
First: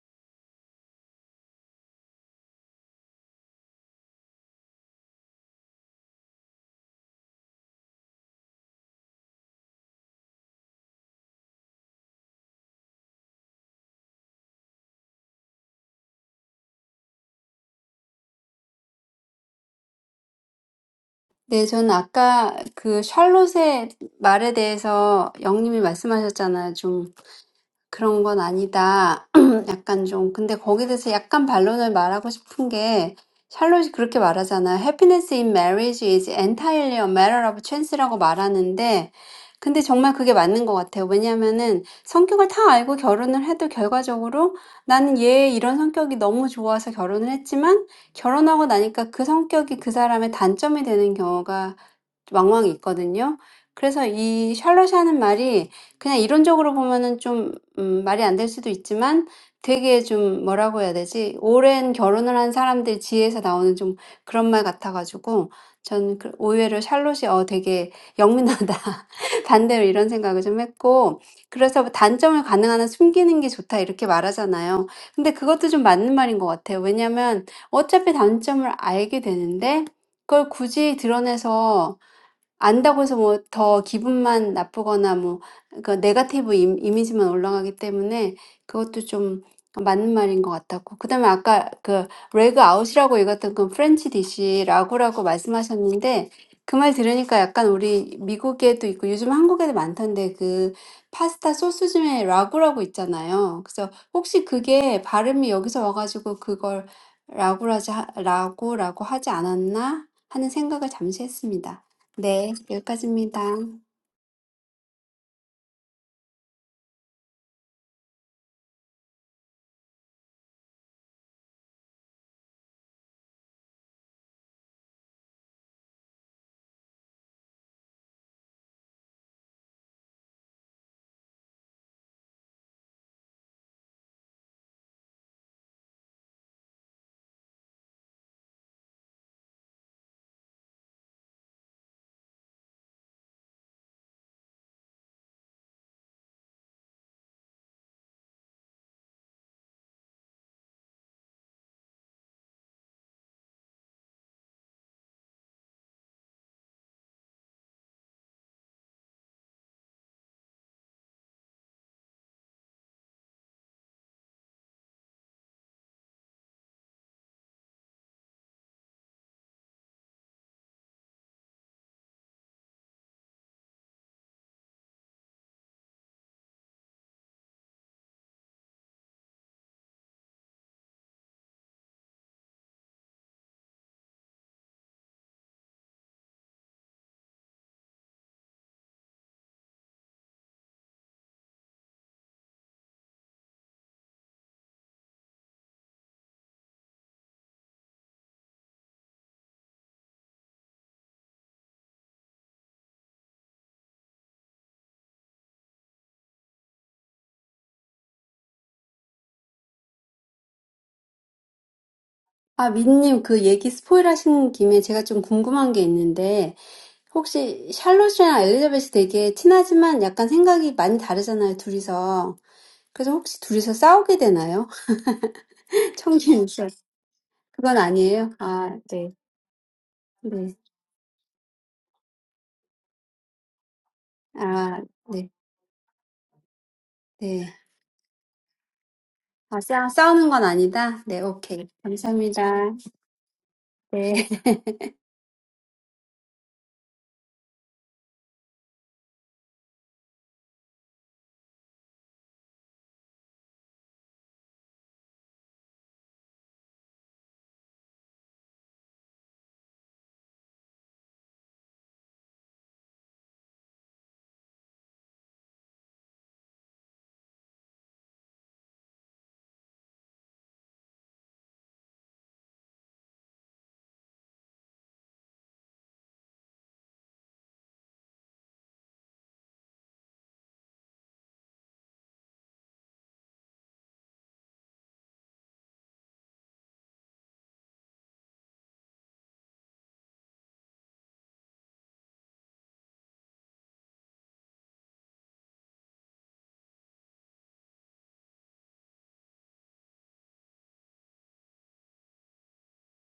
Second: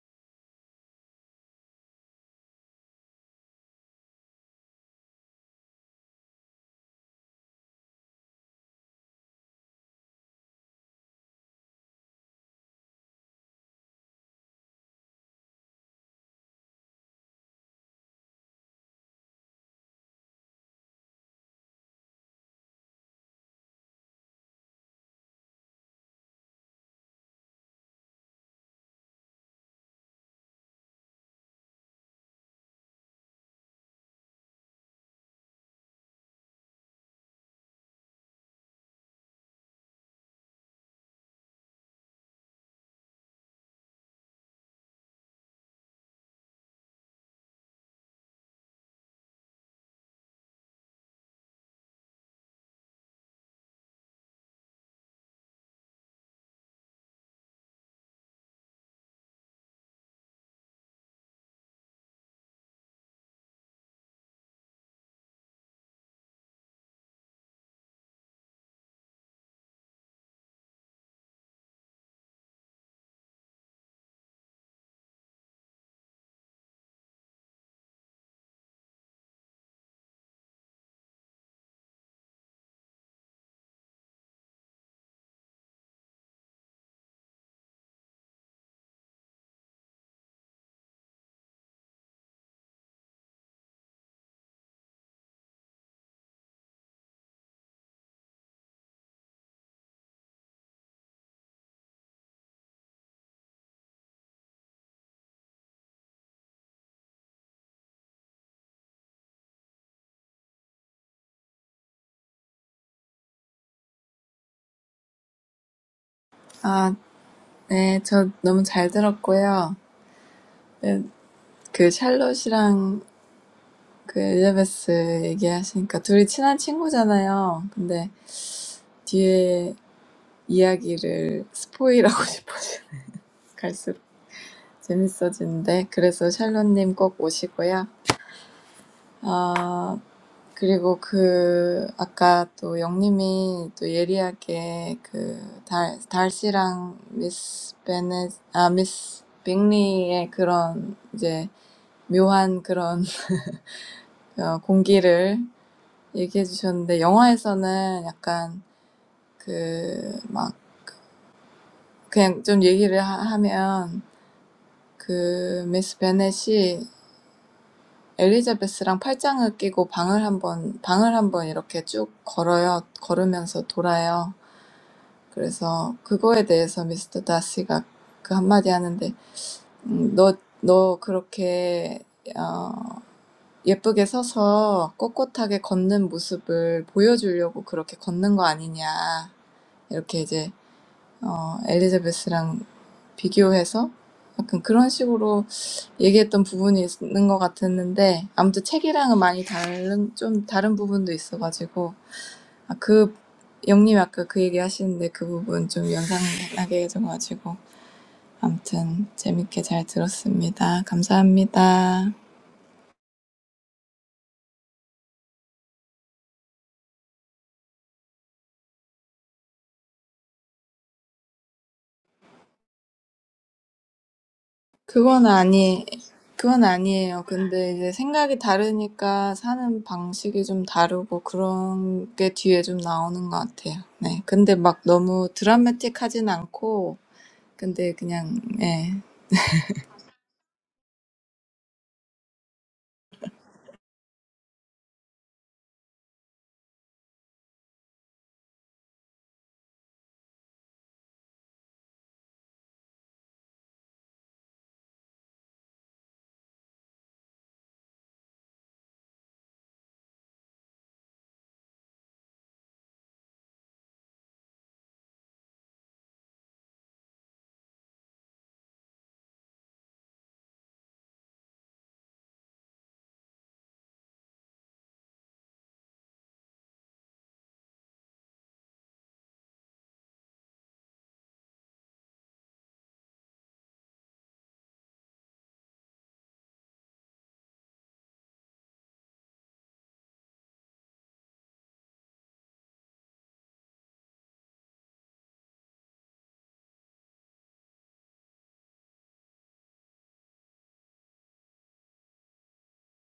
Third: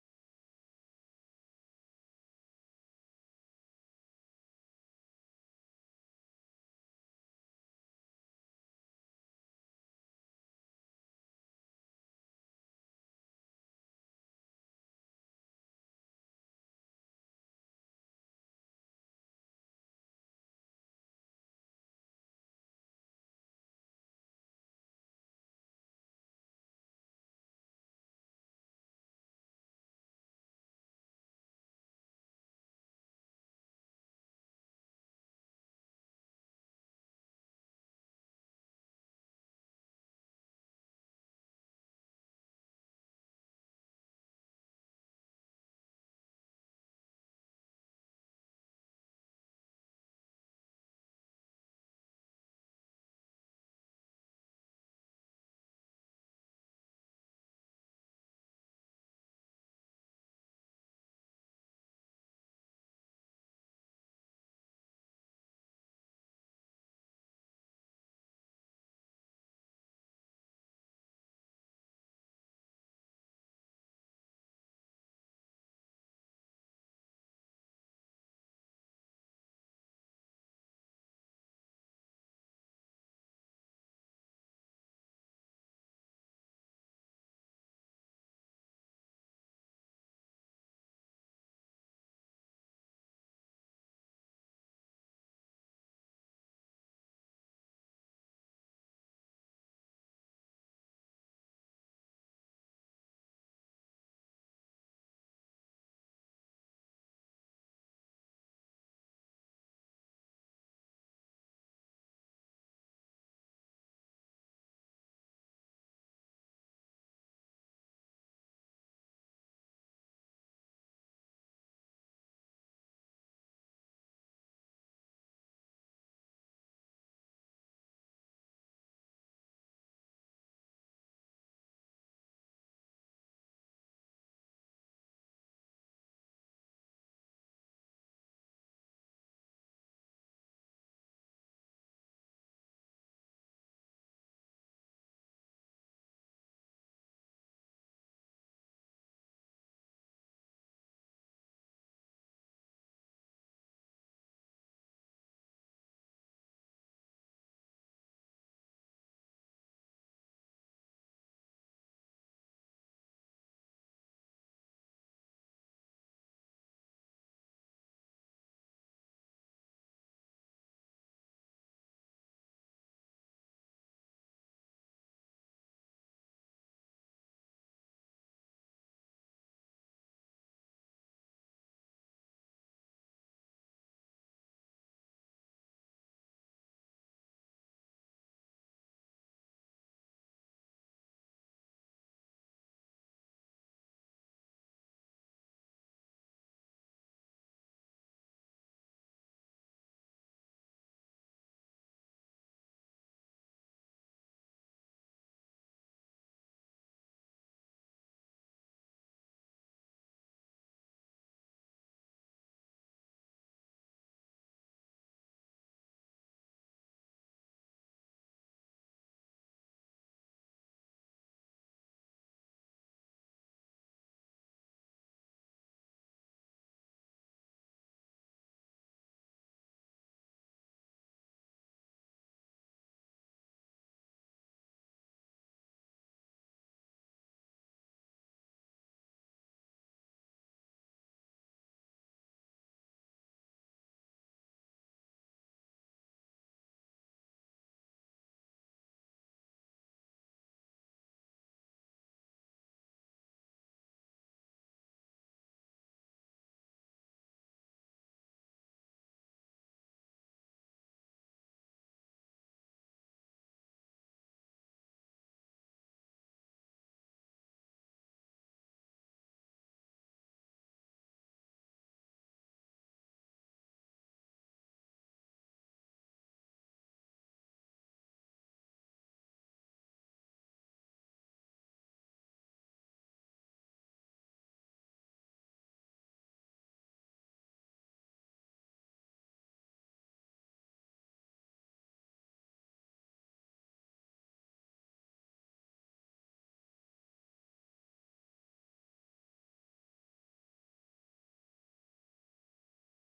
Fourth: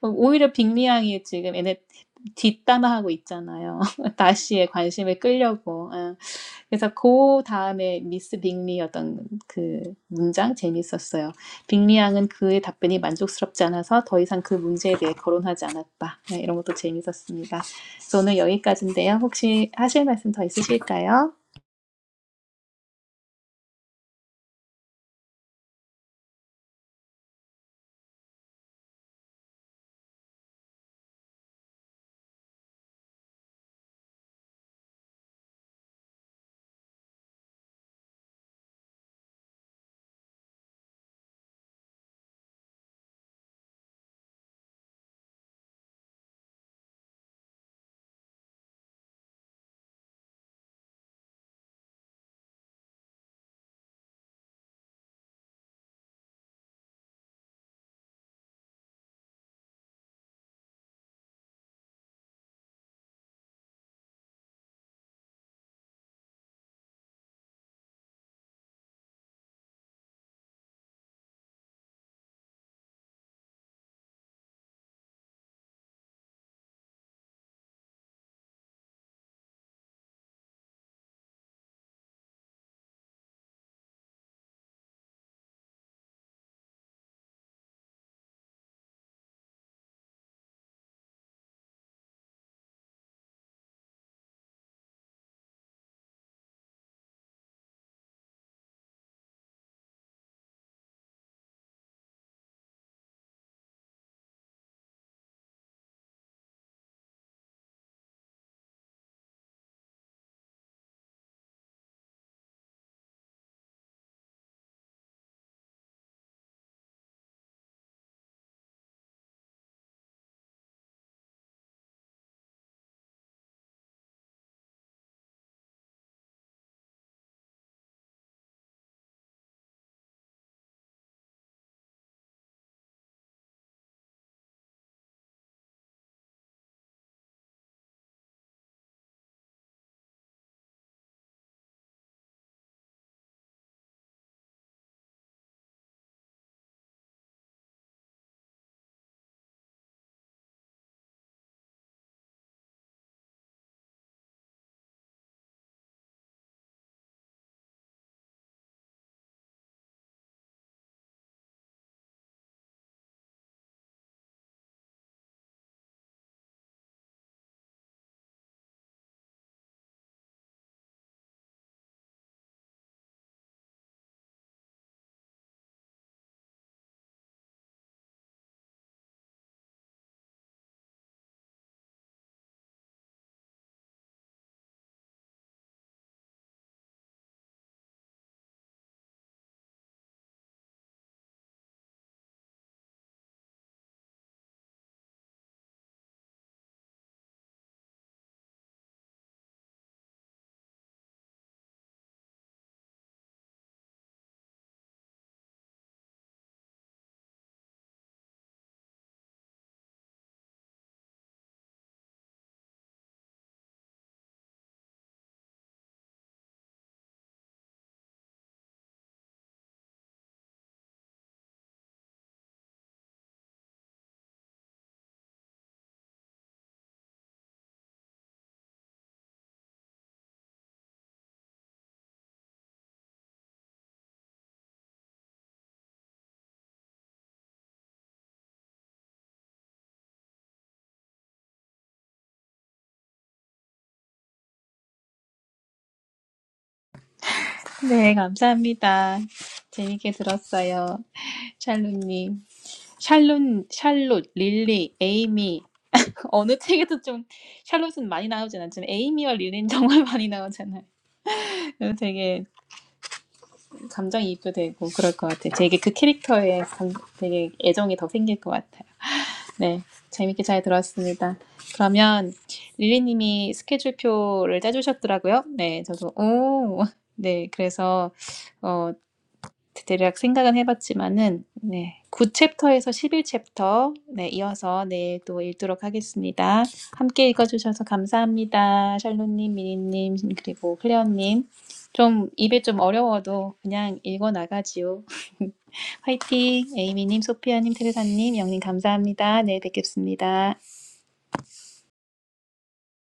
[SPEAKER 1] 오히려 빅리 양이 지금 얘네 뒷담화하고 있잖아요. <laughs> 다시의 관심을 끌려고. 예. 그래서 그 다음에 미스 빅리 어떤 그 문장 재밌었어요. 빅리 양은 그의 답변이 만족스럽지 않아서 더 이상 그 문제에 대해 거론하지 않았다. 예, 이런 것도 재밌었습니다. 그래서 오늘 여기까지인데요. 혹시 하실 말씀 더 있으실까요?
[SPEAKER 2] 네, 저는 아까 그 샬롯의 말에 대해서 영님이 말씀하셨잖아요. 좀 그런 건 아니다. <clears throat> 약간 좀. 근데 거기에 대해서 약간 반론을 말하고 싶은 게 샬롯이 그렇게 말하잖아요. Happiness in marriage is entirely a matter of chance라고 말하는데 근데 정말 그게 맞는 것 같아요. 왜냐하면은 성격을 다 알고 결혼을 해도 결과적으로 나는 얘 이런 성격이 너무 좋아서 결혼을 했지만 결혼하고 나니까 그 성격이 그 사람의 단점이 되는 경우가 왕왕 있거든요. 그래서 이 샬롯이 하는 말이 그냥 이론적으로 보면은 좀 음, 말이 안될 수도 있지만 되게 좀 뭐라고 해야 되지? 오랜 결혼을 한 사람들 지혜에서 나오는 좀 그런 말 같아가지고 전 그- 의외로 샬롯이 어 되게 영민하다. <laughs> 반대로 이런 생각을 좀 했고 그래서 단점을 가능한 한 숨기는 게 좋다 이렇게 말하잖아요. 근데 그것도 좀 맞는 말인 것 같아요. 왜냐면 어차피 단점을 알게 되는데 그걸 굳이 드러내서 안다고 해서 뭐더 기분만 나쁘거나 뭐 그러니까 네거티브 임- 이미지만 올라가기 때문에 그것도 좀 맞는 말인 것 같았고 그다음에 아까 그 레그 아웃이라고 읽었던 건 프렌치 디시 라구라고 말씀하셨는데 그말 들으니까 약간 우리 미국에도 있고 요즘 한국에도 많던데 그 파스타 소스 중에 라구라고 있잖아요. 그래서 혹시 그게 발음이 여기서 와가지고 그걸 라구라지 하- 라구라고 하지 않았나 하는 생각을 잠시 했습니다. 네, 여기까지입니다.
[SPEAKER 3] 아, 네, 저 너무 잘 들었고요. 네, 그 샬롯이랑 그 엘리자베스 얘기하시니까 둘이 친한 친구잖아요. 근데 뒤에 이야기를 스포일하고 <laughs> 싶어서 재밌어진대. 그래서 샬롯님 꼭 오시고요. 아, 그리고 그, 아까 또 영님이 또 예리하게 그 달, 달씨랑 미스 베네, 아, 미스 빅리의 그런 이제 묘한 그런 <laughs> 어, 공기를 얘기해 주셨는데 영화에서는 약간 그막 그냥 좀 얘기를 하, 하면 그 미스 베넷이 엘리자베스랑 팔짱을 끼고 방을 한번 방을 한번 이렇게 쭉 걸어요. 걸으면서 돌아요. 그래서 그거에 대해서 미스터 다시가 그 한마디 하는데 음, 너, 너 그렇게 어, 예쁘게 서서 꼿꼿하게 걷는 모습을 보여주려고 그렇게 걷는 거 아니냐. 이렇게 이제 어, 엘리자베스랑 비교해서 약간 그런 식으로 얘기했던 부분이 있는 것 같았는데 아무튼 책이랑은 많이 다른 좀 다른 부분도 있어가지고 아, 그 영님 아까 그 얘기 하시는데 그 부분 좀 연상나게 해줘가지고 아무튼 재밌게 잘 들었습니다. 감사합니다.
[SPEAKER 2] 아, 민님, 그 얘기 스포일 하신 김에 제가 좀 궁금한 게 있는데, 혹시 샬롯이랑 엘리자벳이 되게 친하지만 약간 생각이 많이 다르잖아요, 둘이서. 그래서 혹시 둘이서 싸우게 되나요?
[SPEAKER 3] 그건 아니,
[SPEAKER 2] <laughs> 청진,
[SPEAKER 3] 그건 아니에요. 근데
[SPEAKER 2] 그건
[SPEAKER 3] 이제
[SPEAKER 2] 아니에요?
[SPEAKER 3] 생각이
[SPEAKER 2] 아, 네,
[SPEAKER 3] 다르니까 사는 방식이
[SPEAKER 2] 네,
[SPEAKER 3] 좀 다르고 그런 게 뒤에 좀 나오는 것 같아요. 네. 근데 막
[SPEAKER 2] 아,
[SPEAKER 3] 너무
[SPEAKER 2] 네,
[SPEAKER 3] 드라마틱하진 않고,
[SPEAKER 2] 네.
[SPEAKER 3] 근데 그냥, 예.
[SPEAKER 2] 아, 싸, 싸우는 건 아니다? 네, 오케이. 감사합니다. 네.
[SPEAKER 1] 네, 감사합니다. 재밌게 들었어요. 샬롯님. 샬롯, 샬롯, 릴리, 에이미. 어느 책에도 좀 샬롯은 많이 나오진 않지만 에이미와 릴리는 <laughs> 정말 많이 나오잖아요. 그래서 되게 감정이입도 되고 그럴 것 같아요. 되게 그 캐릭터에 감- 되게 애정이 더 생길 것 같아요. 네, 재밌게 잘 들었습니다. 그러면 릴리님이 스케줄표를 짜주셨더라고요. 네, 저도 오, 네, 그래서 어, 대략 생각은 해봤지만은 네. 9챕터에서 11챕터 네, 이어서 내일 또 읽도록 하겠습니다. 함께 읽어주셔서 감사합니다. 샬롯님, 미니님, 그리고 클레어님. 좀 입에 좀 어려워도 그냥 읽어나가지요. <laughs> 화이팅! 에이미님, 소피아님, 테레사님, 영님 감사합니다. 내일 뵙겠습니다.